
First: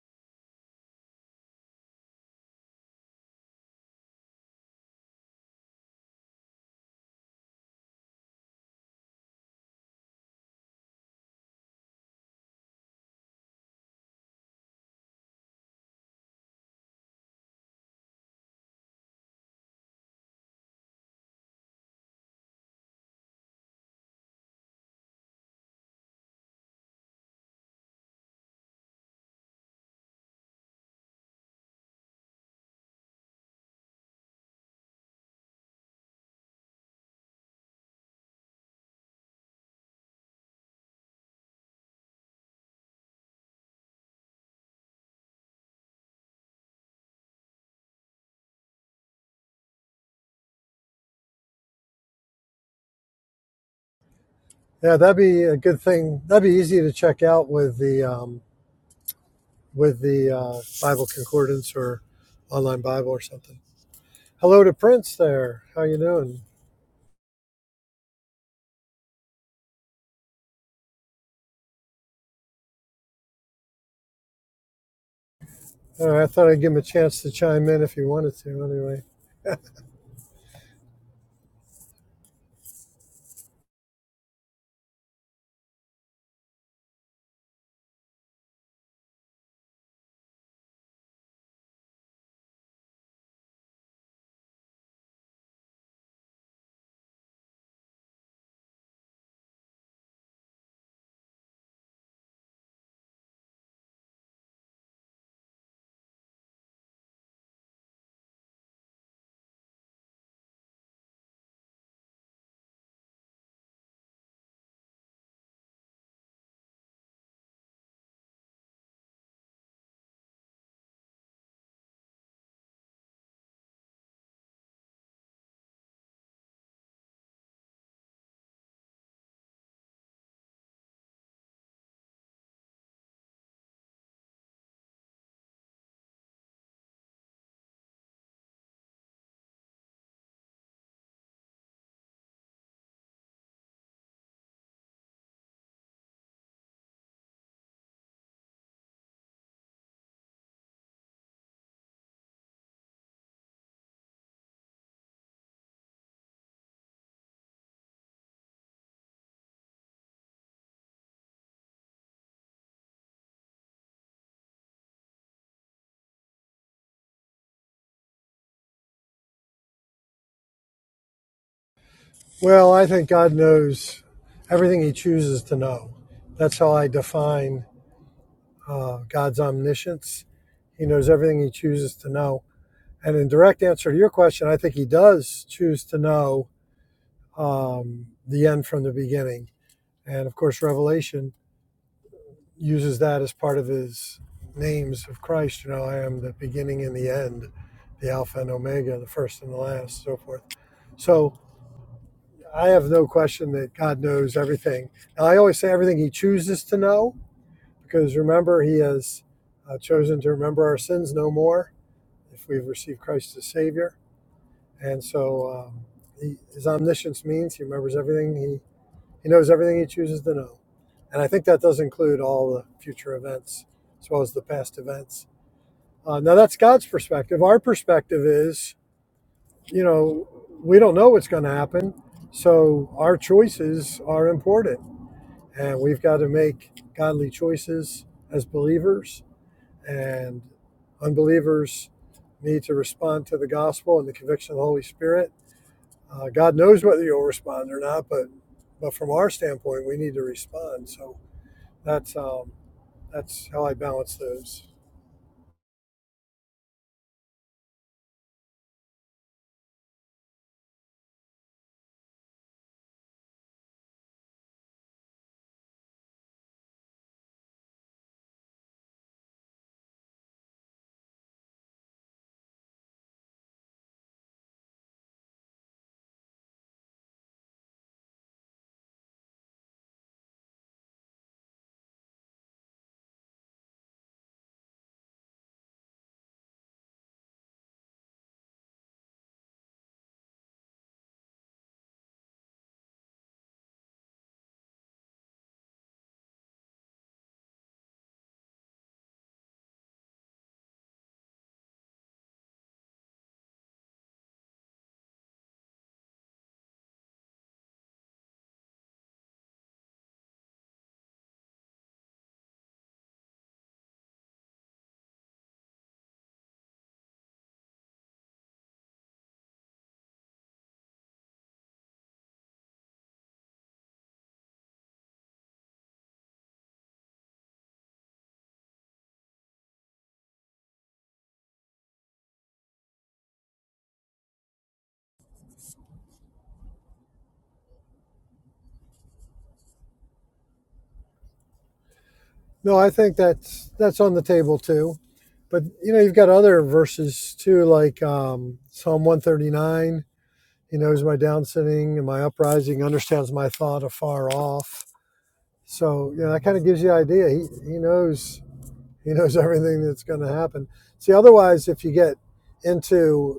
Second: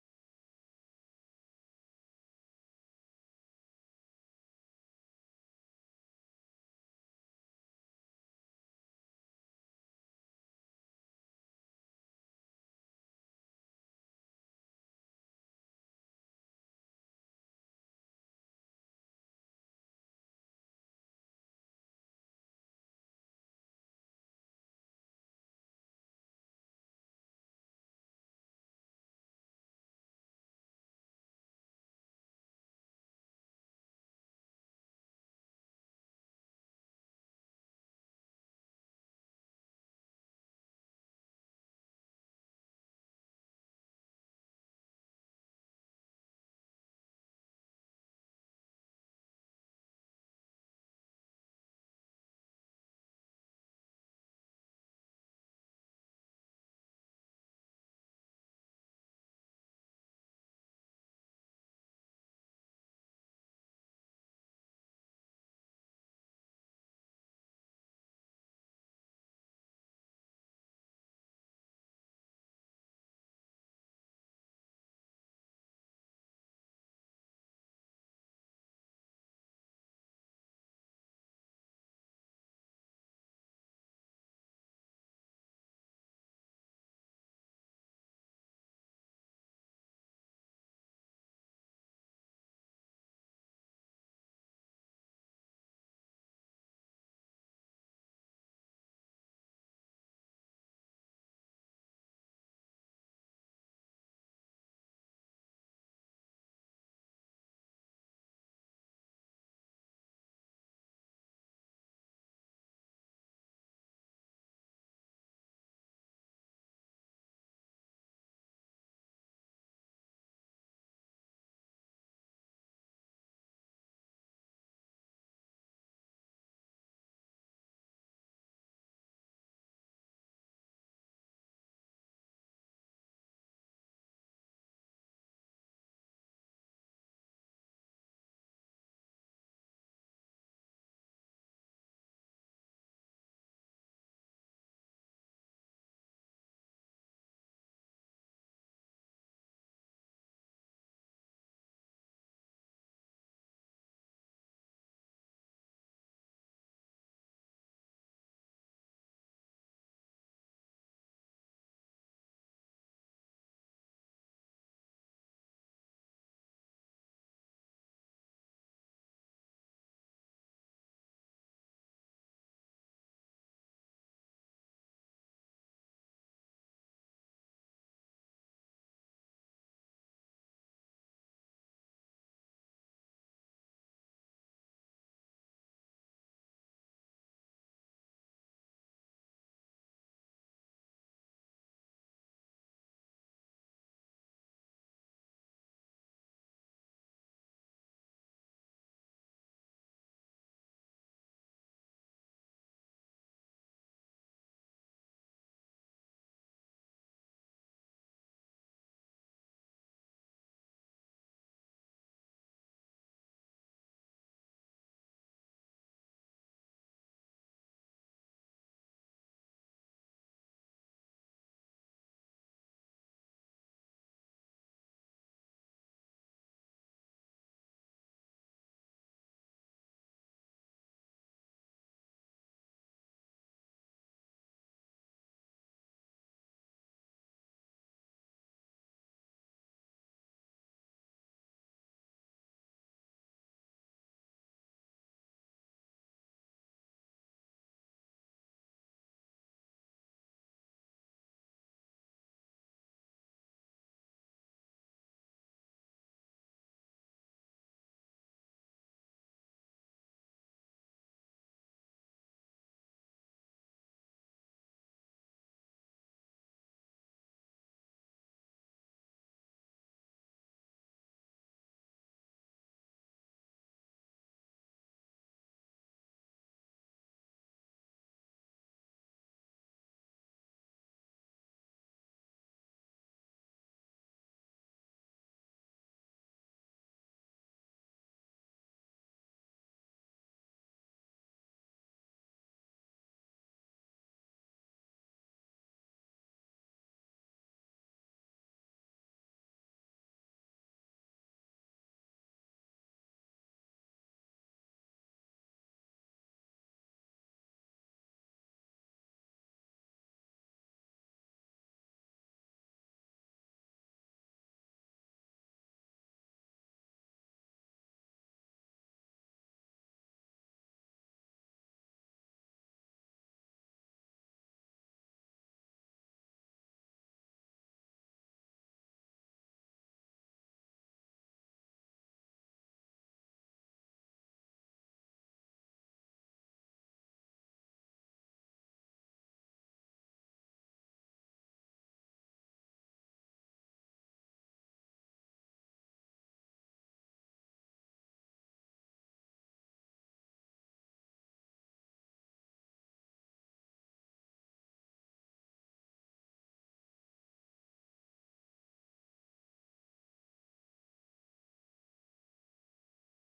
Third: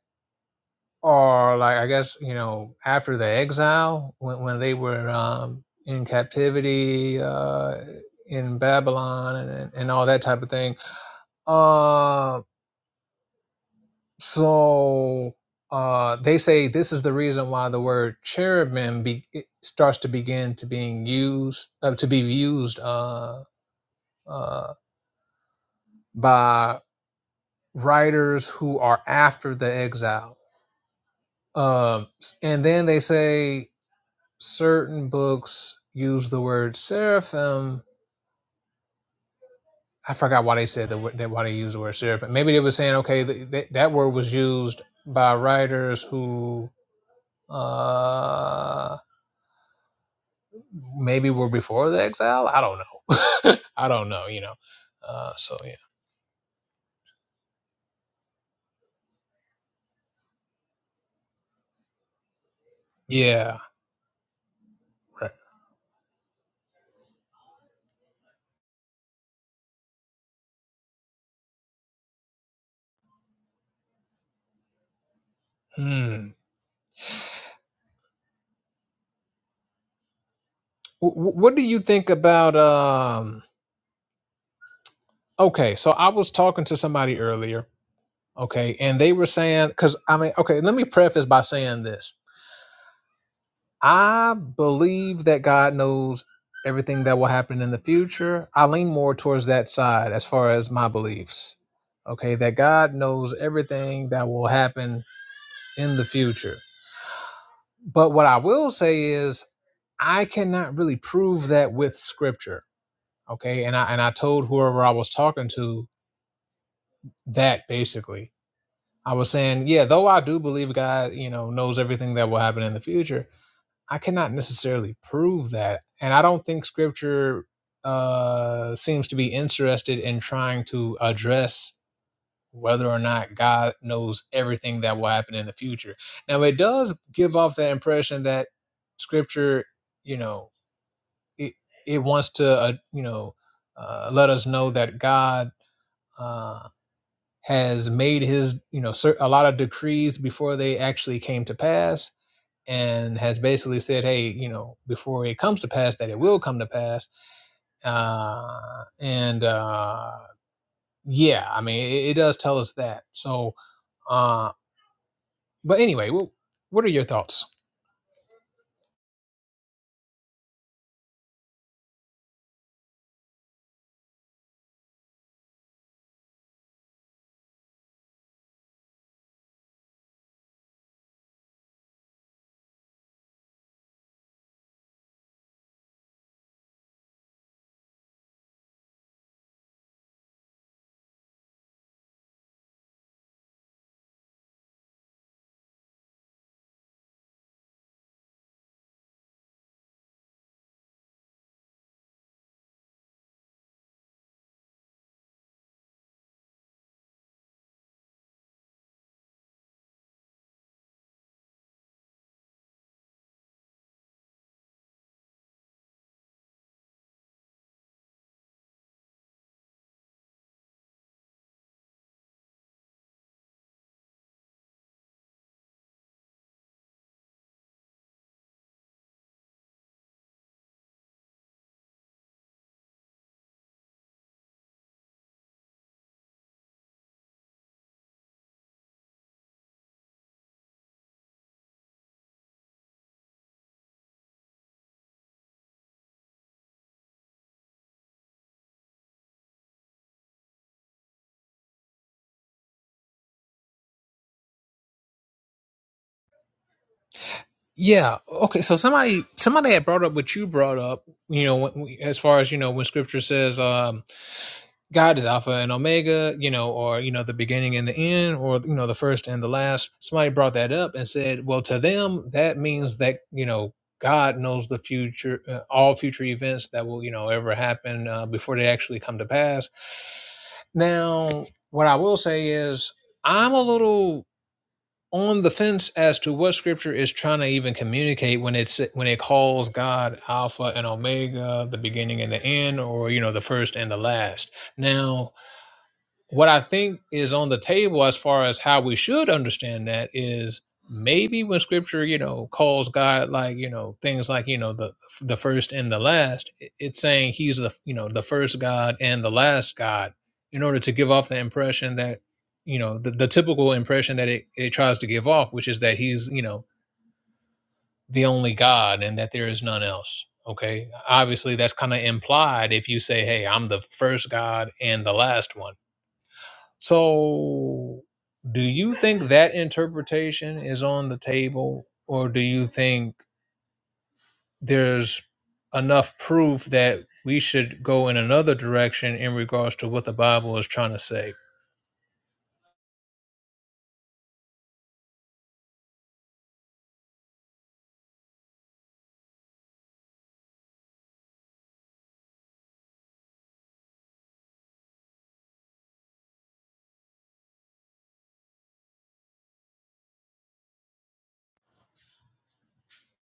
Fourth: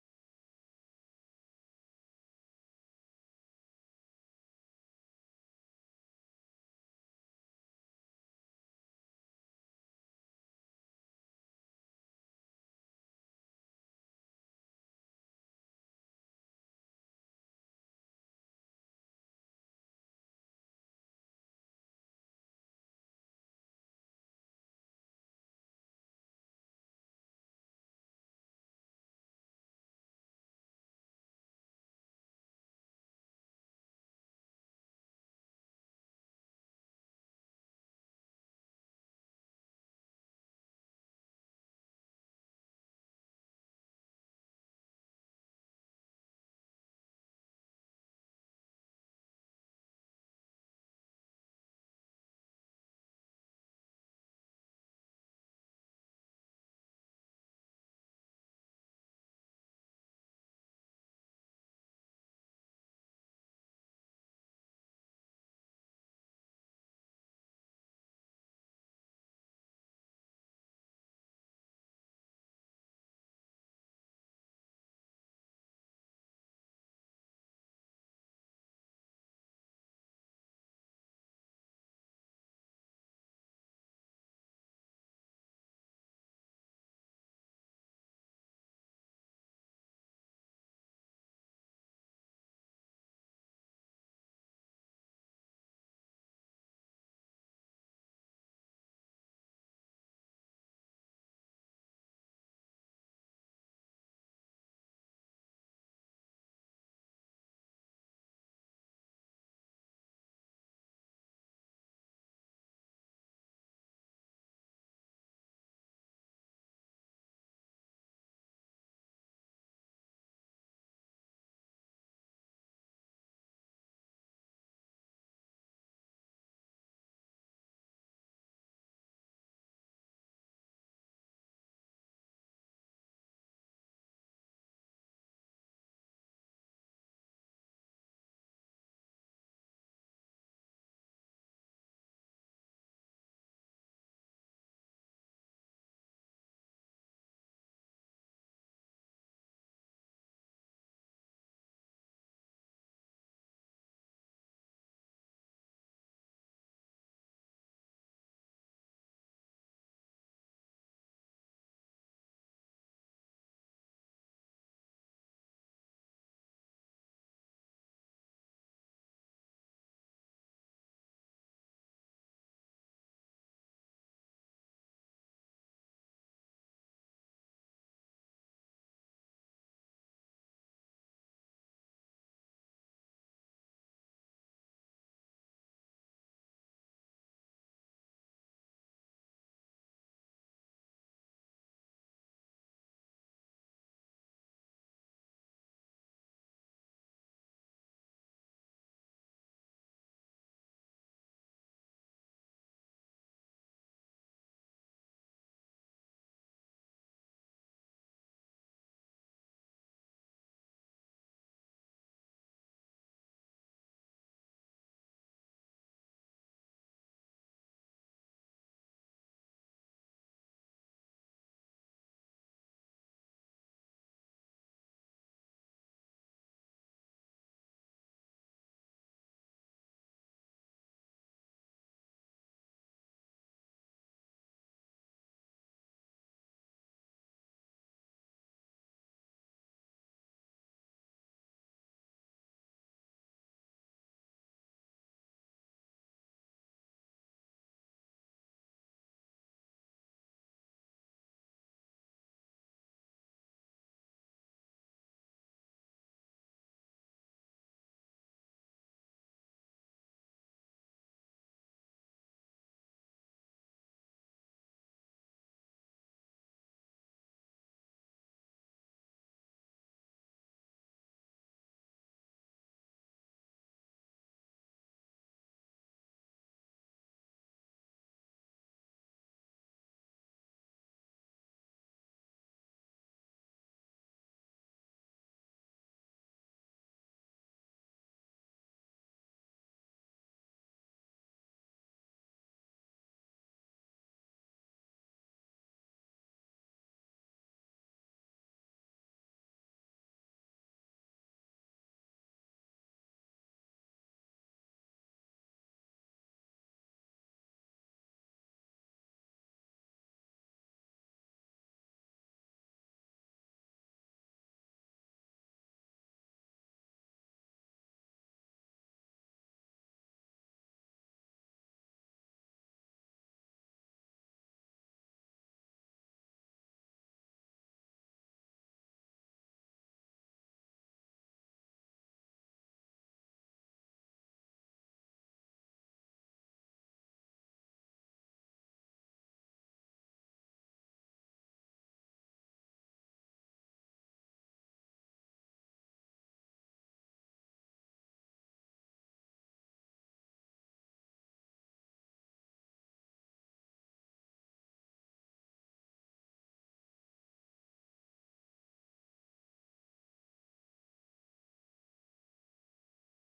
Speaker 2: are like, I guess you know, after the exile when when they were um, in captivity uh, in Babylon and and all that type of thing." Um, So uh, they say this is the reason why the word cherubim be, it starts to begin to being used uh, to be used uh, uh, by writers who are after the exile. Um, and then they say certain books use the word seraphim. I forgot why they said the, that why they used the word seraphim. Maybe they were saying okay, th- th- that word was used by writers who. Uh, maybe were before the exile. I don't know. I don't know. You know.
Speaker 3: Yeah, that'd
Speaker 2: Uh,
Speaker 3: be a
Speaker 2: so yeah,
Speaker 3: good thing. That'd be easy to check out with the um, with the uh, Bible concordance or online Bible or
Speaker 2: yeah.
Speaker 3: something. Hello to Prince
Speaker 2: Right.
Speaker 3: there. How you doing? All right,
Speaker 2: Hmm.
Speaker 3: I thought I'd give him a chance to chime in if he wanted to. Anyway,
Speaker 2: Wh- what do you think about? Um. Okay, so I was talking to somebody earlier. Okay, and they were saying because I mean, okay, let me preface by saying this. I believe that God knows everything that will happen in the future. I lean more towards that side as far as my beliefs. Okay, that God knows everything that will happen in the future But what I will say is, I cannot really prove that with scripture. Okay. And I, and I told whoever I was talking to that basically. I was saying, yeah, though I do believe God, you know, knows everything that will happen in the future, I cannot necessarily prove that. And I don't think scripture uh, seems to be interested in trying to address whether or not God knows everything that will happen in the future. Now, it does give off that impression that scripture, you know, it, it wants to uh, you know uh, let us know that God uh, has made His you know cer- a lot of decrees before they actually came to pass, and has basically said, hey, you know, before it comes to pass, that it will come to pass. Uh, and uh, yeah, I mean, it, it does tell us that. So uh, But anyway, well, what are your thoughts?
Speaker 3: well, I think God knows everything He chooses to know. That's how I define uh, God's omniscience. He knows everything He chooses to know And in direct answer to your question, I think he does choose to know um, the end from the beginning. And of course, Revelation uses that as part of his names of Christ. You know, I am the beginning and the end, the Alpha and Omega, the first and the last, so forth. So I have no question that God knows everything. Now, I always say everything he chooses to know, because remember, he has uh, chosen to remember our sins no more if we've received Christ as Savior. And so um, he, his omniscience means he remembers everything. He, he knows everything he chooses to know. And I think that does include all the future events as well as the past events. Uh, now, that's God's perspective. Our perspective is, you know, we don't know what's going to happen. So our choices are important. And we've got to make godly choices as believers. And unbelievers need to respond to the gospel and the conviction of the Holy Spirit uh, God knows whether you'll respond or not, but but from our standpoint, we need to respond. So that's um, that's how I balance those.
Speaker 2: Yeah. Okay. So somebody somebody had brought up what you brought up. You know, when, as far as you know, when Scripture says, um, God is Alpha and Omega, you know, or, you know, the beginning and the end, or, you know, the first and the last. Somebody brought that up and said, well, to them, that means that, you know, God knows the future, uh, all future events that will, you know, ever happen uh, before they actually come to pass. Now, what I will say is, I'm a little on the fence as to what scripture is trying to even communicate when it's when it calls God alpha and omega the beginning and the end or you know the first and the last now what I think is on the table as far as how we should understand that is maybe when scripture, you know, calls God like, you know, things like, you know, the the first and the last, it- it's saying he's the, you know, the first God and the last God in order to give off the impression that, you know, the, the typical impression that it, it tries to give off, which is that he's, you know, the only God and that there is none else. Okay. Obviously that's kind of implied if you say, Hey, I'm the first God and the last one so, do you think that interpretation is on the table, or do you think there's enough proof that we should go in another direction in regards to what the Bible is trying to say?
Speaker 3: No, I think that's that's on the table too. But you know, you've got other verses too, like um, Psalm one thirty nine. He knows my down sitting and my uprising, understands my thought afar off. So you know, that kind of gives you an idea. He he knows he knows everything that's going to happen. See, otherwise, if you get into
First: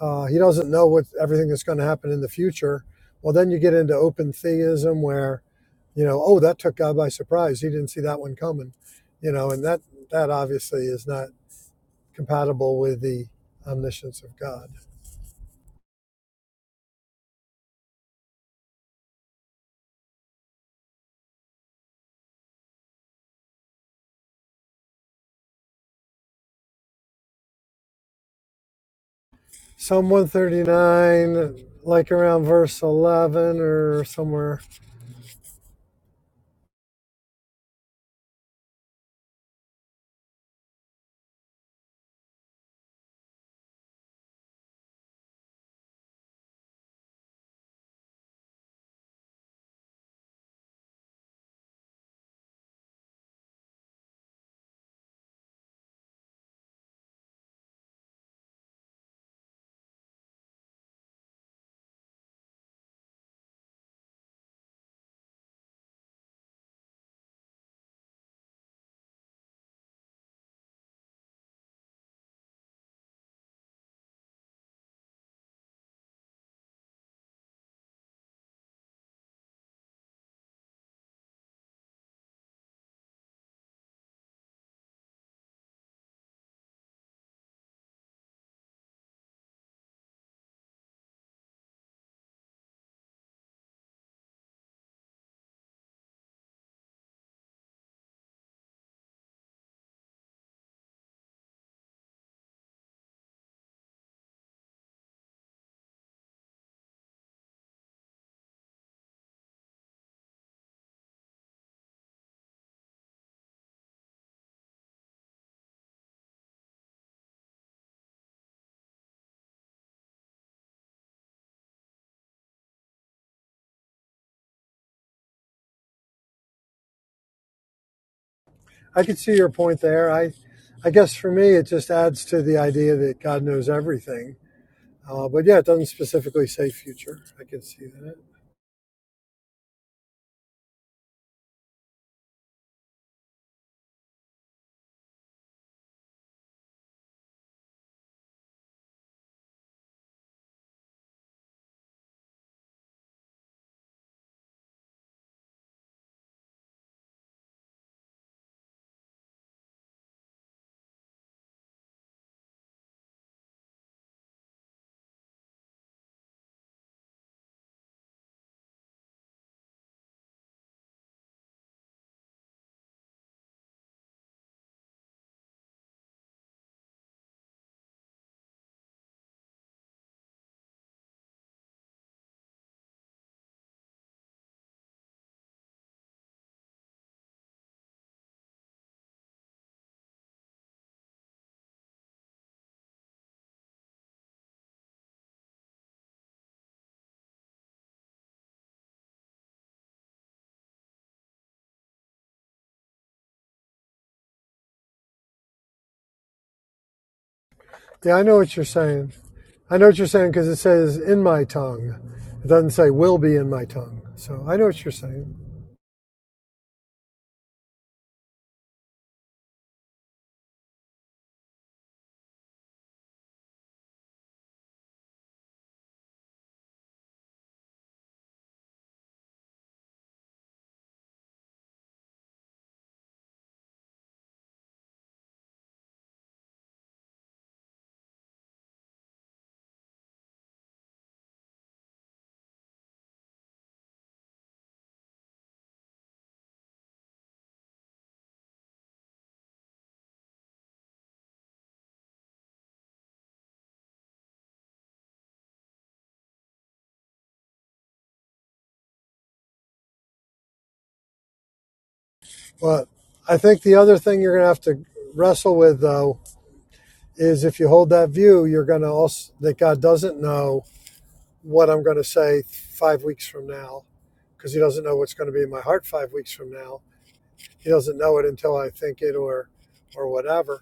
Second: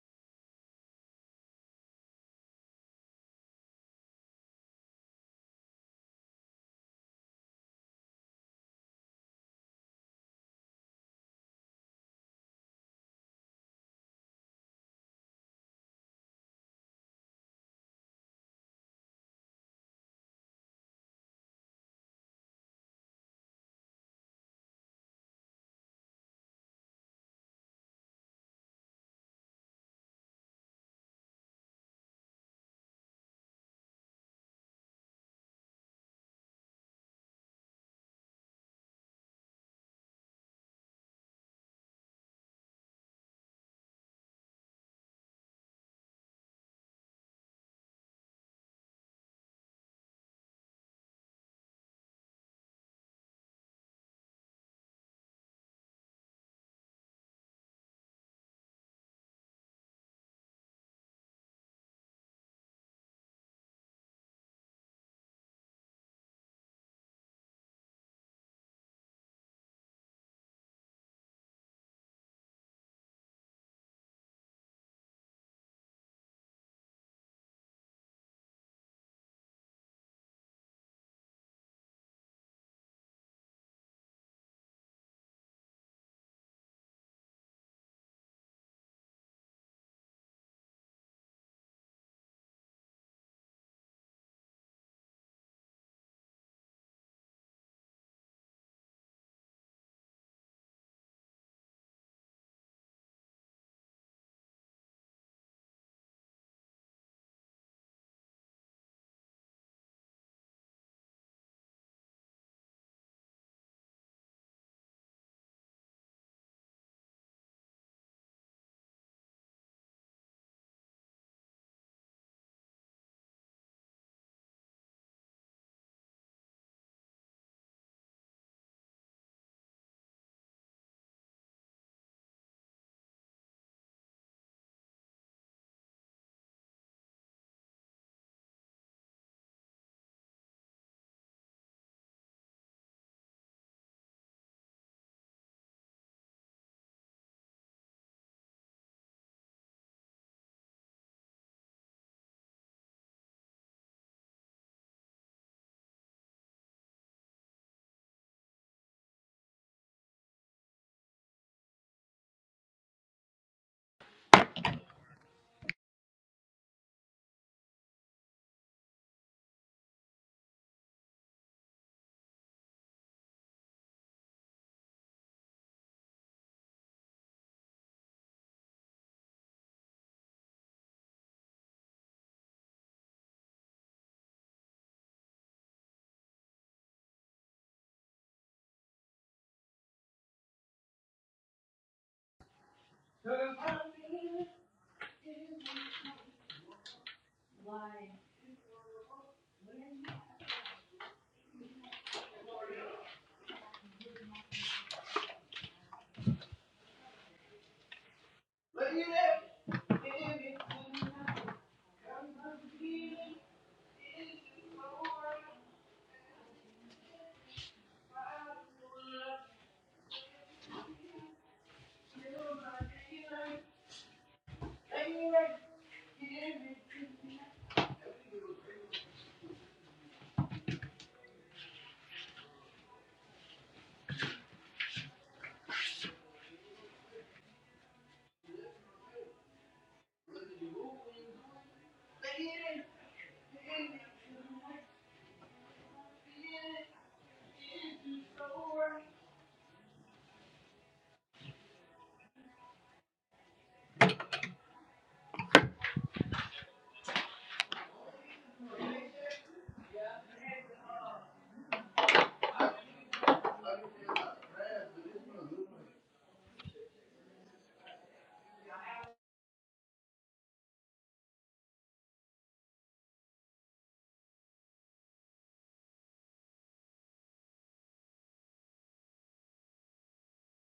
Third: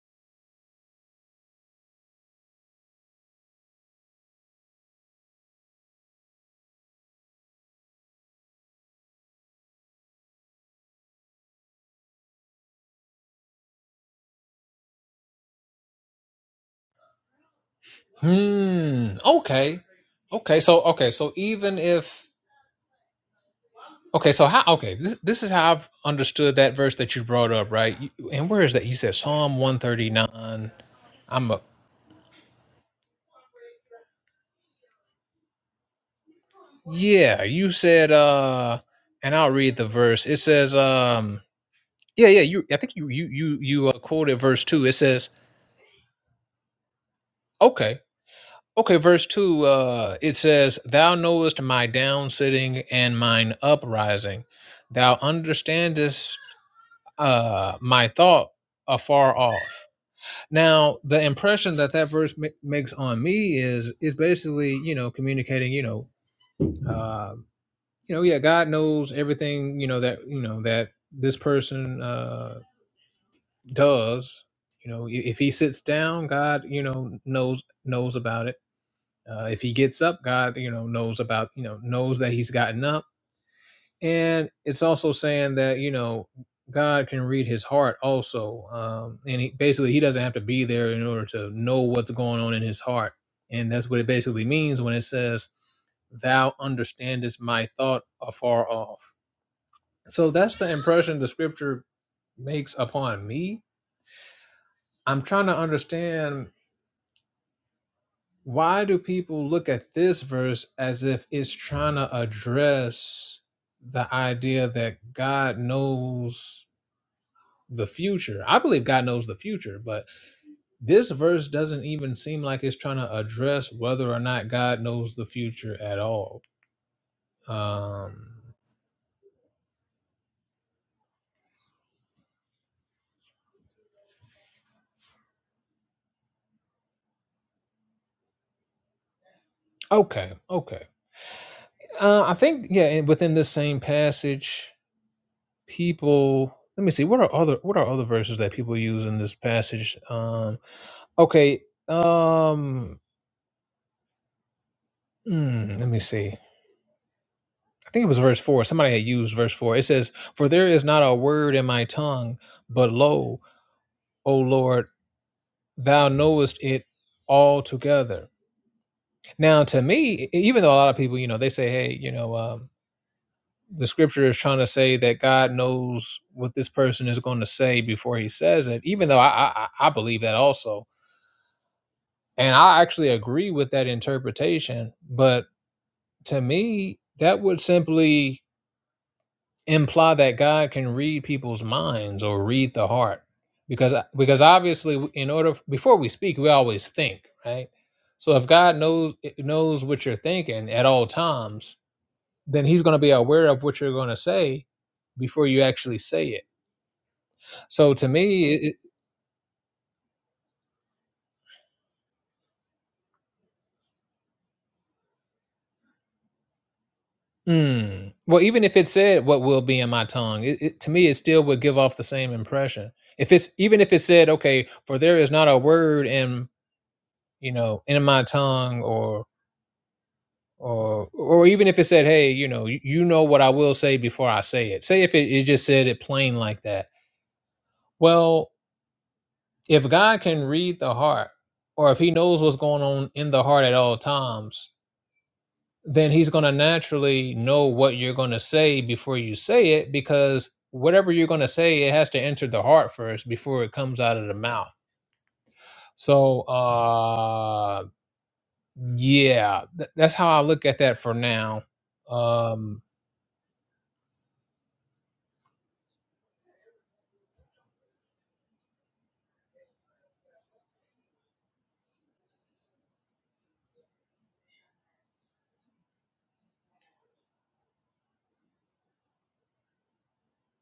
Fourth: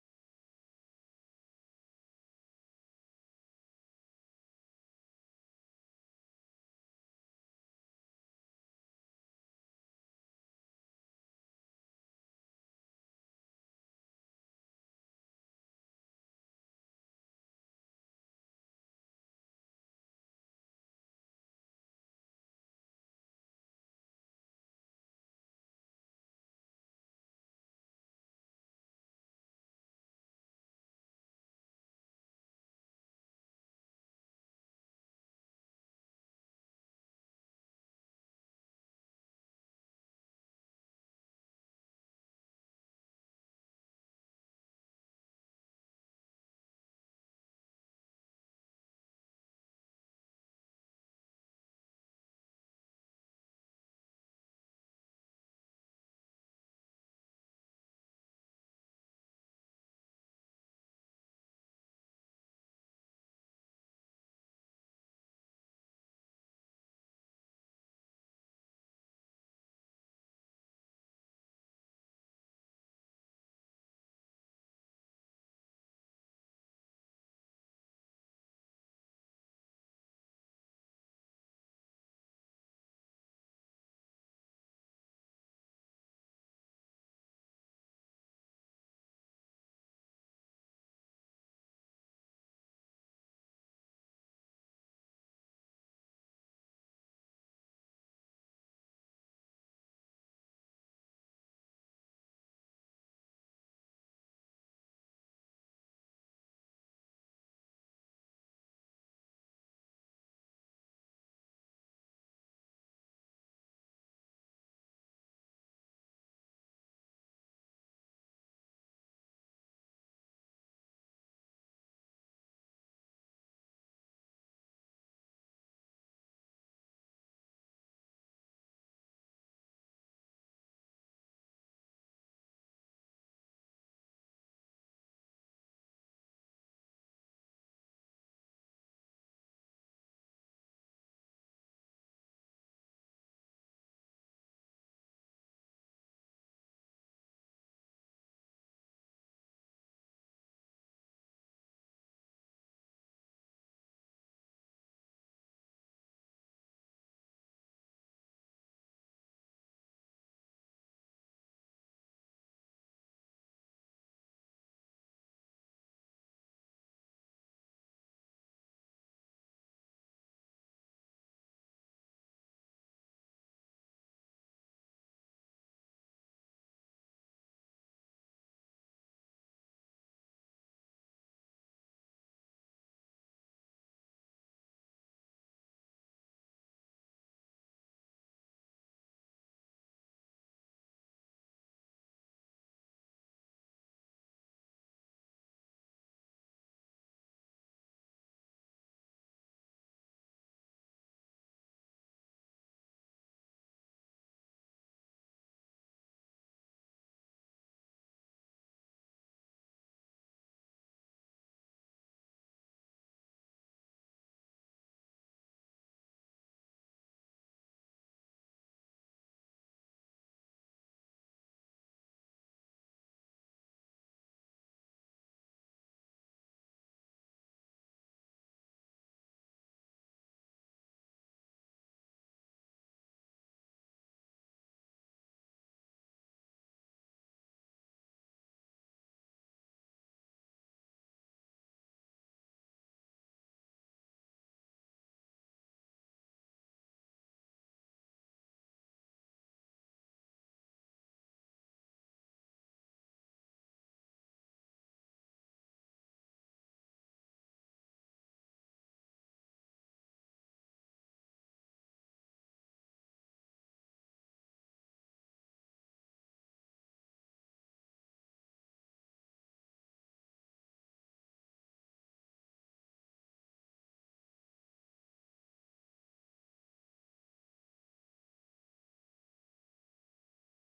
Speaker 3: uh, he doesn't know what everything that's going to happen in the future. Well, then you get into open theism where, you know, oh, that took God by surprise. He didn't see that one coming, you know, and that that obviously is not compatible with the omniscience of God.
Speaker 2: Hmm. Okay. Okay. So okay. So even if okay. So how? Okay. This this is how I've understood that verse that you brought up, right? You- And where is that? You said Psalm one
Speaker 3: Psalm
Speaker 2: thirty nine. I'm a
Speaker 3: 139, like around verse 11 or somewhere.
Speaker 2: yeah. You said uh, and I'll read the verse. It says um. Yeah, yeah. You. I think you you you you uh, quoted verse two. It says okay. Okay, verse 2, uh, it says, Thou knowest my down sitting and mine uprising. Thou understandest uh, my thought afar off. Now, the impression that that verse ma- makes on me is is basically, you know, communicating, you know, uh, you know, yeah, God knows everything, you know, that you know that this person uh, does. You know, i- if he sits down, God, you know, knows knows about it. Uh, if he gets up, God, you know, knows about, you know, knows that he's gotten up and it's also saying that you know god can read his heart also um and he basically he doesn't have to be there in order to know what's going on in his heart and that's what it basically means when it says thou understandest my thought afar off so that's the impression the scripture makes upon me i'm trying to understand why do people look at this verse as if it's trying to address the idea that god knows the future. I believe God knows the future, but this verse doesn't even seem like it's trying to address whether or not God knows the future at all. Um,
Speaker 3: I could see your point there. I, I guess for me, it just adds to the idea that God knows everything. Uh, but yeah, it doesn't specifically say future. I could see that.
Speaker 2: okay, okay. Uh, I think yeah, and within this same passage, people. Let me see. What are other What are other verses that people use in this passage? Um, okay. Um, mm, let me see. I think it was verse four. Somebody had used verse four. It says, "For there is not a word in my tongue, but lo." O Lord, thou knowest it altogether. Now, to me, e- e, even though a lot of people, you know, they say, hey, you know, um, the scripture is trying to say that God knows what this person is going to say before he says it, even though I, I, I I believe that also. And I actually agree with that interpretation. But to me, that would simply imply that God can read people's minds or read the heart because uh, because obviously in order before we speak we always think right so if God knows eh, knows what you're thinking at all times then he's going to be aware of what you're going to say before you actually say it so to
Speaker 3: Yeah, I know
Speaker 2: me
Speaker 3: what
Speaker 2: it,
Speaker 3: you're
Speaker 2: it-
Speaker 3: saying. I know what you're saying because it says in my tongue. It doesn't say will be in my tongue. So I know what you're saying.
Speaker 2: mm, well even if it said what will be in my tongue it, it, to me it still would give off the same impression if it's even if it said okay for there is not a word in you know in my tongue or or or even if it said, "Hey, you know, you know what I will say before I say it." Say if it, it just said it plain like that. Well, if God can read the heart, or if He knows what's going on in the heart at all times, then He's going to naturally know what you're going to say before you say it, because whatever you're going to say, it has to enter the heart first before it comes out of the mouth. So, uh, yeah, th- that's how I look at that for now. Um,
Speaker 3: But I think the other thing you're going to have to wrestle with, though, is if you hold that view, you're going to also, that God doesn't know what I'm going to say five weeks from now because he doesn't know what's going to be in my heart five weeks from now. He doesn't know it until I think it or, or whatever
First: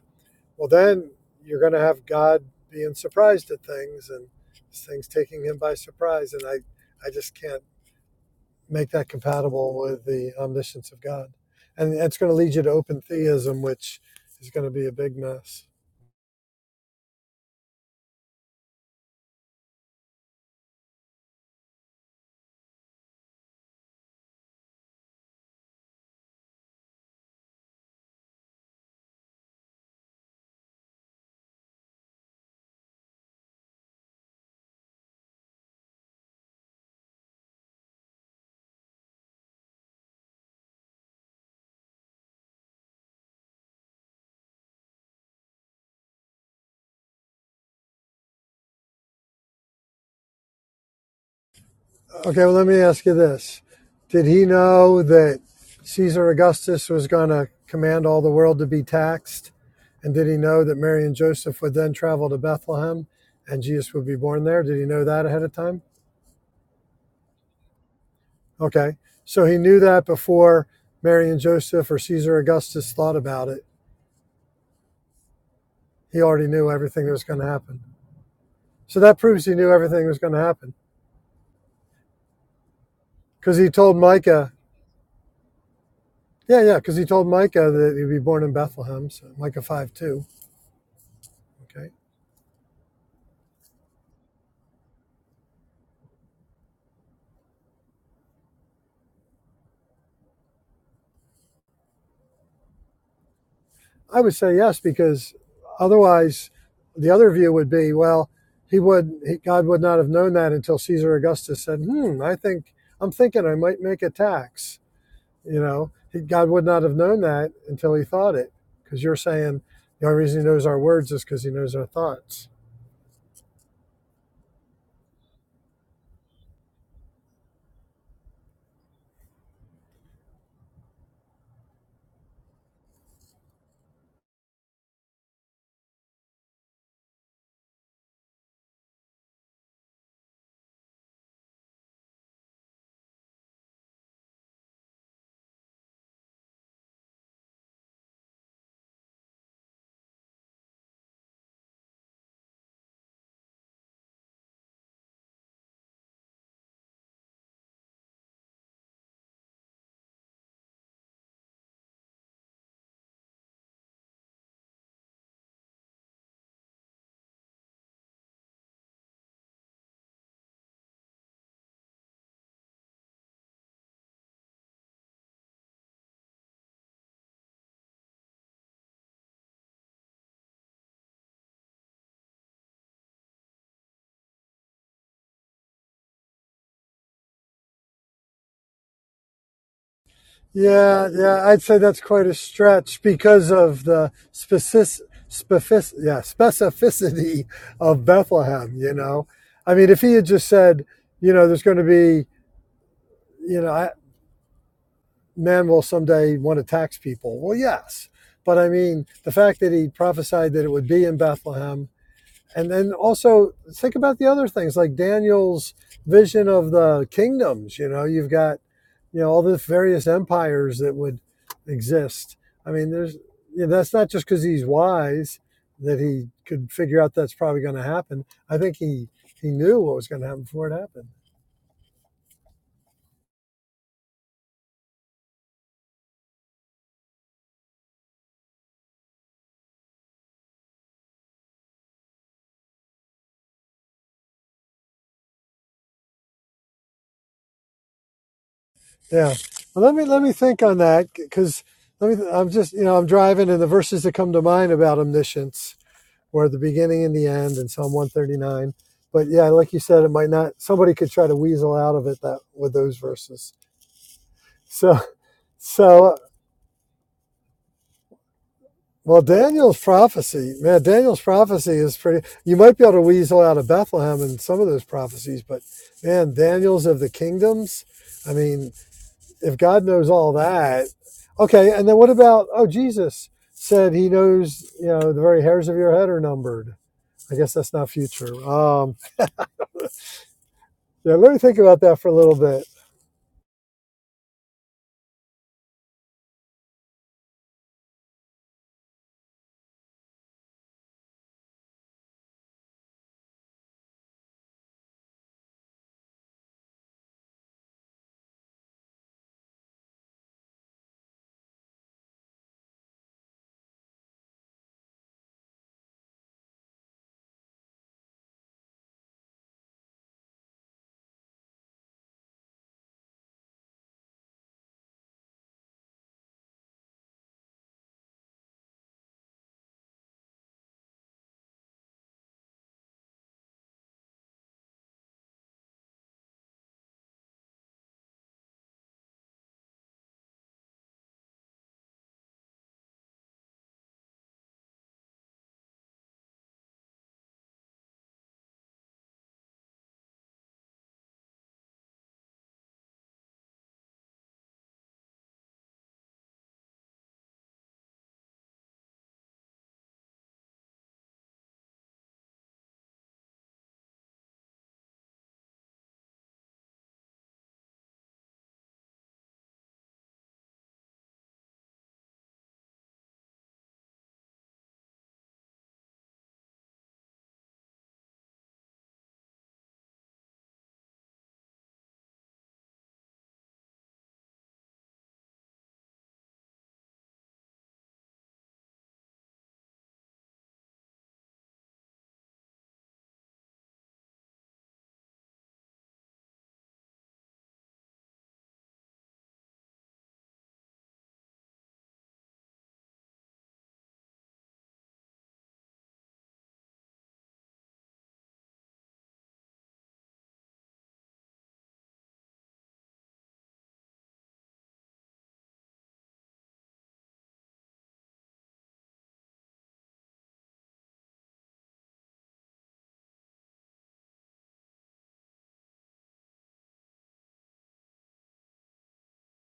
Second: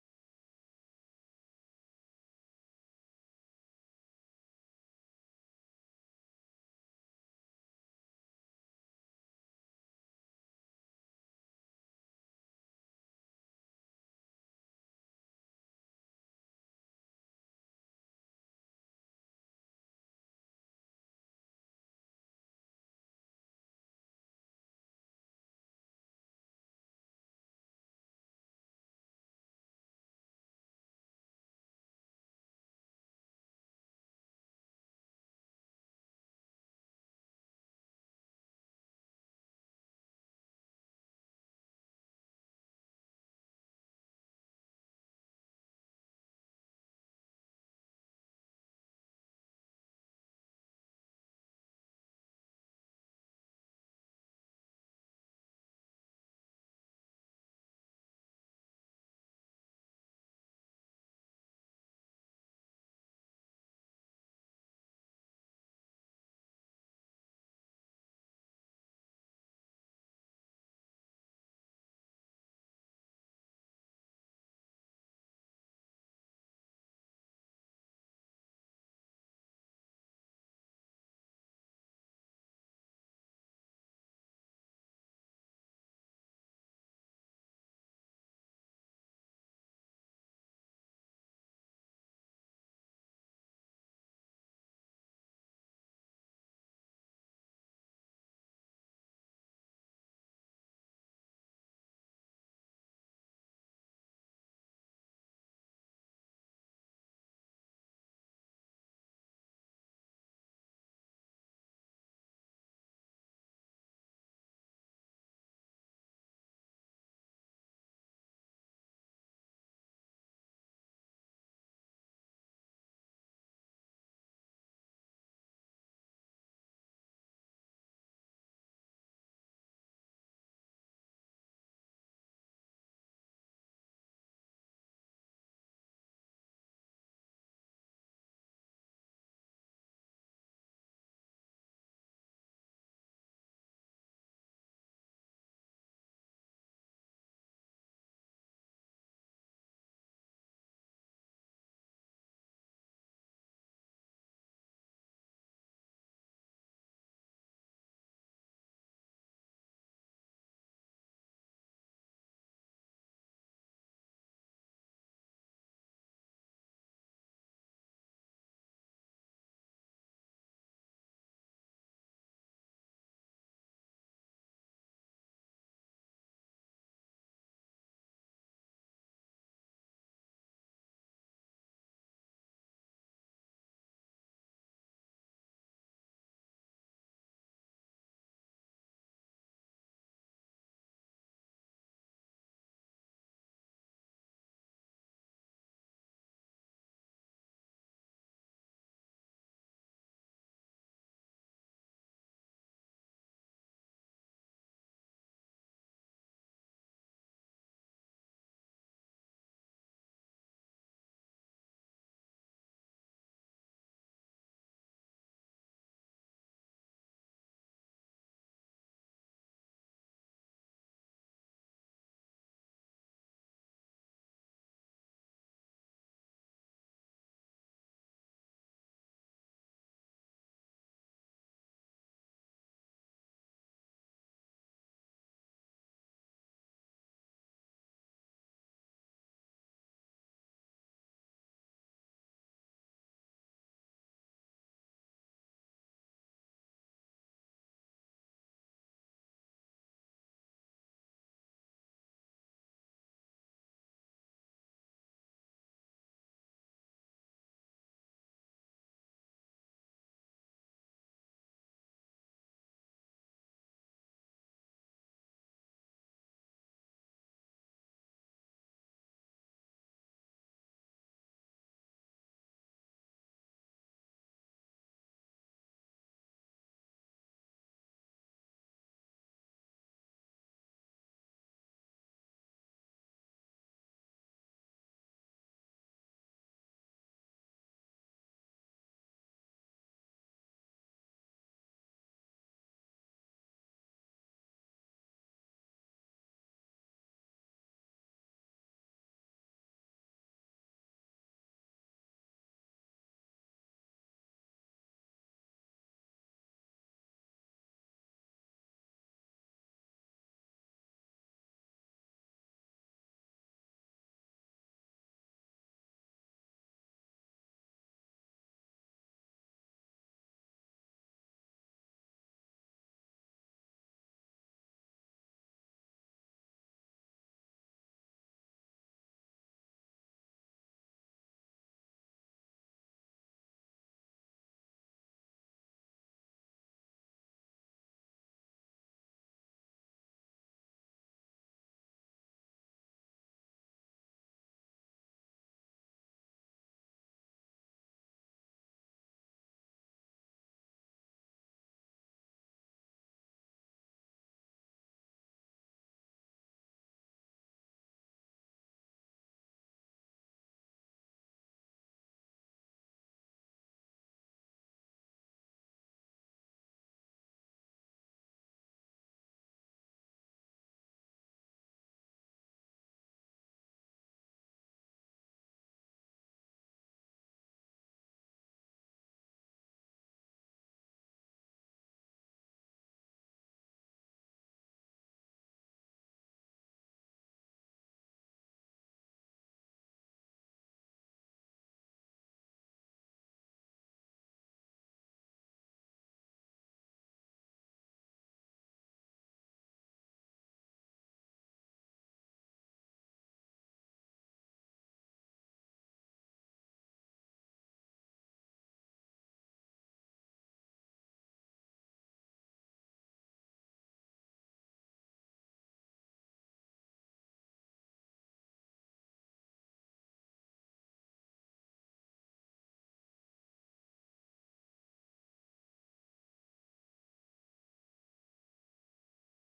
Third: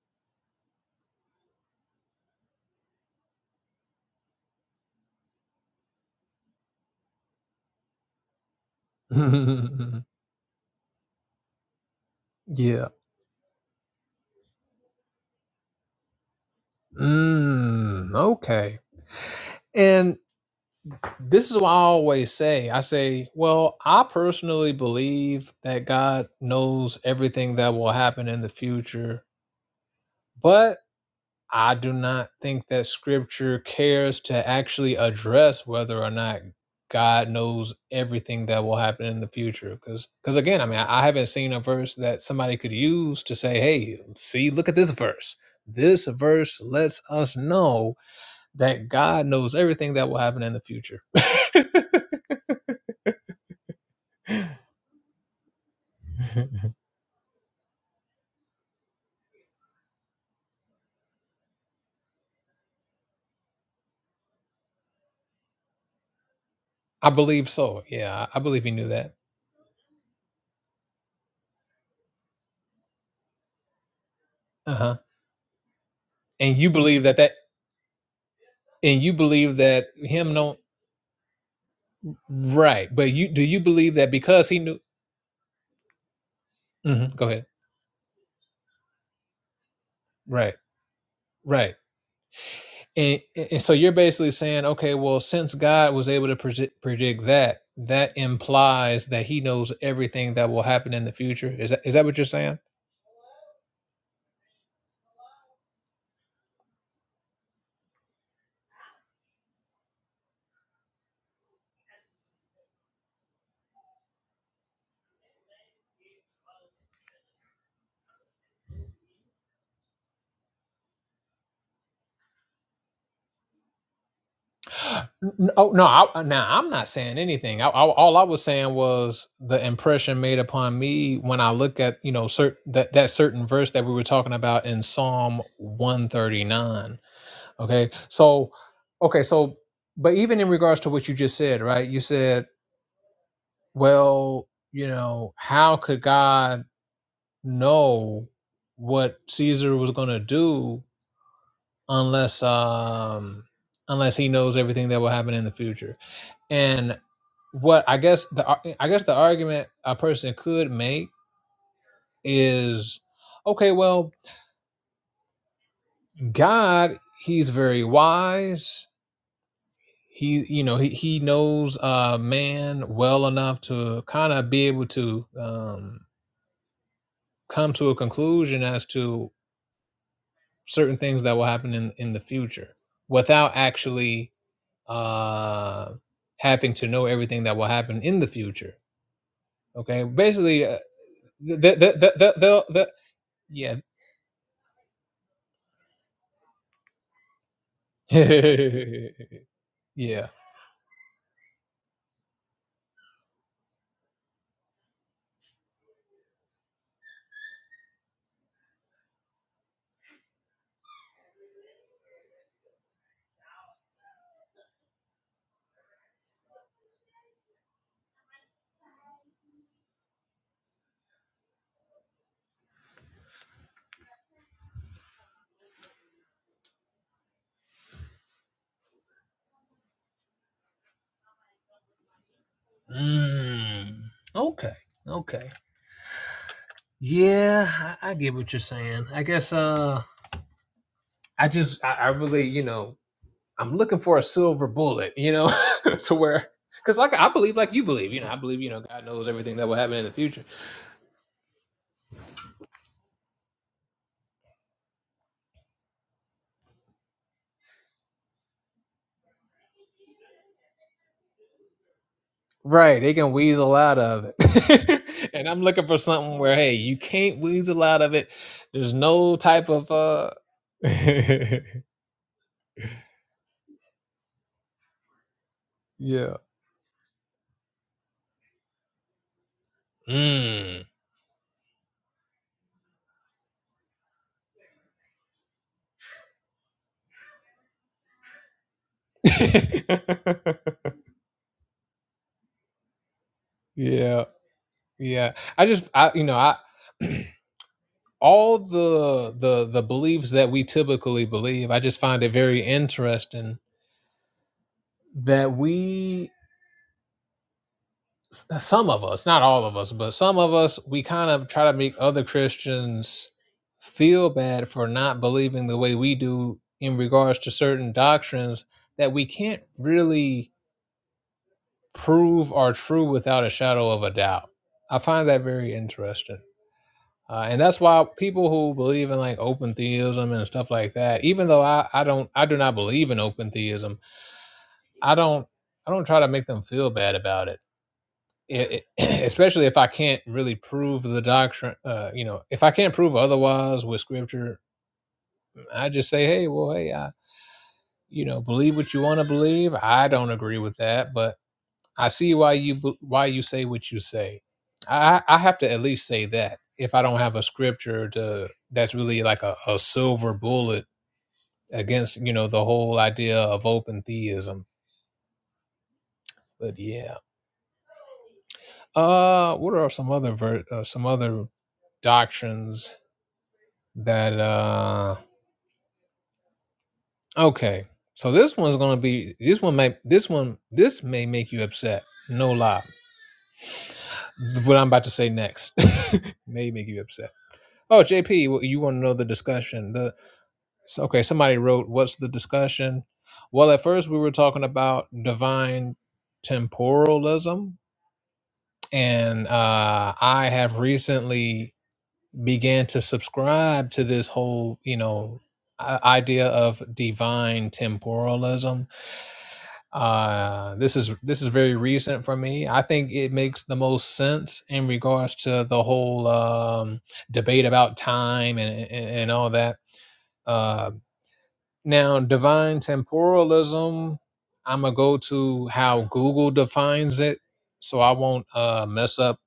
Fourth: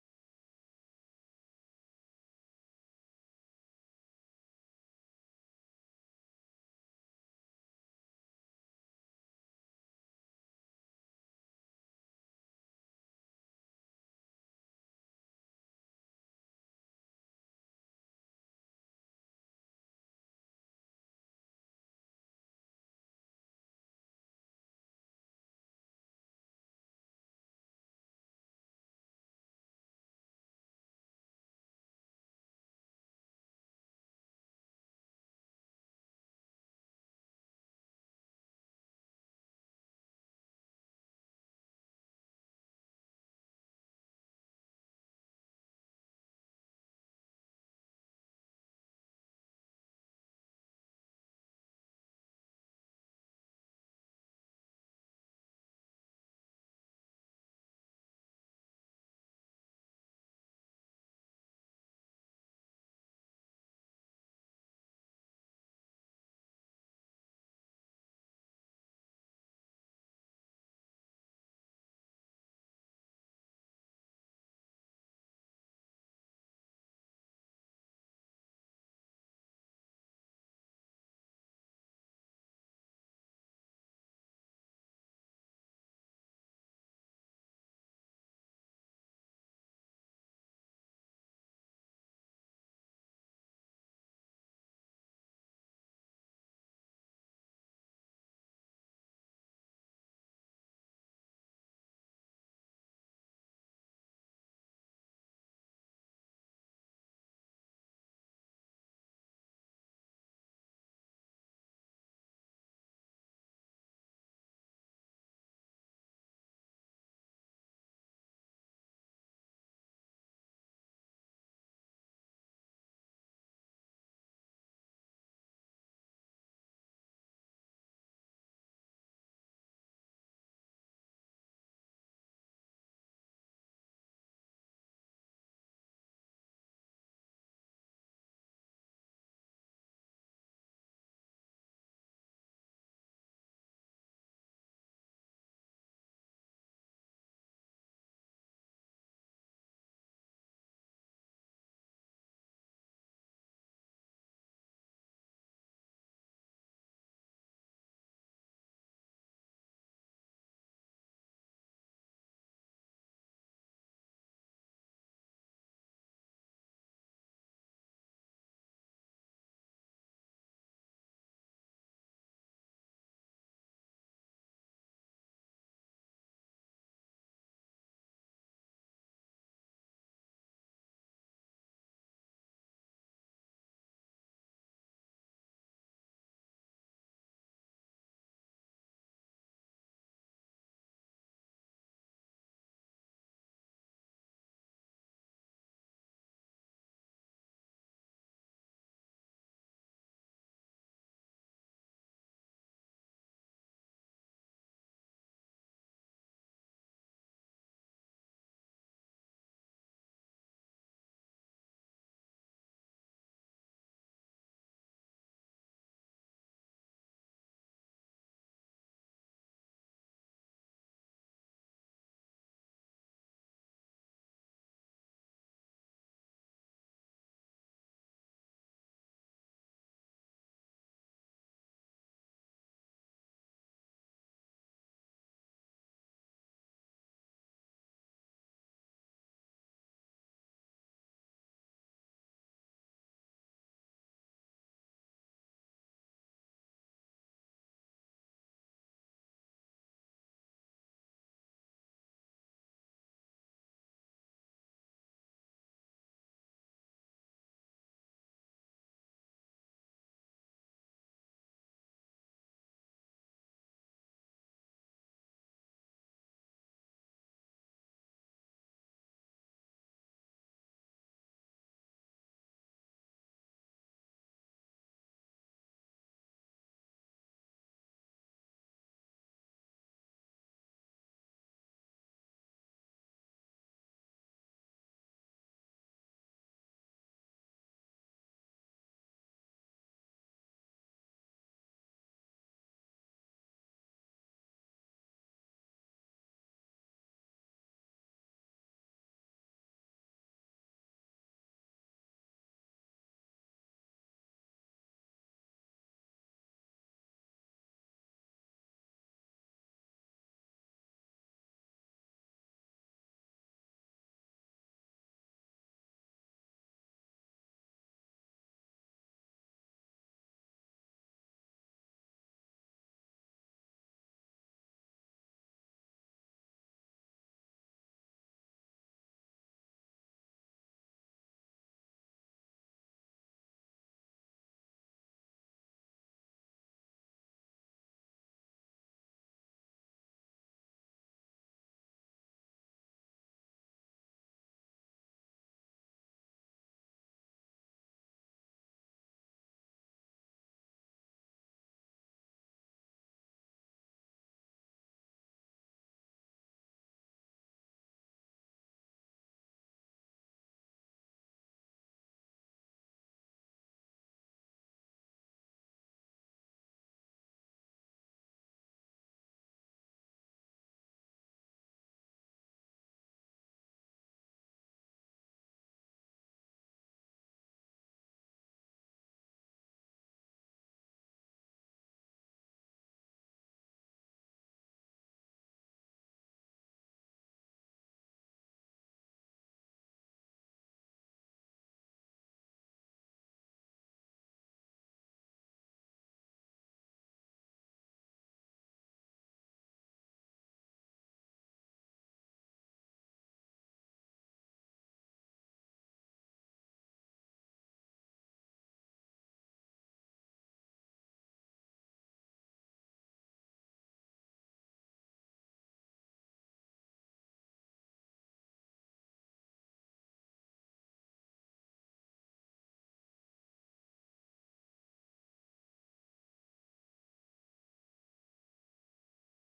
Speaker 3: Well, then you're going to have God being surprised at things and things taking him by surprise. And I, I just can't make that compatible with the omniscience of God. And it's going to lead you to
Speaker 2: yeah.
Speaker 3: open theism, which is going to be a big mess.
Speaker 2: Mm, okay. And this is what I always say. I say, well, I personally believe that God knows everything that will happen in the future, but I do not think that scripture cares to actually address whether or not God knows everything that will happen in the future. Because, because again, I mean, I, I haven't seen a verse that somebody could use to say, hey, see, look at this verse. This verse lets us know that God knows everything that will happen in the future.
Speaker 3: Okay, well, let me ask you this Did he know that Caesar Augustus was going to command all the world to be taxed? And did he know that Mary and Joseph would then travel to Bethlehem and Jesus would be born there? Did he know that ahead of time?
Speaker 2: I believe so. Yeah, I believe he knew
Speaker 3: Okay.
Speaker 2: that.
Speaker 3: So he knew that before Mary and Joseph or Caesar Augustus thought about it.
Speaker 2: Uh huh.
Speaker 3: He already
Speaker 2: And you
Speaker 3: knew
Speaker 2: believe
Speaker 3: everything that
Speaker 2: that
Speaker 3: was
Speaker 2: that,
Speaker 3: going to happen. So
Speaker 2: and you
Speaker 3: that proves he
Speaker 2: believe
Speaker 3: knew
Speaker 2: that
Speaker 3: everything was
Speaker 2: him
Speaker 3: going to
Speaker 2: know
Speaker 3: happen
Speaker 2: right. But you do
Speaker 3: because
Speaker 2: you
Speaker 3: he
Speaker 2: believe
Speaker 3: told
Speaker 2: that because
Speaker 3: Micah,
Speaker 2: he knew?
Speaker 3: yeah, yeah, because
Speaker 2: hmm
Speaker 3: he
Speaker 2: go
Speaker 3: told
Speaker 2: ahead.
Speaker 3: Micah that he'd be born in Bethlehem, so Micah 5 2.
Speaker 2: Right. Right.
Speaker 3: Okay.
Speaker 2: And, and so you're basically saying, okay, well, since God was able to predi- predict that, that implies that He knows everything that will happen in the future. Is that is that what you're saying?
Speaker 3: I would say yes, because otherwise the other view would be, well, he would, he, God would not have known that until Caesar Augustus said, hmm, I think, I'm thinking I might make a tax You know, he, God would not have known that until he thought it. Because you're saying the only reason he knows our words is because he knows our thoughts.
Speaker 2: N- Oh no! I, now I'm not saying anything. I, I, all I was saying was the impression made upon me when I look at you know certain that that certain verse that we were talking about in Psalm 139. Okay, so okay, so but even in regards to what you just said, right? You said, well, you know, how could God know what Caesar was going to do unless um unless he knows everything that will happen in the future? And what I guess the ar- I guess the argument a person could make is, okay, well, God, He's very wise. He, you know, he he knows uh, man well enough to kind of be able to um, come to a conclusion as to certain things that will happen in in the future without actually uh, having to know everything that will happen in the future. Okay, basically, uh,
Speaker 3: Yeah, yeah,
Speaker 2: the,
Speaker 3: I'd
Speaker 2: the,
Speaker 3: say that's
Speaker 2: the,
Speaker 3: quite
Speaker 2: the,
Speaker 3: a
Speaker 2: the, the,
Speaker 3: stretch because
Speaker 2: yeah,
Speaker 3: of the specific, specific, yeah, specificity of Bethlehem. You
Speaker 2: yeah.
Speaker 3: know, I mean, if he had just said, you know, there's going to be, you know, I, man will someday want to tax people. Well, yes, but I mean, the fact that he prophesied that it would be in Bethlehem and then also think about the other things like Daniel's vision of the kingdoms. You know, you've got you know all the various empires that would exist. I mean, there's you know, that's not just because he's wise that he could figure out that's probably going to happen. I think he he knew what was going to happen before it happened.
Speaker 2: Mm, okay. Okay. Yeah, I, I get what you're saying. I guess uh I just I, I really, you know, I'm looking for a silver bullet, you know, to where because like I believe like you believe, you know, I believe, you know, God knows
Speaker 3: Yeah.
Speaker 2: everything that will
Speaker 3: Well,
Speaker 2: happen
Speaker 3: let
Speaker 2: in
Speaker 3: me
Speaker 2: the
Speaker 3: let me
Speaker 2: future.
Speaker 3: think on that because let me. I'm just you know I'm driving and the verses that come to mind about omniscience or the beginning and the end in Psalm 139. But yeah, like you said, it might not. Somebody could try to weasel out of it that with those
Speaker 2: Right. They can
Speaker 3: verses.
Speaker 2: weasel out of it.
Speaker 3: So
Speaker 2: and I'm looking for
Speaker 3: so
Speaker 2: something where hey, you can't weasel out of it. There's
Speaker 3: well,
Speaker 2: no type
Speaker 3: Daniel's
Speaker 2: of uh
Speaker 3: prophecy, man, Daniel's prophecy is pretty. You might be able to weasel out of Bethlehem and some of those prophecies, but man,
Speaker 2: Yeah.
Speaker 3: Daniel's of the kingdoms. I mean, if God knows all
Speaker 2: Mm.
Speaker 3: that, okay. And then what about? Oh, Jesus said he knows. You know, the very hairs of your head are numbered. I guess that's not future. Um, Yeah, let me think about that for a little bit.
Speaker 2: Yeah, yeah. I just, I, you know, I all the the the beliefs that we typically believe. I just find it very interesting that we, s- uh, some of us, not all of us, but some of us, we kind of try to make other Christians feel bad for not believing the way we do in regards to certain doctrines that we can't really prove are true without a shadow of a doubt. I find that very interesting. Uh, and that's why people who believe in like open theism and stuff like that, even though I, I don't I do not believe in open theism, I don't I don't try to make them feel bad about it. It, it especially if I can't really prove the doctrine, uh, you know, if I can't prove otherwise with scripture, I just say, hey, well, hey, I, you know, believe what you want to believe. I don't agree with that, but I see why you b- why you say what you say. I I have to at least say that if I don't have a scripture to that's really like a, a silver bullet against you know the whole idea of open theism. But yeah, uh, what are some other ver- uh, some other doctrines that uh okay. So this one's gonna be this one may this one this may make you upset. No lie, what I'm about to say next may make you upset. Oh, JP, you want to know the discussion? the. So, okay, somebody wrote, "What's the discussion?" Well, at first we were talking about divine temporalism, and uh, I have recently began to subscribe to this whole, you know, i- idea of divine temporalism. Uh, this is this is very recent for me. I think it makes the most sense in regards to the whole um, debate about time and, and and all that Uh, Now, divine temporalism, I'm going to go to how Google defines it so I won't uh, mess up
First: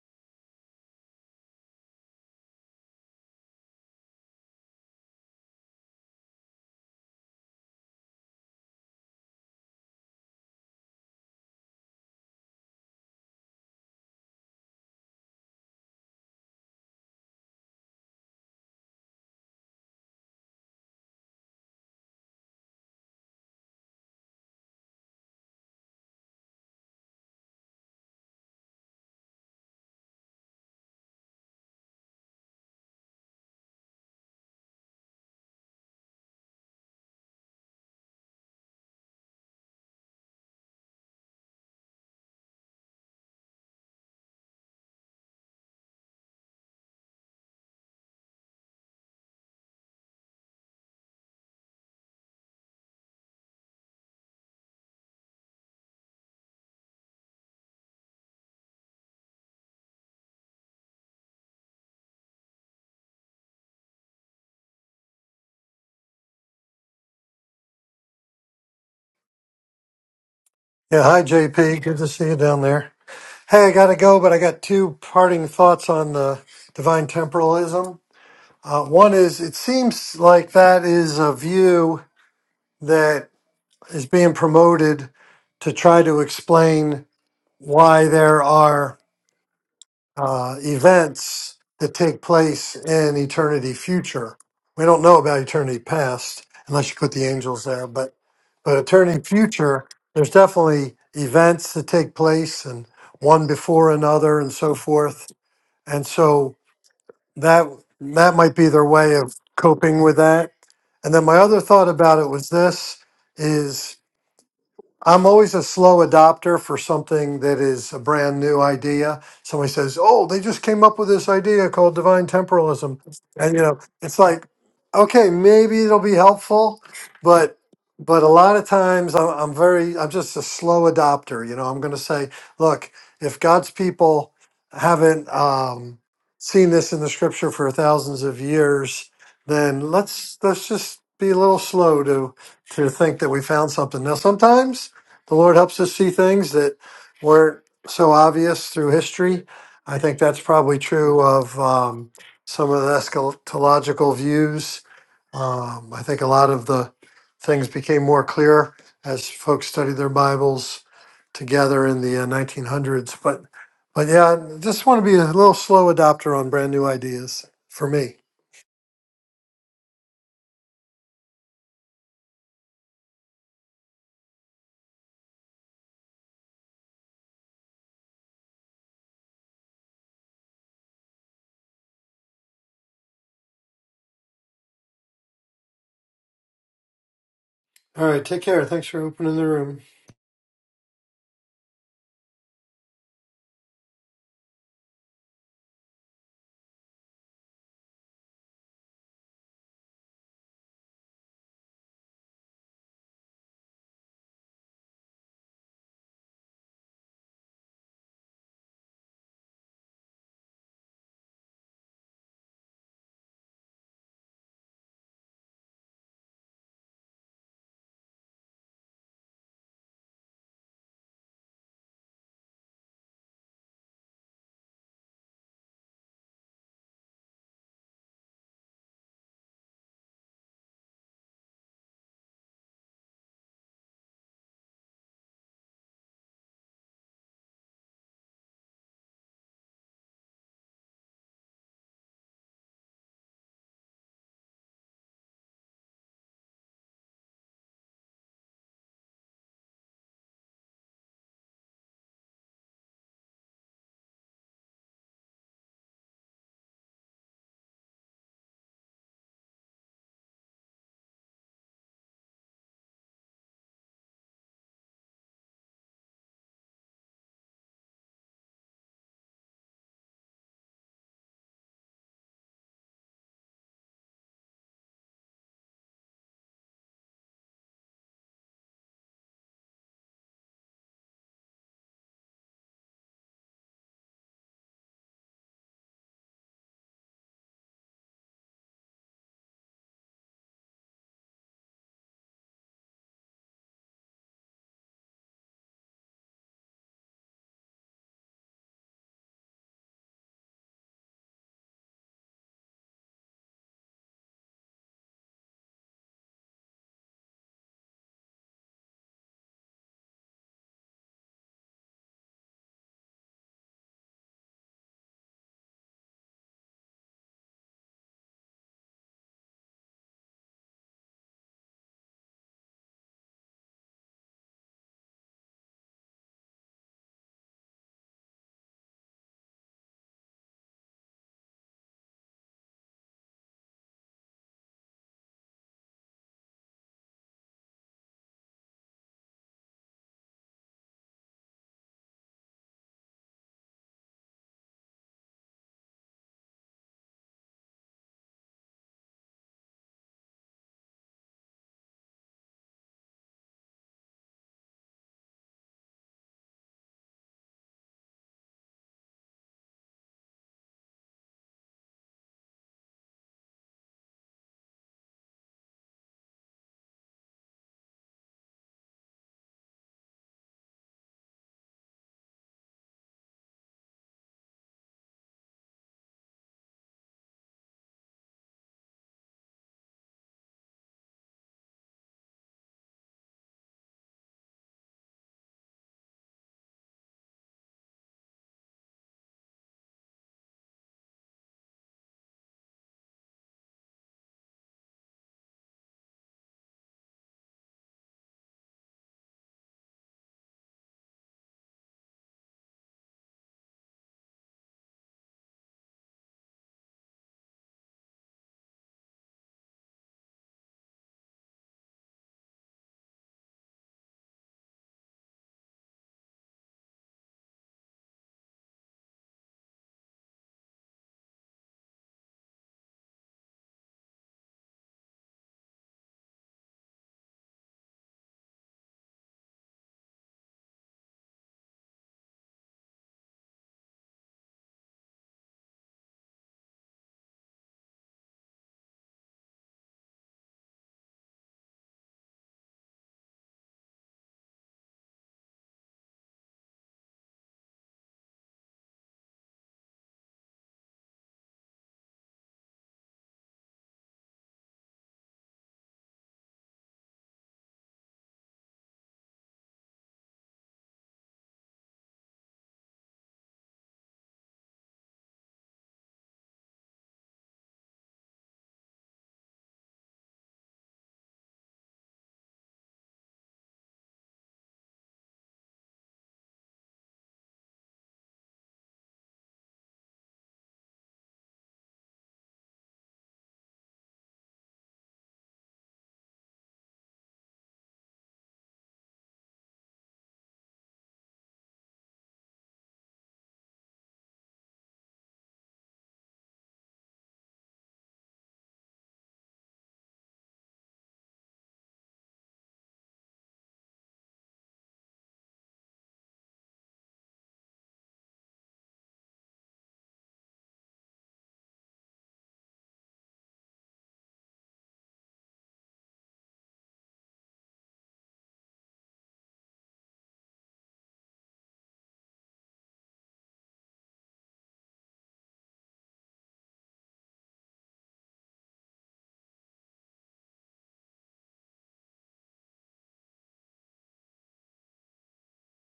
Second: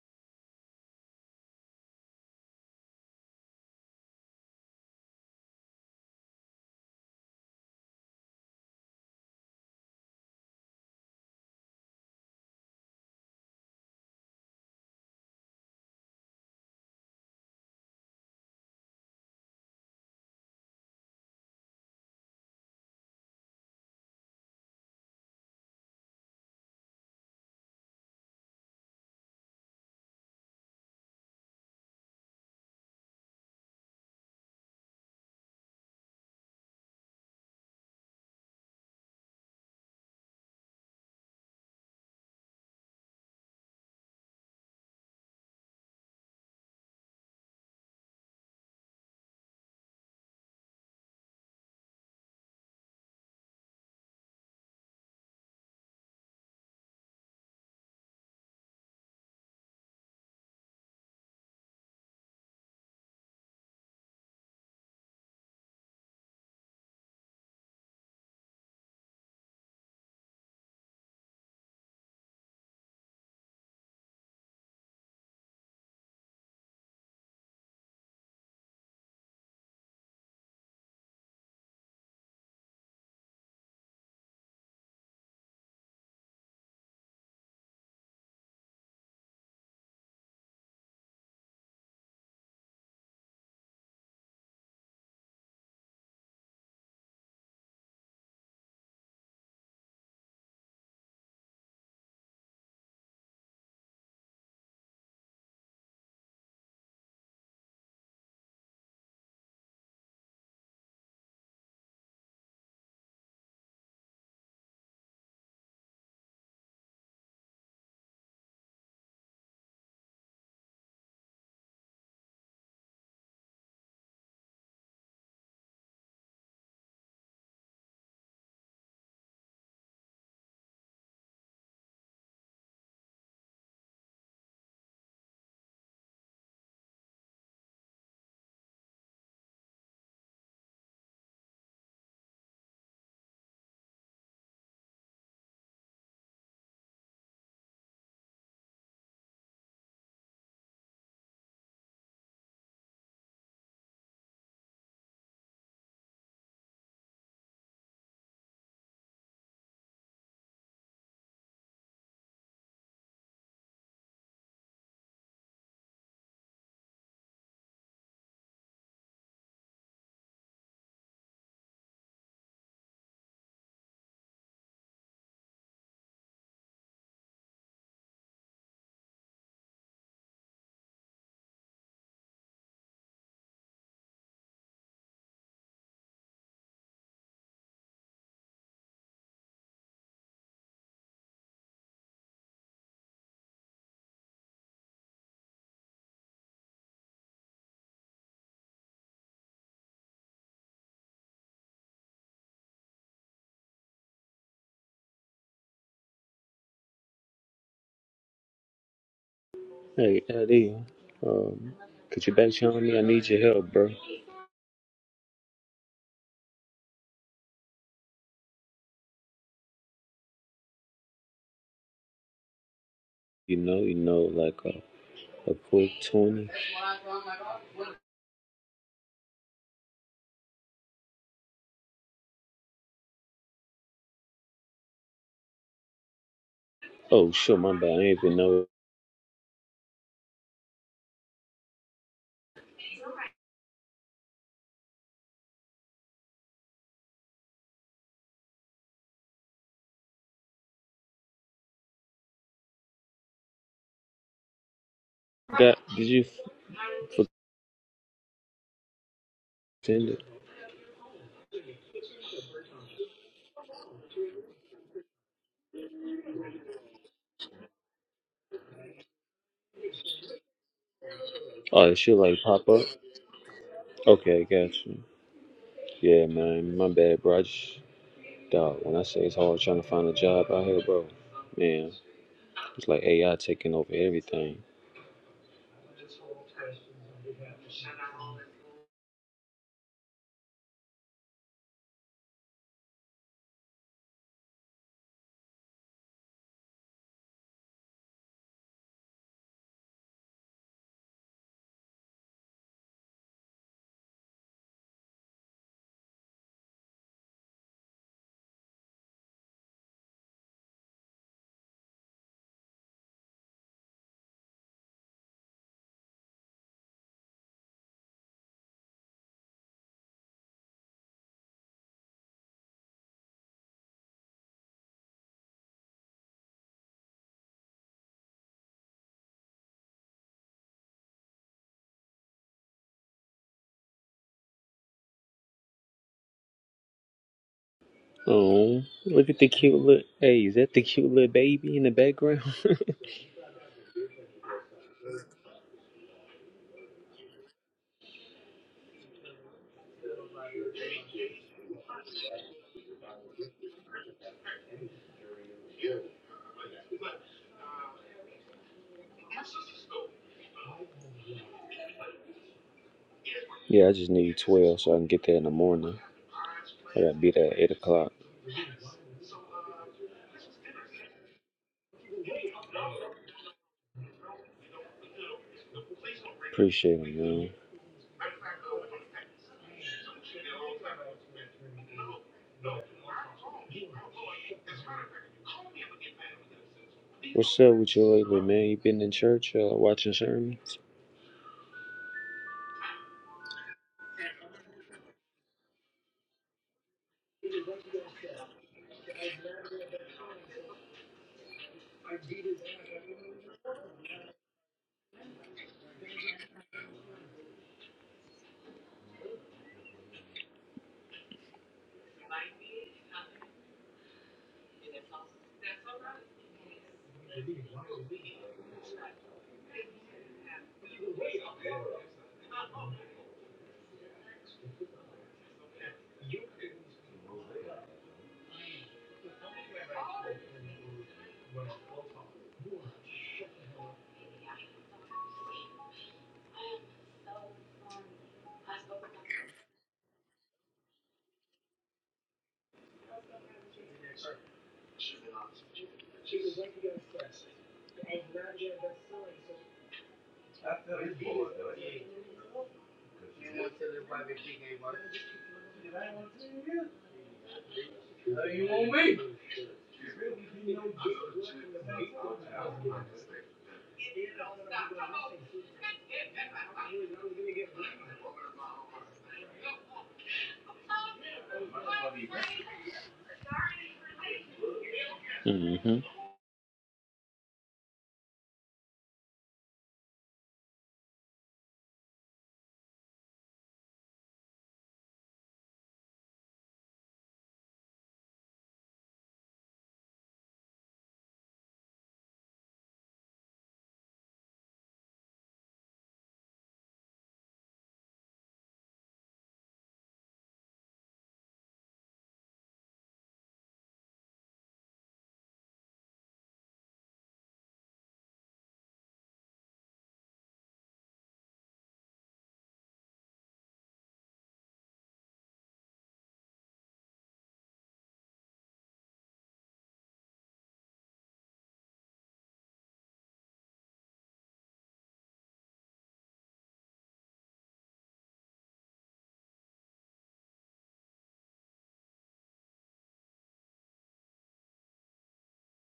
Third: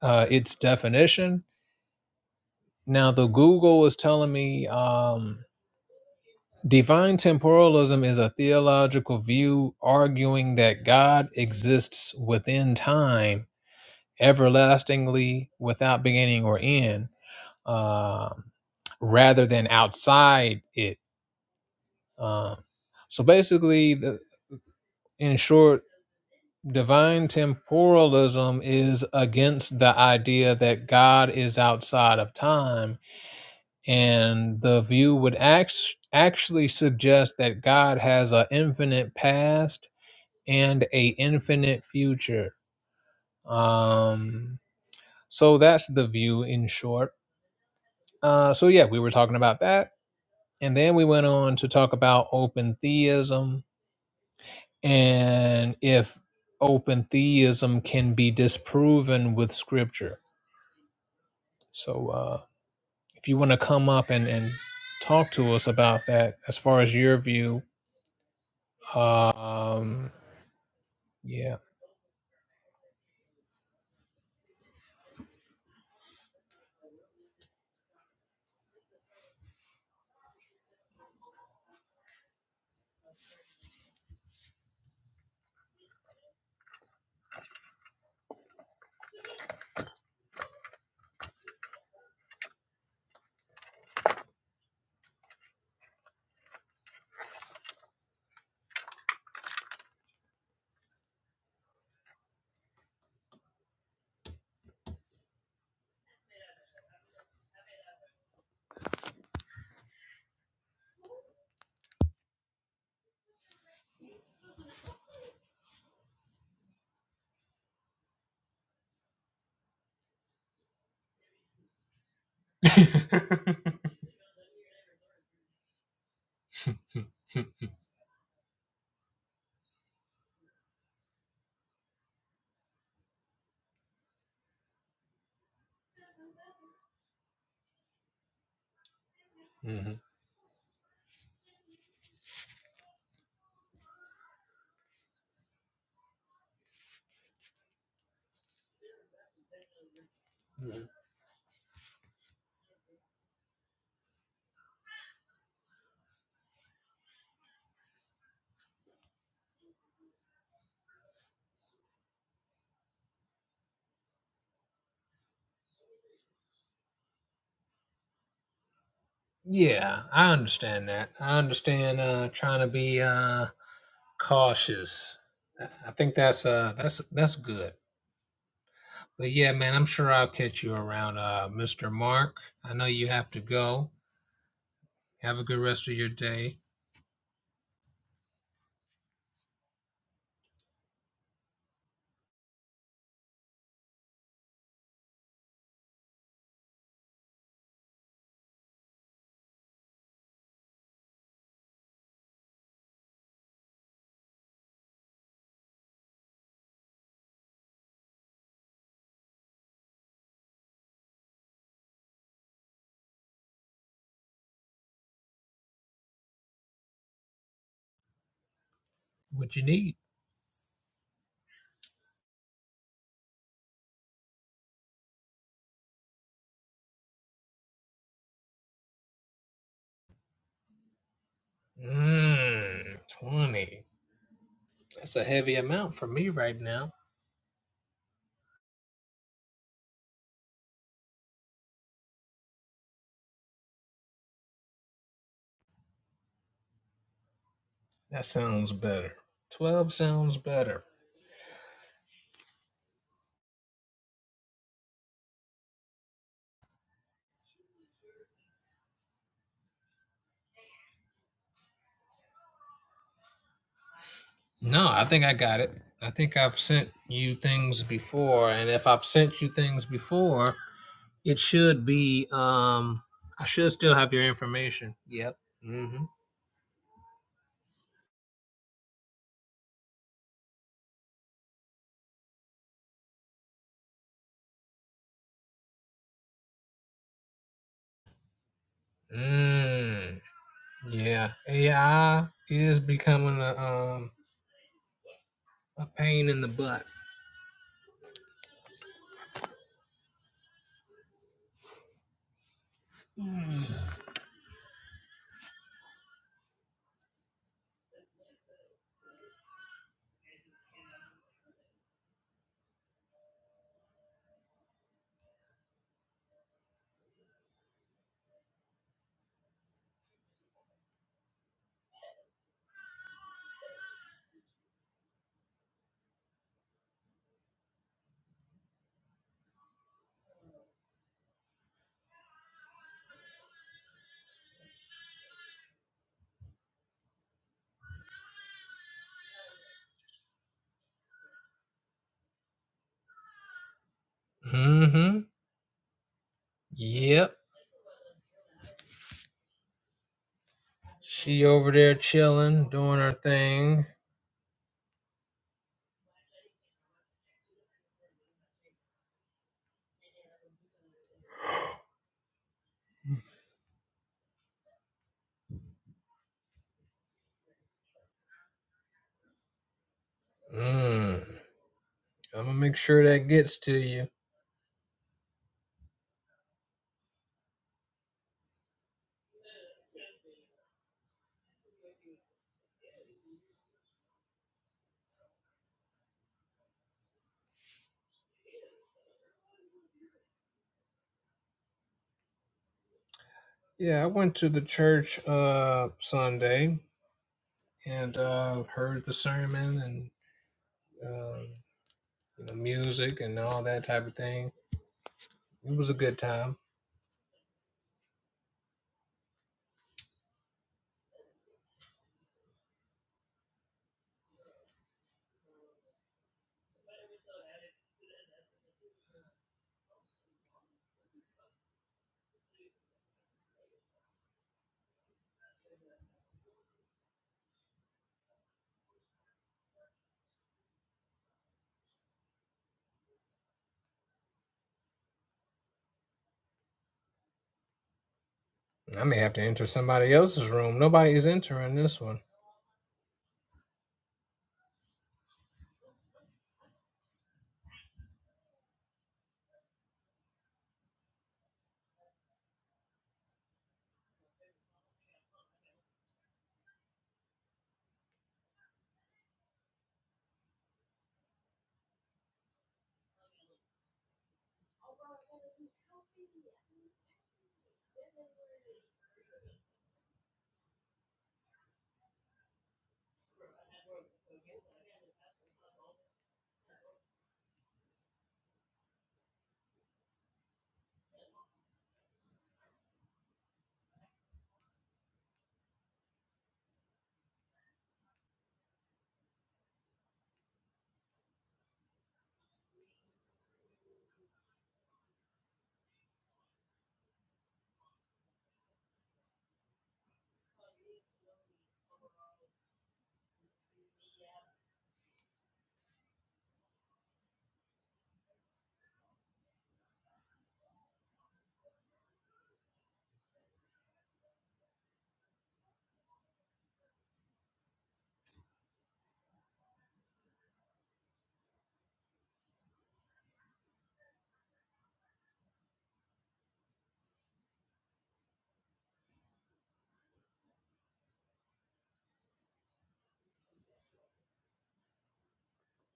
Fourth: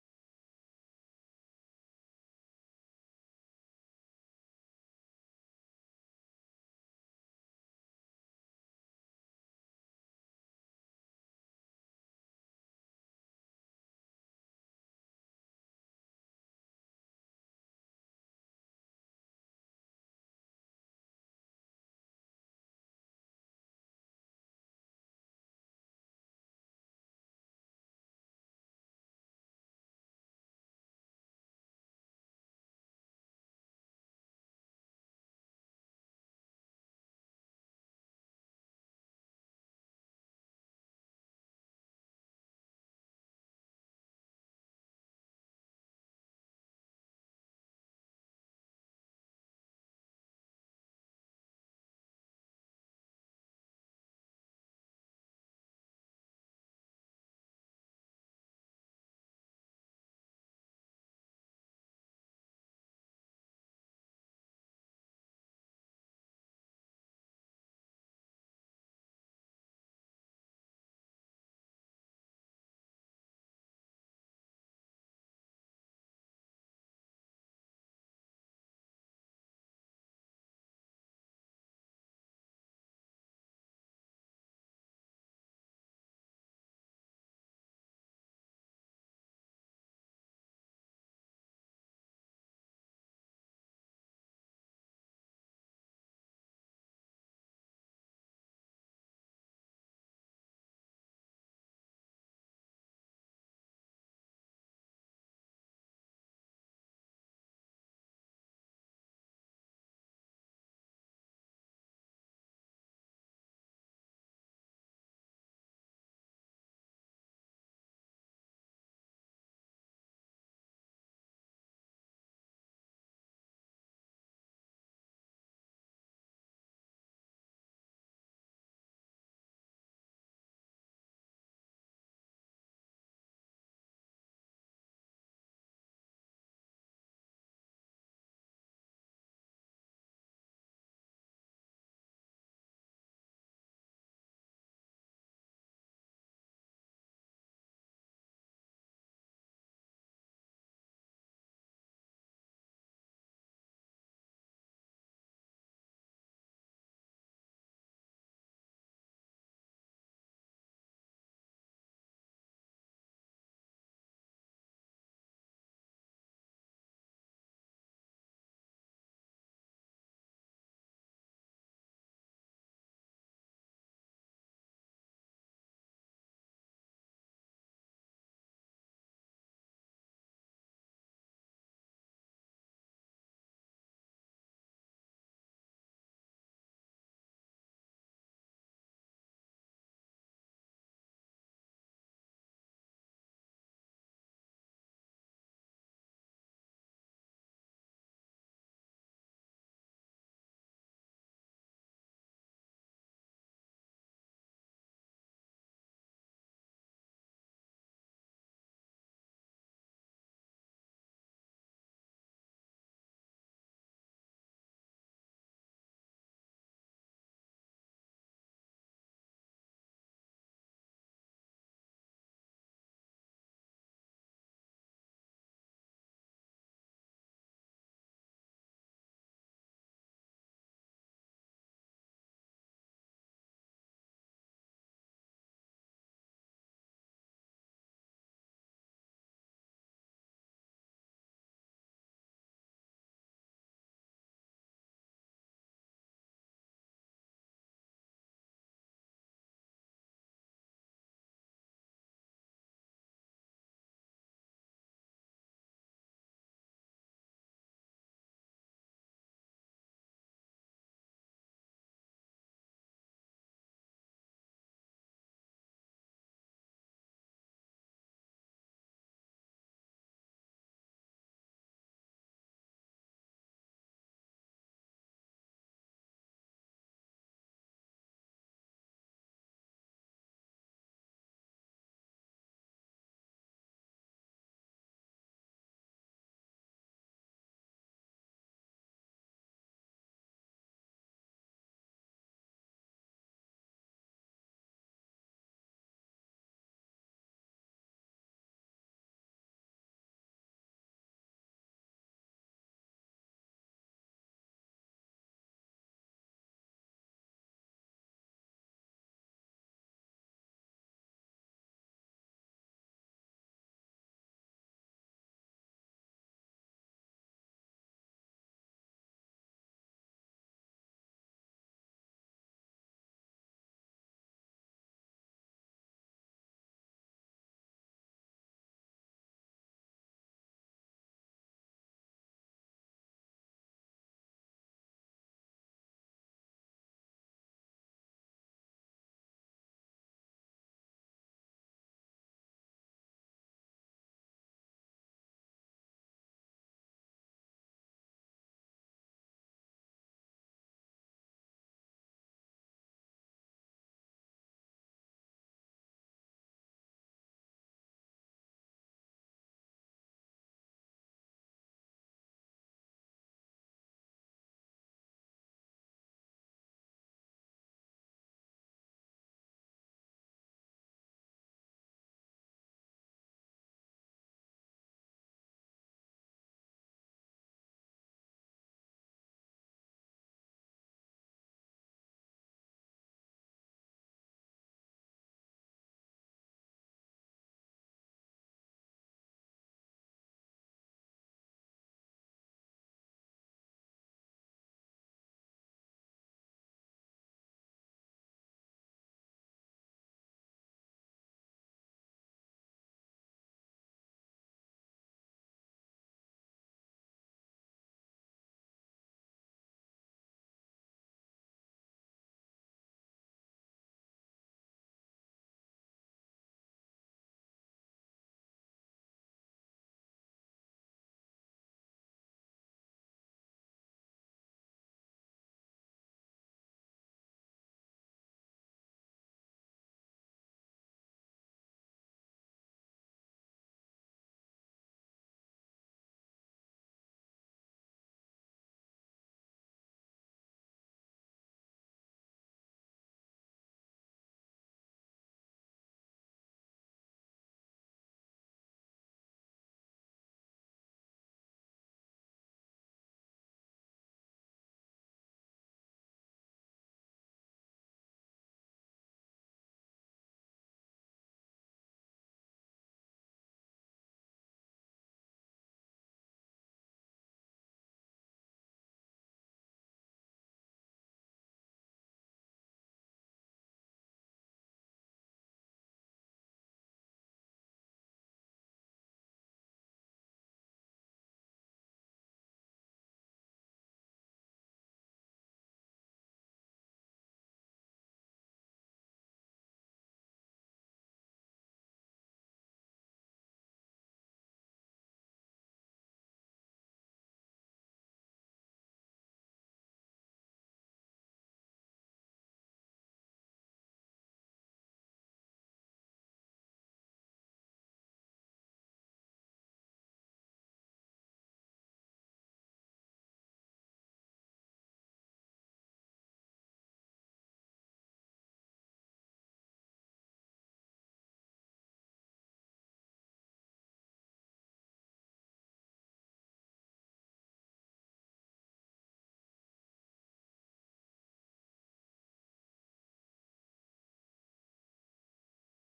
Speaker 2: uh, its definition. Now, the Google is telling me um, divine temporalism is a theological view arguing that God exists within time everlastingly without beginning or end um rather than outside it. Um so basically, the, in short, divine temporalism is against the idea that God is outside of time, and the view would act- actually suggest that God has an infinite past and a infinite future. Um, so that's the view in short. Uh, so yeah, we were talking about that, and then we went on to talk about open theism and if open theism can be disproven with scripture So uh, if you want to come up and, and talk to us about that, as far as your view, um,
Speaker 3: Yeah, hi
Speaker 2: yeah.
Speaker 3: JP. Good to see you down there. Hey, I gotta go, but I got two parting thoughts on the divine temporalism. Uh, one is it seems like that is a view that is being promoted to try to explain why there are. uh, events that take place in eternity future. We don't know about eternity past unless you put the angels there, but but eternity future, there's definitely events that take place and one before another and so forth. And so that that might be their way of coping with that. And then my other thought about it was this is I'm always a slow adopter for something that is a brand new idea. Somebody says, "Oh, they just came up with this idea called divine temporalism," and you know, it's like, okay, maybe it'll be helpful, but but a lot of times I'm, I'm very, I'm just a slow adopter. You know, I'm going to say, look, if God's people haven't um, seen this in the Scripture for thousands of years, then
Speaker 2: hmm
Speaker 3: let's let's just be a little slow to to think that we found something. Now, sometimes the Lord helps us see things that weren't so obvious through history. I think that's probably true of um, some of the eschatological views. Um, I think a lot of the things became more clear as folks studied their Bibles together in the uh, 1900s. But, but yeah, I just want to be a little slow adopter on brand new ideas for me.
Speaker 2: Yeah, I understand that. I understand uh, trying to be uh, cautious. I I think that's uh, that's that's good. But yeah, man, I'm sure I'll catch you around, uh, Mr. Mark. I know you have to go. Have a good rest of your day.
Speaker 3: All right, take care. Thanks for opening the room.
Speaker 4: Hey, Eddie, um, could you back channel me? I need your help, bro.
Speaker 2: What you need.
Speaker 4: You know, you know, like a, a quick 20.
Speaker 2: Mmm, 20. That's a heavy amount for me right now.
Speaker 4: Oh, sure, my bad. I didn't even know.
Speaker 2: That sounds better. 12 sounds better.
Speaker 4: Got, did you f- pretend it?
Speaker 2: No, I think I got it. I think I've sent you things before, and if I've sent you things before, it should
Speaker 4: Oh, it should
Speaker 2: be,
Speaker 4: like pop up?
Speaker 2: um, I should still have your
Speaker 4: Okay, got
Speaker 2: information.
Speaker 4: you.
Speaker 2: Yep. Mm-hmm.
Speaker 4: Yeah, man, my bad, bro. I just, dog, when I say it's hard trying to find a job out here, bro, man, it's like AI taking over everything.
Speaker 2: Mmm. Yeah. AI is becoming a, um, a pain in the butt.
Speaker 4: Oh, look at the cute little, hey, is that the cute little baby in the background?
Speaker 2: Mm-hmm. Yep. She over there chilling, doing her thing.
Speaker 4: Yeah, I just need 12 so I can get there in the morning. I gotta be there at 8 o'clock.
Speaker 2: Mm. I'm gonna make sure that gets to you.
Speaker 4: Appreciate it, man. What's up with you lately, man? You been in church uh, watching sermons?
Speaker 2: Yeah, I went to the church uh Sunday and uh heard the sermon and um you know, music and all that type of thing. It was a good time. I may have to enter somebody else's room. Nobody is entering this one.
Speaker 4: Mm hmm.